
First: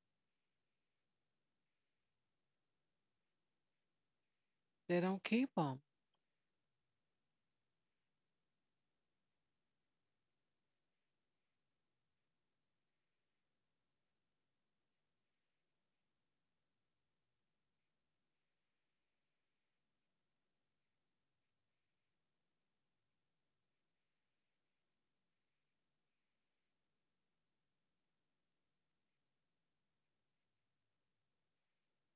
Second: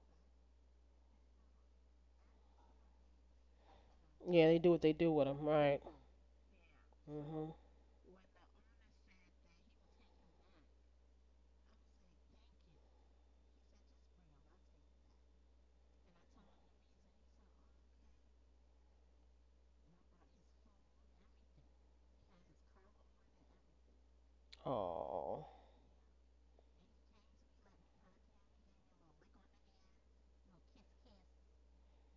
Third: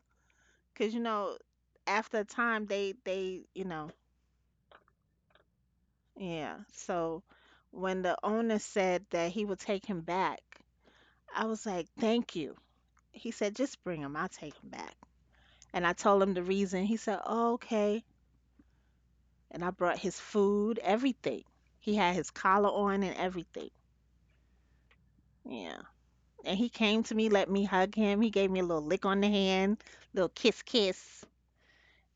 because after a time, they Yeah, they do what they They do don't with them. keep Right. them. yeah. So Mhm. when the owner said that he would take him back, I was like, thank you. He said, just bring him. I'll take him back. And I told him the reason. He said, oh, okay. And I brought his food, everything. He had his collar on and everything. Oh. Yeah. And he came to me, let me hug him. He gave me a little lick on the hand, little kiss, kiss,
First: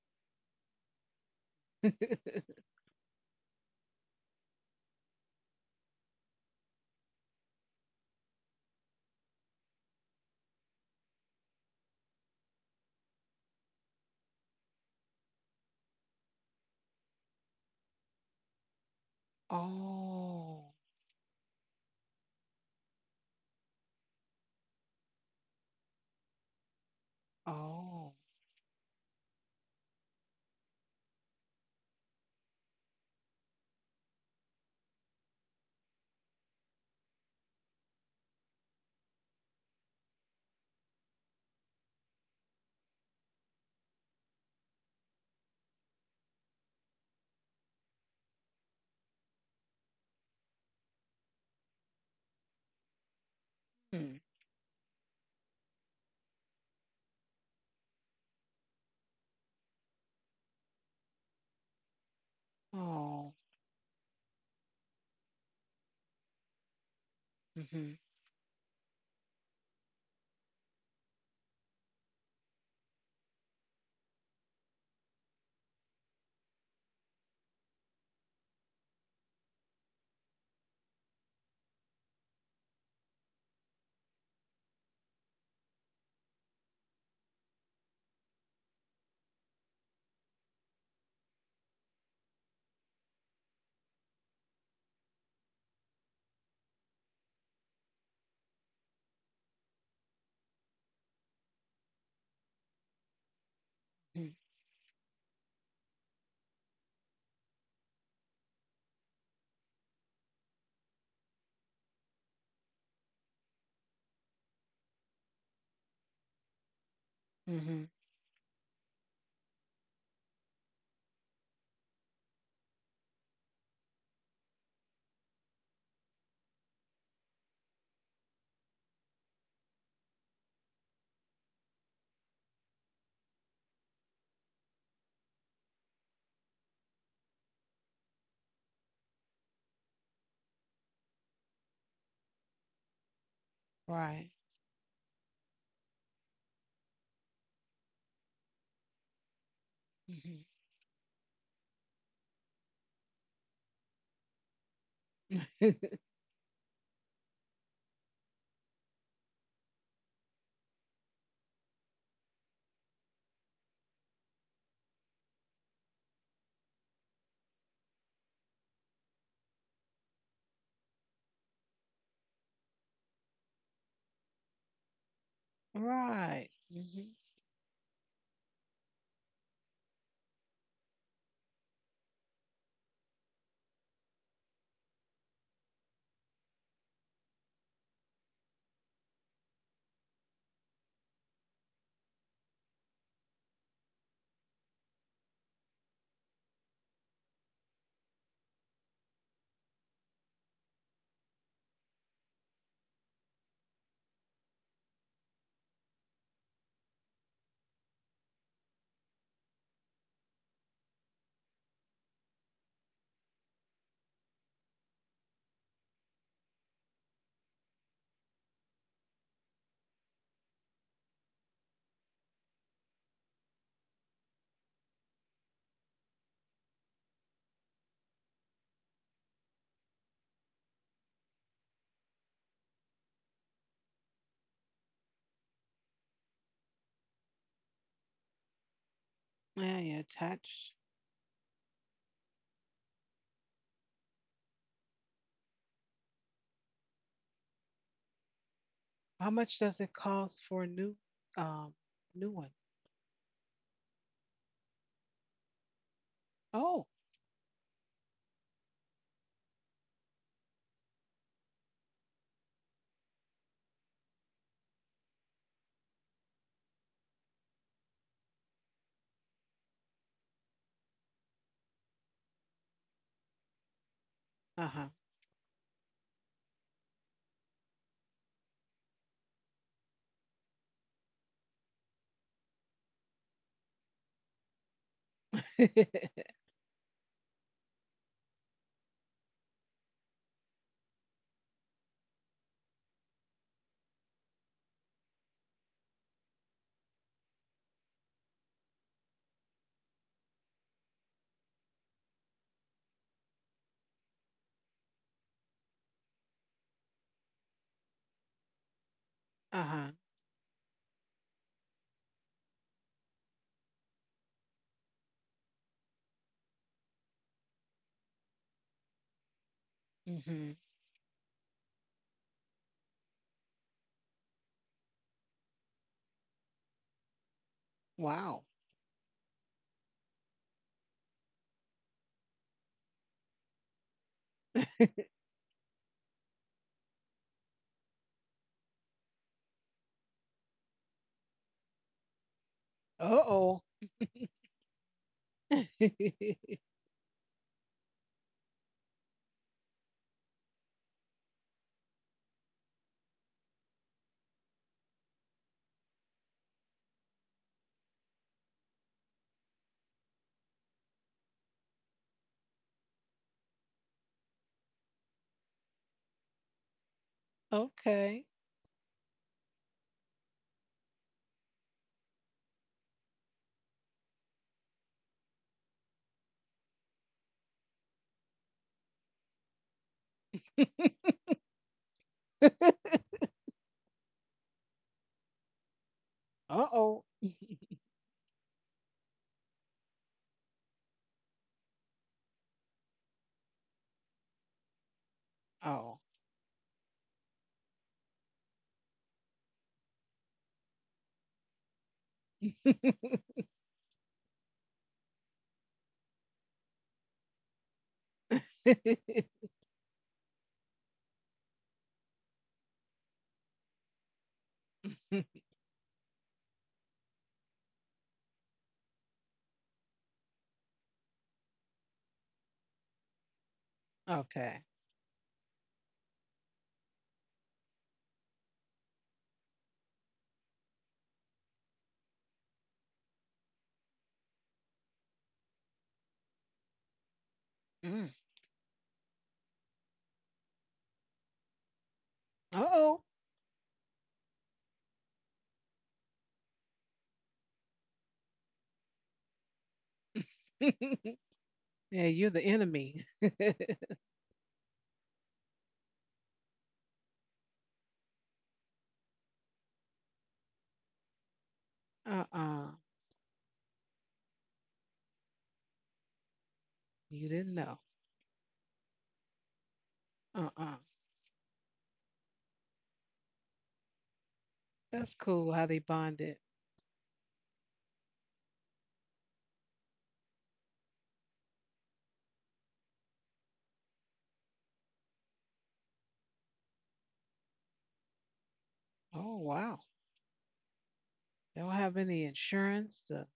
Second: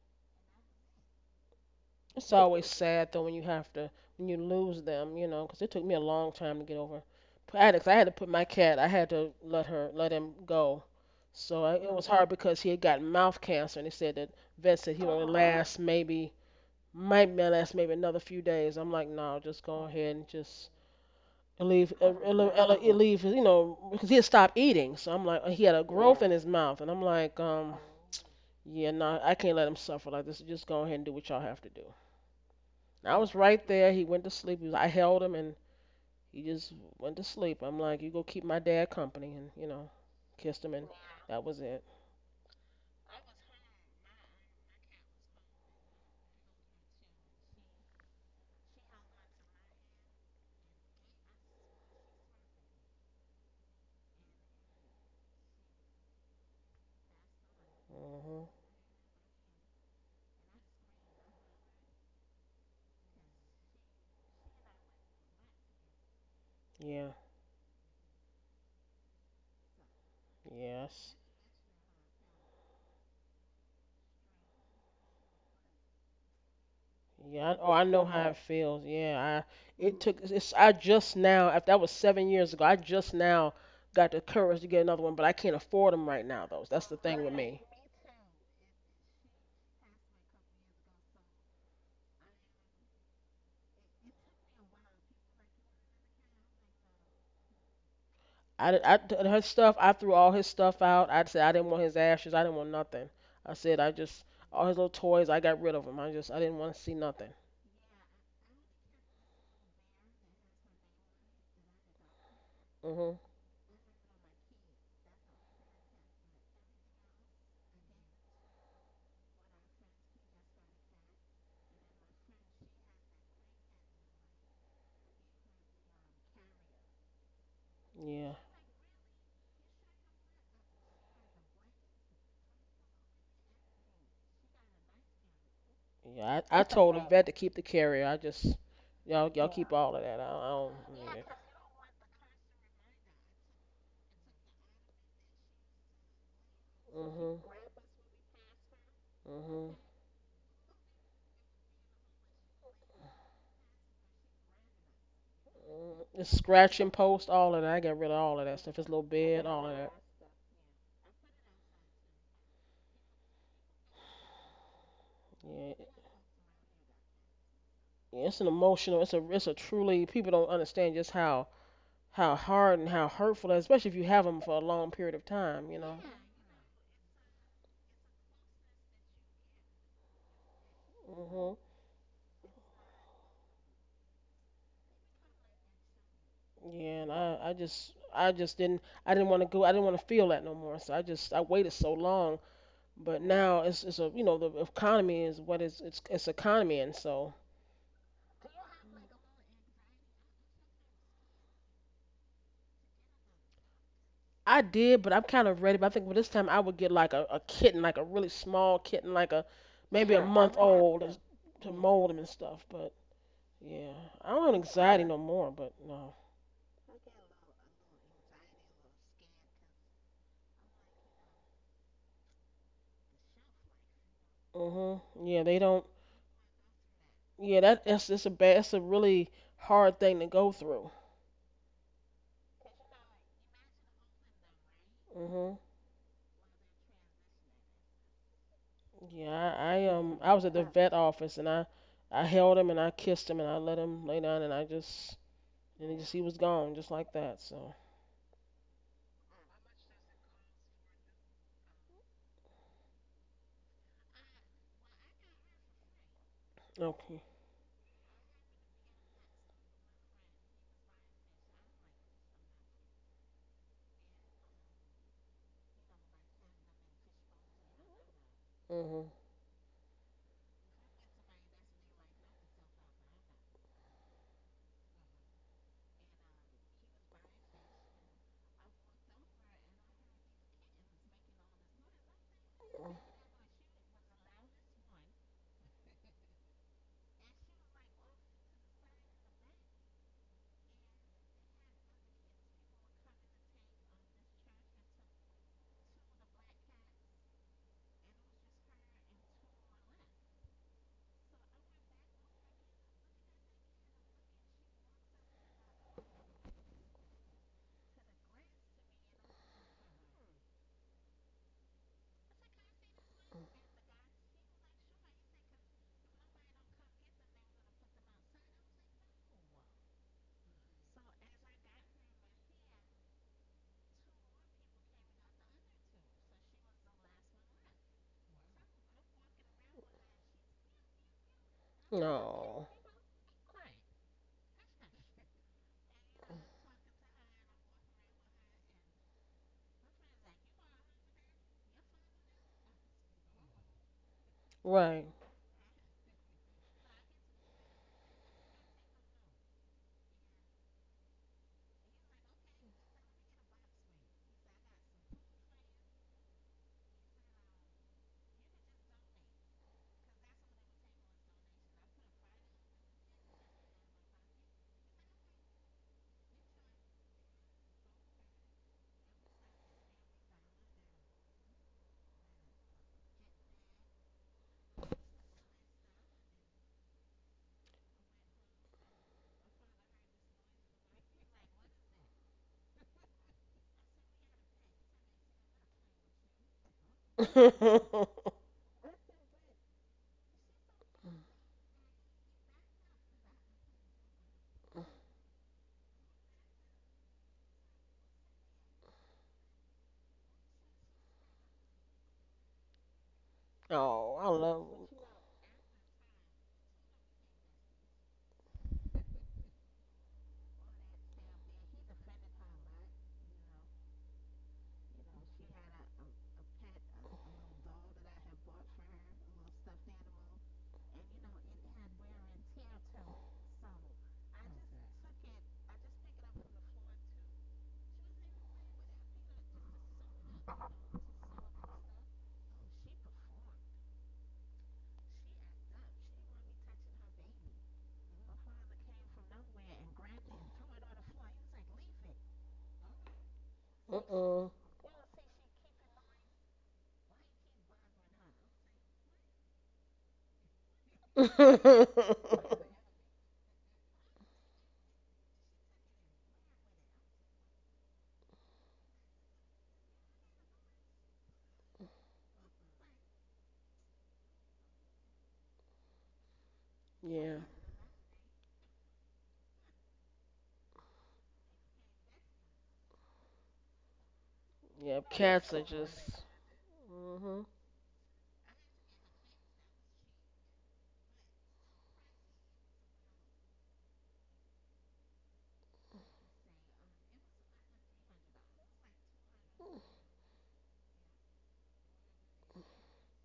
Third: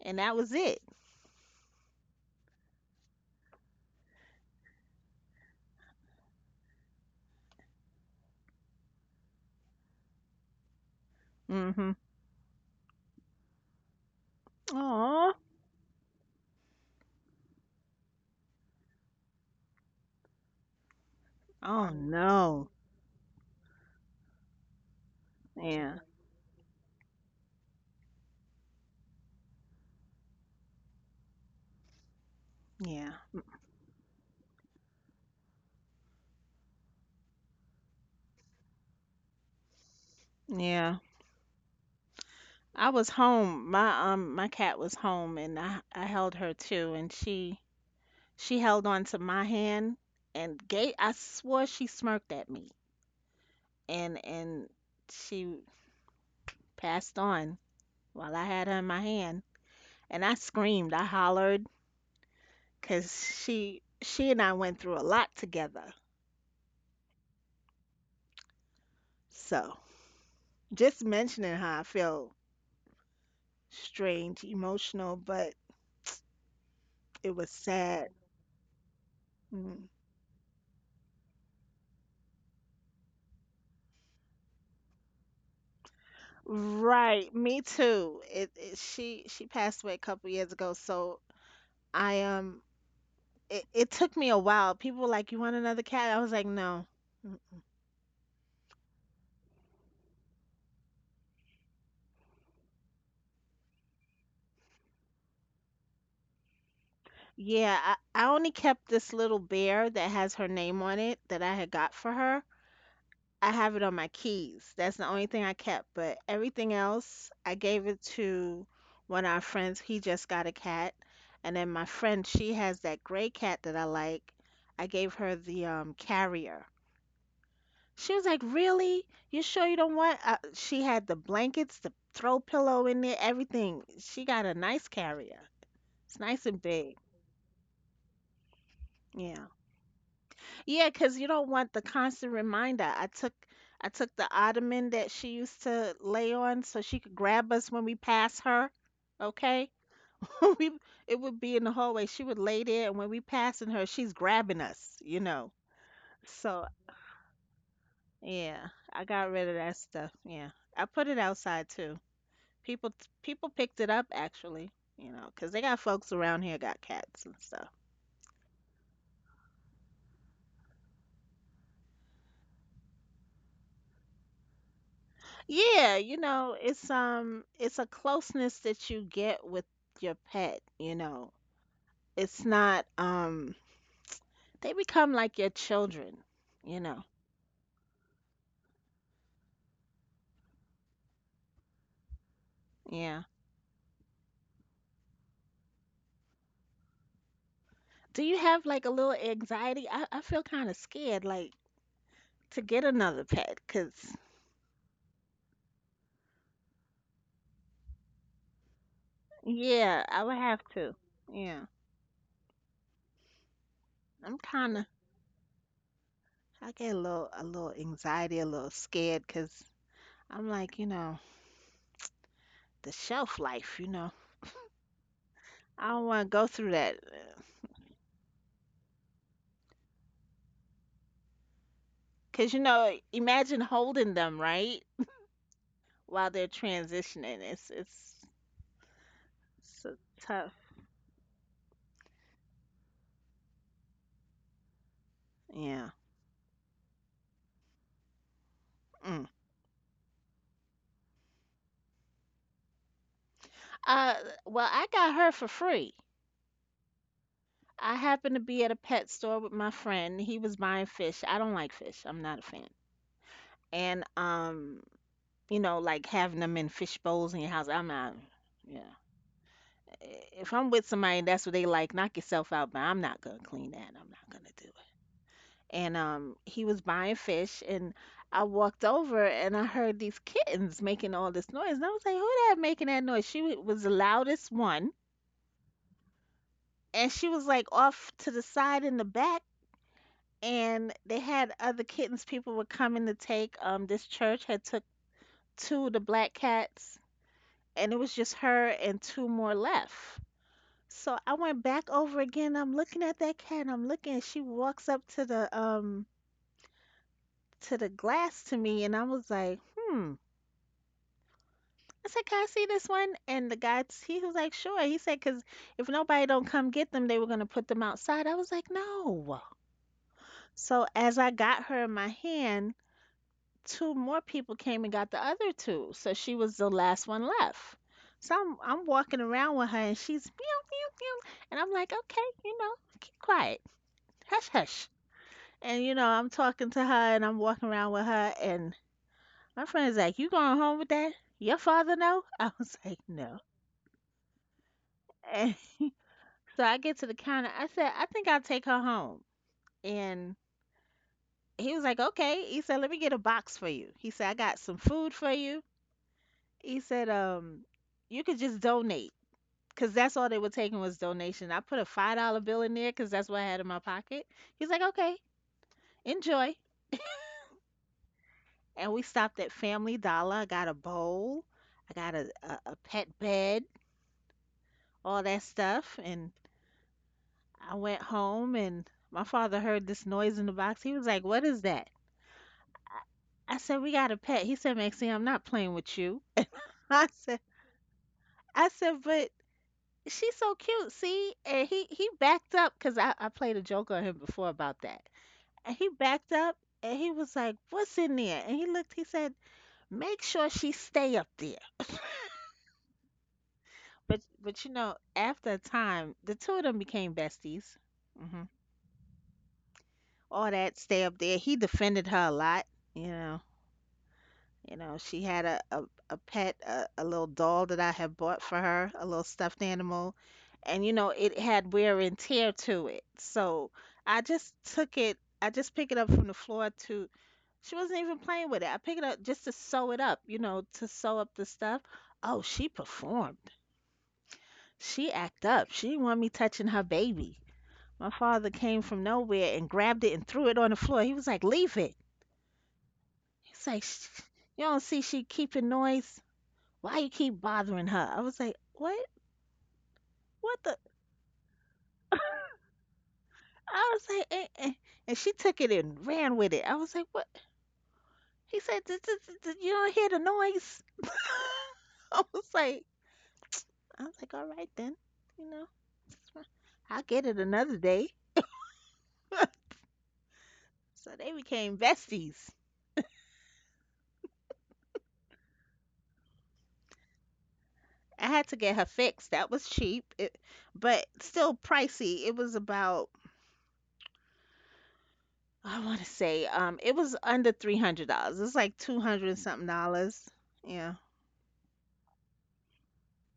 and that was it. It's always sad though when you have to when you lose them, you know, 'cause it took me a long time to get over addicts. I had to put my cat. I had to let her let him go. So I, it Mhm. was hard because he had got mouth cancer, and they said that vet said he only Oh, Oh. last maybe might may last maybe another few days. I'm like, no, just go ahead and just oh. Oh leave oh leave, no. no. Leave you know because he had stopped eating. So I'm like, he had a Yeah. growth Yeah. in his mouth, and I'm like, Oh. yeah, no, I can't let him suffer like this. Just go ahead and do what y'all have to do. Yeah. I was right there. He went to sleep. He was, I held him and he just went to sleep. I'm like, you go keep my dad company, and you know, kissed him, and Yeah. that was it. I was home. My my cat was home, and I held her too, and she held on to my hand and gave. I swore she smirked at me, Hmm. and she passed on while Hmm. I had her in my hand, and I screamed, I hollered, because Oh. she and I went through a lot together. Yeah. Hmm. So just Yes. mentioning her, I feel strange, emotional, but it was Yeah. I, oh, I know sad. how it feels. Yeah. I Mm. it took. It's. I just now. After that was 7 years ago. I just now got the courage to get another one, but I can't afford them right now, though. That's the thing Right, with me me. too. It she passed away a couple years ago, so I it took me a while. People were like, "You want another cat?" I was like, "No." Mm. Her stuff. I threw all his stuff out. I said I didn't want his ashes. I didn't want nothing. I said I just all his little toys. I got rid of them. I just I didn't want to see nothing. Yeah, I only kept this little bear that has her name on it that I had got for her. Mhm. I have it on my keys. That's the only thing I kept, but everything else I Mm-hmm. gave it to one of our friends. He just got a cat, and then my friend, she has that gray cat that I like. I gave her the carrier. She was like, Yeah. "Really? You sure you don't want?" She had the blankets, the throw pillow in there, everything. She got a nice carrier. It's nice Yeah. and I no big. told the vet to keep the carrier. I just y'all y'all Yeah. Yeah. keep all of that. I don't Yeah, cause you need it. don't want the constant reminder. I took the Right. ottoman that she used to lay on so she could Mhm. grab us when we pass her. Okay? Mhm. Hmm. We It would be in the hallway. She would lay there and when we passing her, she's grabbing us. Mm, the So, scratching post, all of that. I got rid of all of that yeah, stuff. His I little got rid of bed, all that of that. stuff. Yeah. I put it outside too. People People picked it up actually, 'cause they got Yeah. folks around here got cats and stuff. Yeah it's an emotional. It's a. It's a truly. People don't understand just how hard and how hurtful, especially if you have them for a long period of time, you Yeah, know. you right. know, it's Mm-hmm. um it's a closeness that you get with your pet. Mhm. It's not, they become like your children, you know. Yeah, and I just, I just didn't, I didn't want to go, I didn't want to feel that no more. So I just, I waited so long, Yeah. but now you know, the economy is what is, it's economy, and so Do you have like a little anxiety? I feel kind of scared like to get another pet 'cause I did, but I'm kind of ready. But I think by this time I would get like a kitten, like a really small kitten, like a, yeah, maybe I a would month have to. old, and- Yeah. to mold them and stuff. But yeah, I I'm don't have kind of anxiety no more. But no. I get a little anxiety, a little scared 'cause I'm like, you know, the shelf life, you know. Mhm. Yeah, they I don't. don't want to go through that. Yeah, that's it's a bad, it's a really hard thing to go through. Because you know, imagine holding them, right? Mhm. While they're transitioning. It's Yeah, Yeah, so you I was tough. at the attached. vet office and I held him and I kissed him and I let him lay down and I just Yeah. and he just he was gone just like that. So Mm. How much does it cost for a new, um, new one? Uh well, I got her for free. Oh. okay. I happened to be at a pet store with my friend. He was buying fish. I don't like fish. I'm not a fan. And You know, like having them in fish bowls in your house, I'm not, yeah. Mhm. If I'm with somebody and that's what they like, knock yourself out, but I'm not gonna clean that. I'm not gonna do Uh it. huh. And he was buying fish, and I walked over and I heard these kittens making all this noise and I was like, who that making that noise? Was the loudest one, and she was like off to the side in the back, and they had other kittens. People were coming to take this church had took two of the black cats, and it was just her and two more left. So I went back over again. I'm looking at that cat. I'm looking. And she walks up to the glass to me, and I was like, uh huh. "Hmm, I said, "Can I see this one?" And the guy, he was like, "Sure." He said, "Cause if nobody don't come get them, they were gonna put them outside." I was like, "No." Hmm. So as I got her in my hand, two more people came and got the other two. So she was the last one left. So Wow. I'm walking around with her, and she's meow meow meow, and I'm like, "Okay, you No. know, keep quiet, hush hush." And you know, I'm talking to her, and I'm walking around with her, and my friend's like, "You going home with that? Your father know?" I was like, Uh "No." oh. Right. And So I get to the counter. I said, I think I'll take her home. And he was like, okay. He said, let me get a box for you. He said, I got some food for you. He said, you could just donate. Cause that's all they were taking was donation. I put a $5 bill in there because that's what I had in my pocket. He's like, okay, enjoy. okay. And we stopped at Family Dollar. I got a bowl. I got a pet bed, all that stuff. And I went home and my father heard this noise in the box. He was like, what is that? uh I said, we got a pet. He said, Maxine, I'm not playing with you. oh. I said, I said, but she's so cute, see? And he backed up because I played a joke on him before about that. And he Oh. backed up and he was like, what's in there? And he looked, he said, make sure she stay up there. Oh, I But you love. know, after a time, the two of them became besties. Hmm. All that stay up there. He defended her a lot, you know. You know, she had a pet, a little doll that I had bought for her, a little stuffed animal. And, you know, it had wear and tear to it. So okay. I just picked it up from the floor to, she wasn't even playing with it. I picked it up just to sew it up, you know, to sew up the stuff. Oh, she performed. She act up. She didn't want me touching her baby. My Mm. father came from nowhere and grabbed it and threw it on the floor. He was like, leave it. Oh. He's like, "Sh- Uh uh you don't see she keeping noise? Why you keep bothering her? I was like, what? What the? yeah, you're the enemy. uh-uh. I was like, eh, eh. And she took it and ran with it. I was like, what? He said, "Th- th- th- th- you don't hear the noise. I was like, I was like, all right then, you know, I'll get You it yeah. didn't another know. day. Uh-uh. So they became besties. Yeah. That's cool Cats how are they just. bonded. Mhm. I had to get her fixed. That was cheap, it, but still pricey. It was about, I want to say, it was under $300. It was like 200 and Oh something wow. dollars. Yeah. They don't have any insurance to,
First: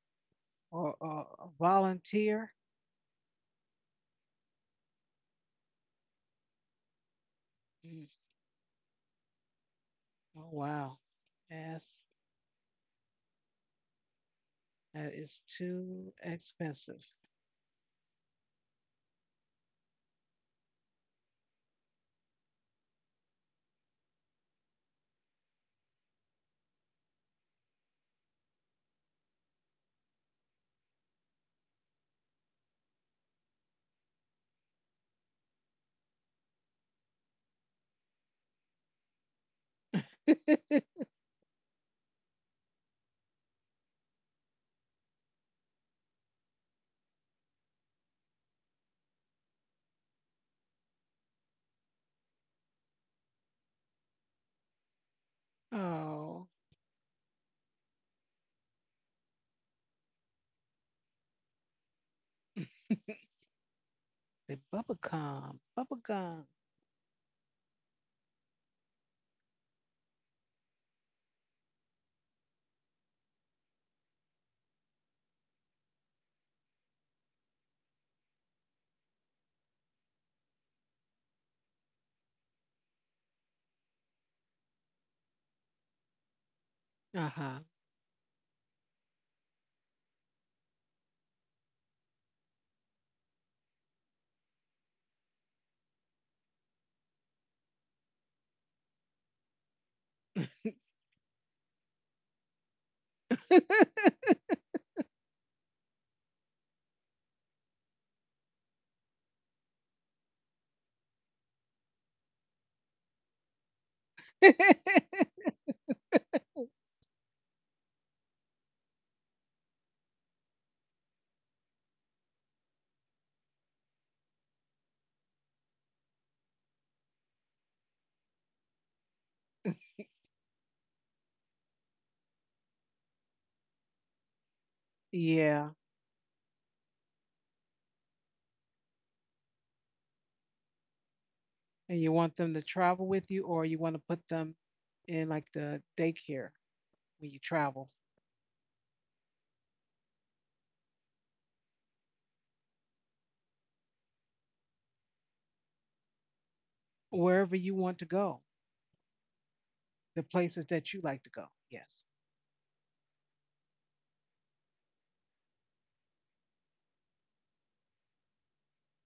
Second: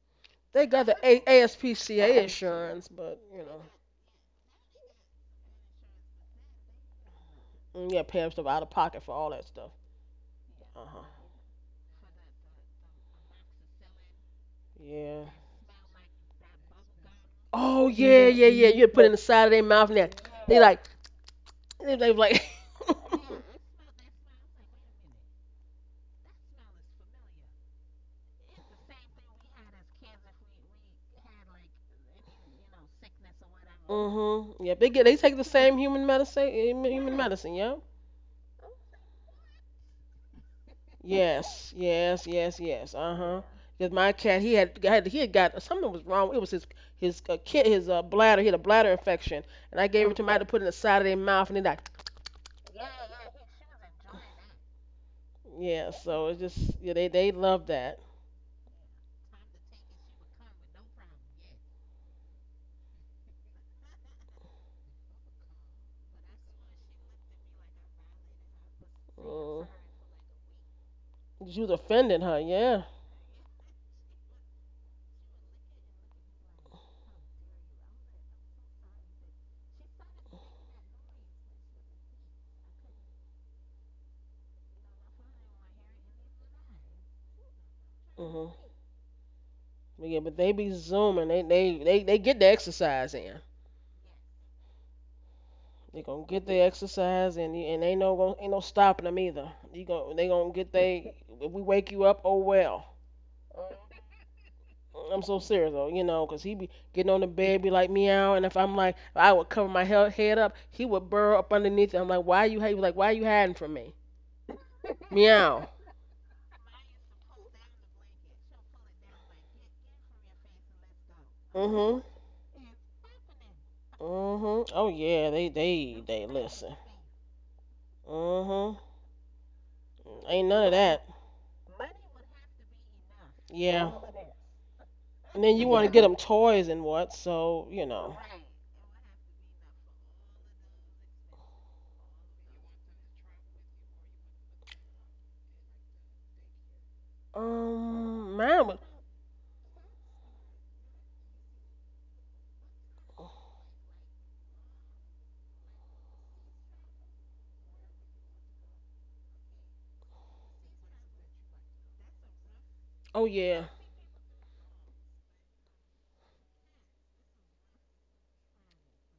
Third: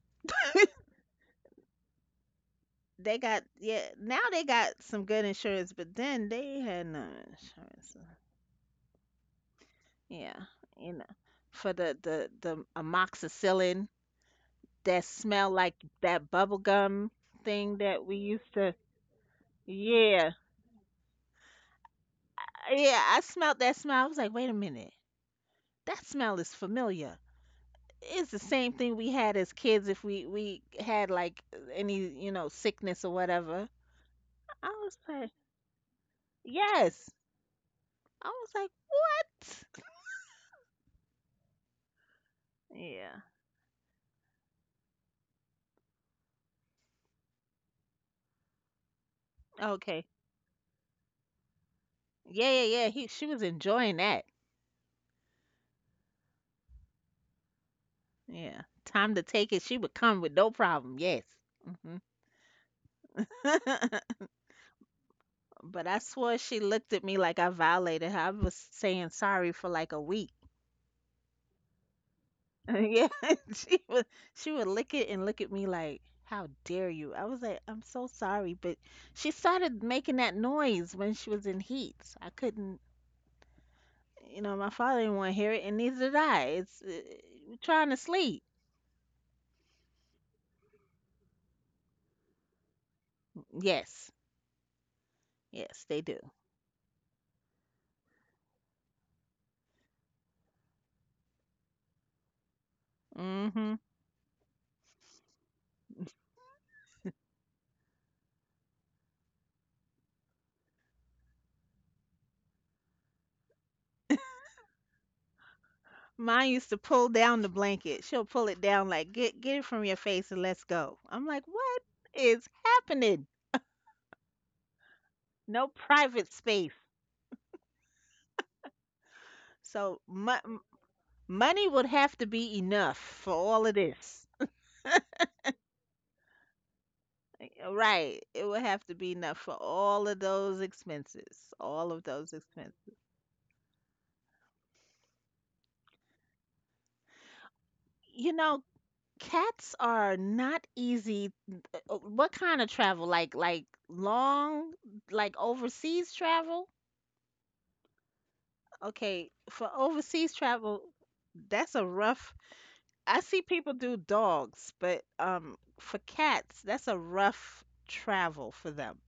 They got or, the A- or or ASPCA volunteer. insurance, They but got, you know. yeah, now they got some good insurance, but then they had no Mm, insurance. yeah, Mm. paying stuff out of pocket for all that stuff. Yeah, Oh Uh you huh. wow. know, for the Yes. the the amoxicillin that That Yeah. is smell like too that bubble expensive. gum thing Oh that we yeah, yeah, used yeah. to, You put it in the side of their mouth and that yeah. they like they like. Yeah, I smelled that smell. I was like, wait a minute, that smell is familiar. It's the same thing we had as kids if we had like any, you know, sickness or whatever. mhm. Yeah, I they get was they take like, the same human medicine. Human yes. medicine. Yeah. I was like, what? Yes, yes, yes, yes. Uh Yeah. huh. Because my cat, he had got something was wrong. It was his kid his bladder. He had a bladder infection, and I gave Okay. it to him. I had to put it in the side of their mouth, and they like Yeah, yeah, yeah. He She was enjoying that. yeah. So it's oh. just yeah, they love that. Yeah. Time to take it. She would come with no problem. Yes. Hmm. The bubblegum. But I swore Bubblegum. she looked at me like I violated her. I was saying sorry Mm. for like a week. You defending her, yeah. Yeah, she would she would lick it and look at me like, "How dare you?" I was like, "I'm so sorry," but she started making that noise when she was in heat. So I couldn't, you know, my father didn't want to hear it, and neither did I. It's We're Uh-huh. trying to sleep. Mhm. But yeah, but they be zooming. They get the exercise in. Yes, yes, They they do. gonna get the exercise and ain't no stopping them either. You going they gonna get they. If we wake you up, oh well. Hmm. I'm so serious though, you know, 'cause he be getting on the bed, be like meow, and if I'm like, I would cover my head up, he would burrow up underneath. And I'm like, why you? He was like, why you hiding from me? Meow. Mine used to pull down the blanket. She'll pull it down like get it from your face and let's go. I'm like, what Mhm. is happening? Mhm. Oh yeah, they No they they private space. listen. Mhm. So Ain't mo- none of that. Money would have to be enough for all of Yeah. this. And then you yeah. want to get them toys and what, so, you know. Right. It would have to be enough for all of those expenses. All of And you those want them to expenses. travel with you, or you want to put them in like the daycare when you travel, You Mine know, was. cats are not easy. What kind of travel? Like long, like overseas travel? wherever you want to go, Okay, for the overseas places travel, that you like to go. that's a Yes. rough. Oh I see yeah, people do dogs, but for cats, that's a rough travel for them,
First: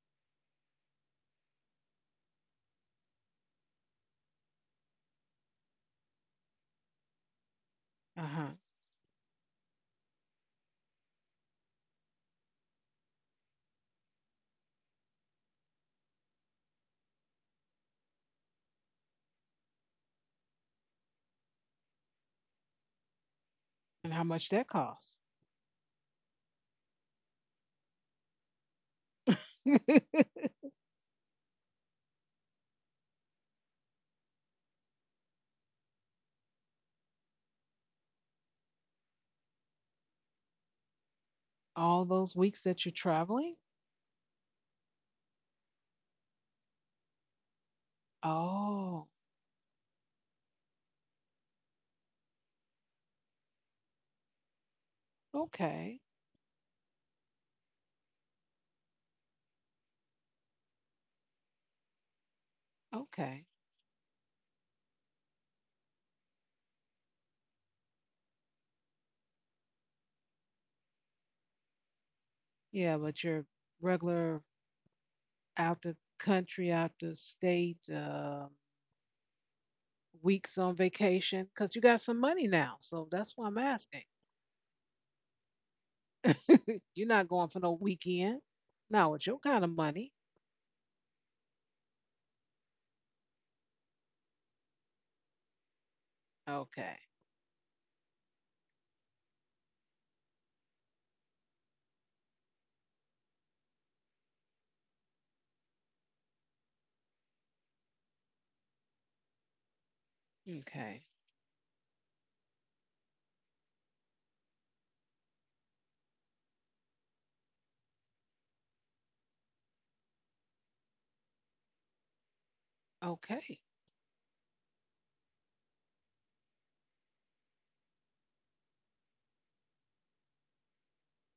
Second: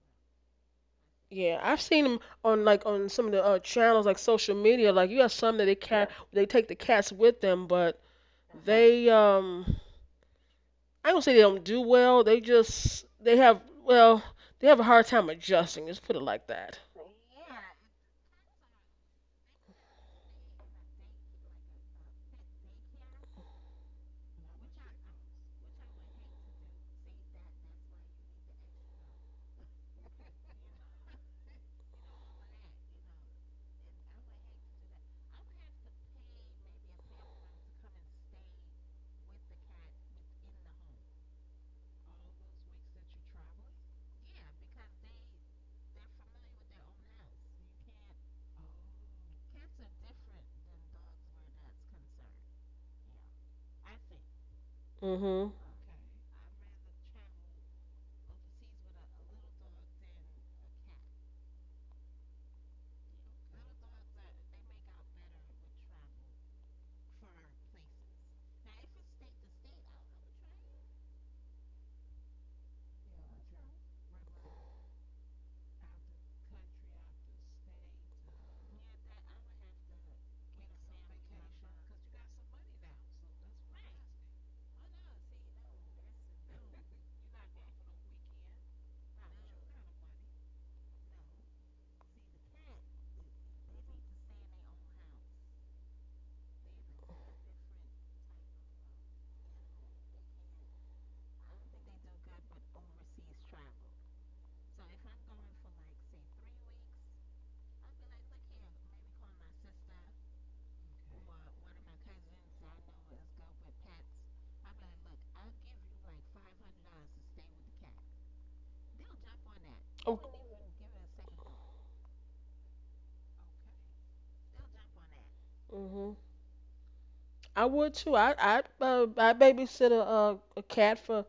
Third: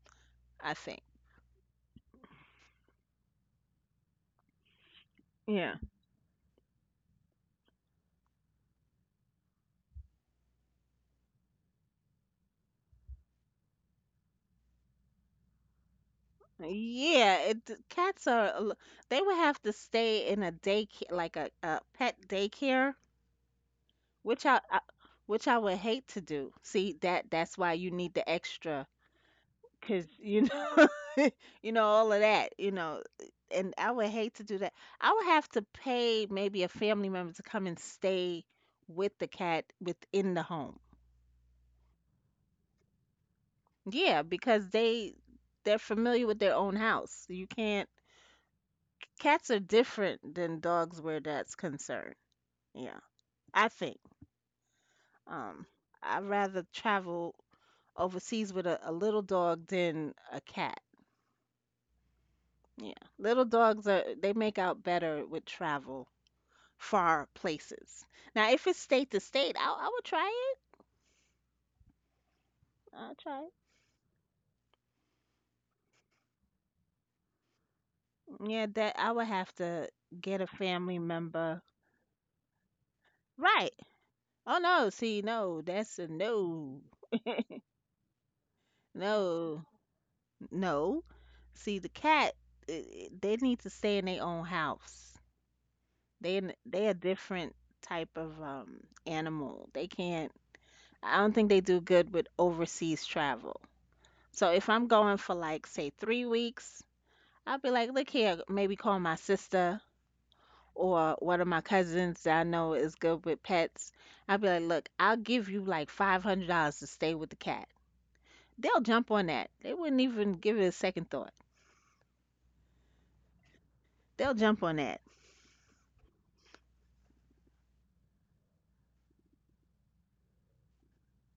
I think. yeah. I've seen them on like on some of the channels like social media. Like you have some that Yeah. they cat they take the cats with them, but Uh huh. they I don't say they don't do well. They just they have a hard time adjusting. Let's put it like that. Cats are, they would have to stay in a daycare, like a pet daycare, And how much which that costs? which I would hate to do. See, that that's why you need the extra. 'Cause, you know, you know, all of that, you know, and I would hate to do that. I would have to pay maybe a family member to come and stay with the cat within the home. All those weeks that you're traveling? Yeah, because they're familiar with their own house. You can't, Oh, cats are different than dogs where that's concerned. Yeah, I think. Mhm. Um, okay. I'd rather travel overseas with a little dog than a cat. Yeah. Okay. Little dogs are, they make out better with travel far places. Now, if it's state to state, I would try it. Yeah, I'll but your try regular out the country, out the state, it. Yeah, that I would have to get a weeks on family vacation, member. because you got some money now. So that's why I'm Right. asking. Oh no, see, no, that's a no. You're not going for no weekend. Not with your kind of No, money. no. See, the cat, eh, eh, they need to stay in their own house. They Okay. a different type of animal. They can't. I don't think they do good with overseas travel. So if I'm going for like say 3 weeks, I'll be like, look here, maybe call my sister Okay. or one of my cousins that I know is good with pets, I'll be like, look, I'll give you like $500 to stay with the cat. They'll jump on that. They wouldn't Oh, even give it a second thought. Okay. They'll jump on that. mhm. I would too. I babysit a cat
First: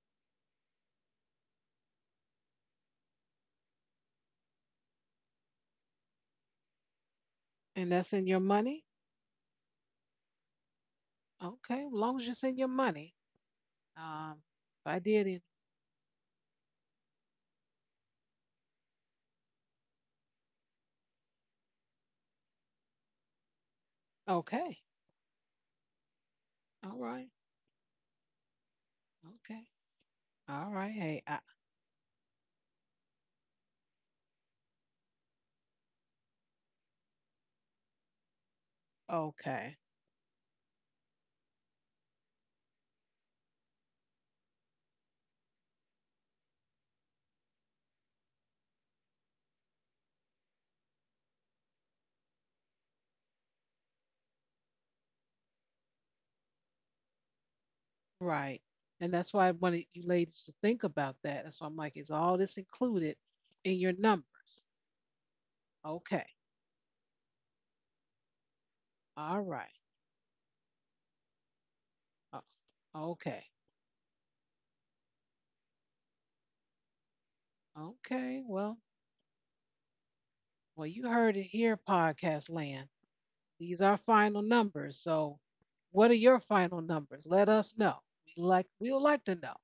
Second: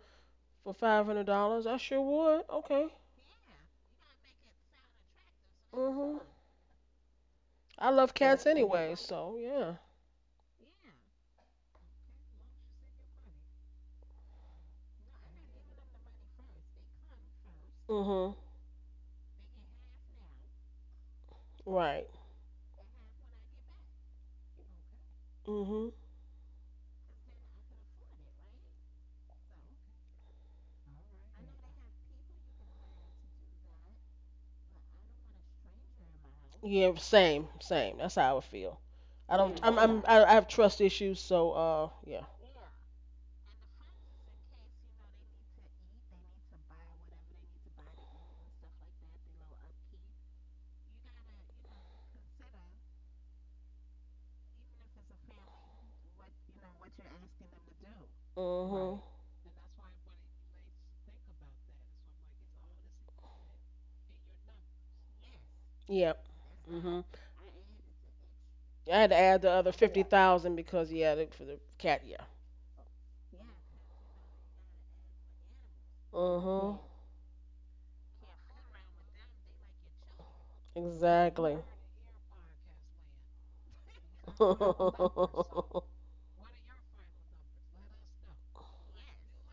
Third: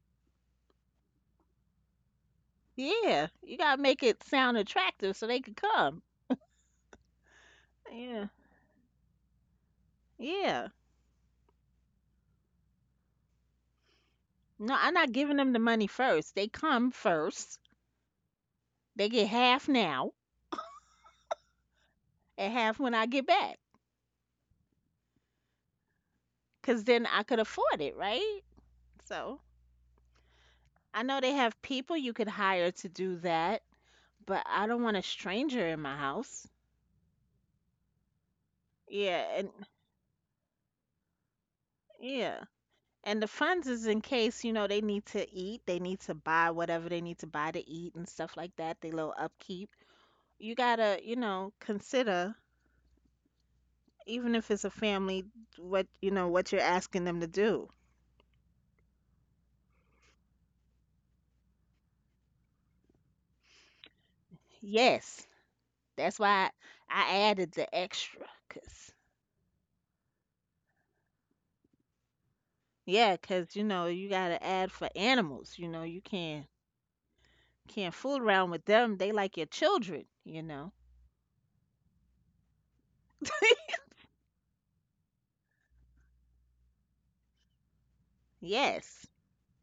for $500. I sure would. Okay. Yeah, you gotta make it sound attractive so they could come. Mhm. I And that's love Yeah, in your cats money? anyway, so yeah. yeah. Okay. As long as it's in your money. Um, No, if I'm I not did giving it. them the money first. They come first. Mhm. They get half now Right. and half when I get back, Okay. Mhm. 'cause All then I right. could afford it, right? So Okay. All right. I know Hey, they I, have people you could hire to do that, but I don't want a stranger in my house. Yeah. Same. Same. That's how I would feel. Yeah, I and don't. I'm. okay. I'm. I have trust issues, so. Yeah. yeah. And the funds is in case, you know, they need to eat, they need to buy whatever they need to buy to eat and stuff like that, they little upkeep. You gotta, you know, consider, even if it's a family, what, you know, what you're asking them to do. Right. Mhm. And that's why I wanted you ladies to think about that. That's why I'm like, is all this included in your numbers? Yes, that's Okay. Yep. why I Mhm. added the extra, 'cause I had to All add the right. other 50,000 because yeah, for the cat. Uh, Yeah. yeah, okay. 'cause you know, you gotta add for animals, you know, you can't Mhm. can't fool Okay. around with Well, them. They like your children, you know. well, you heard it Exactly. here, podcast land. These are final numbers. So what are your final numbers? Let us know. We'll Yes. like to know.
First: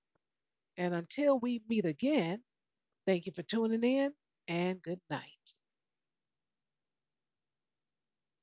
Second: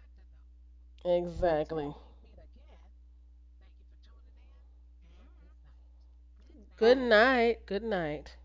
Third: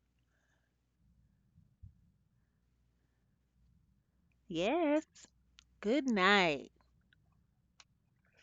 And until we meet exactly. again, thank you for tuning in and good Yes. night. Good night. Good night. Good night.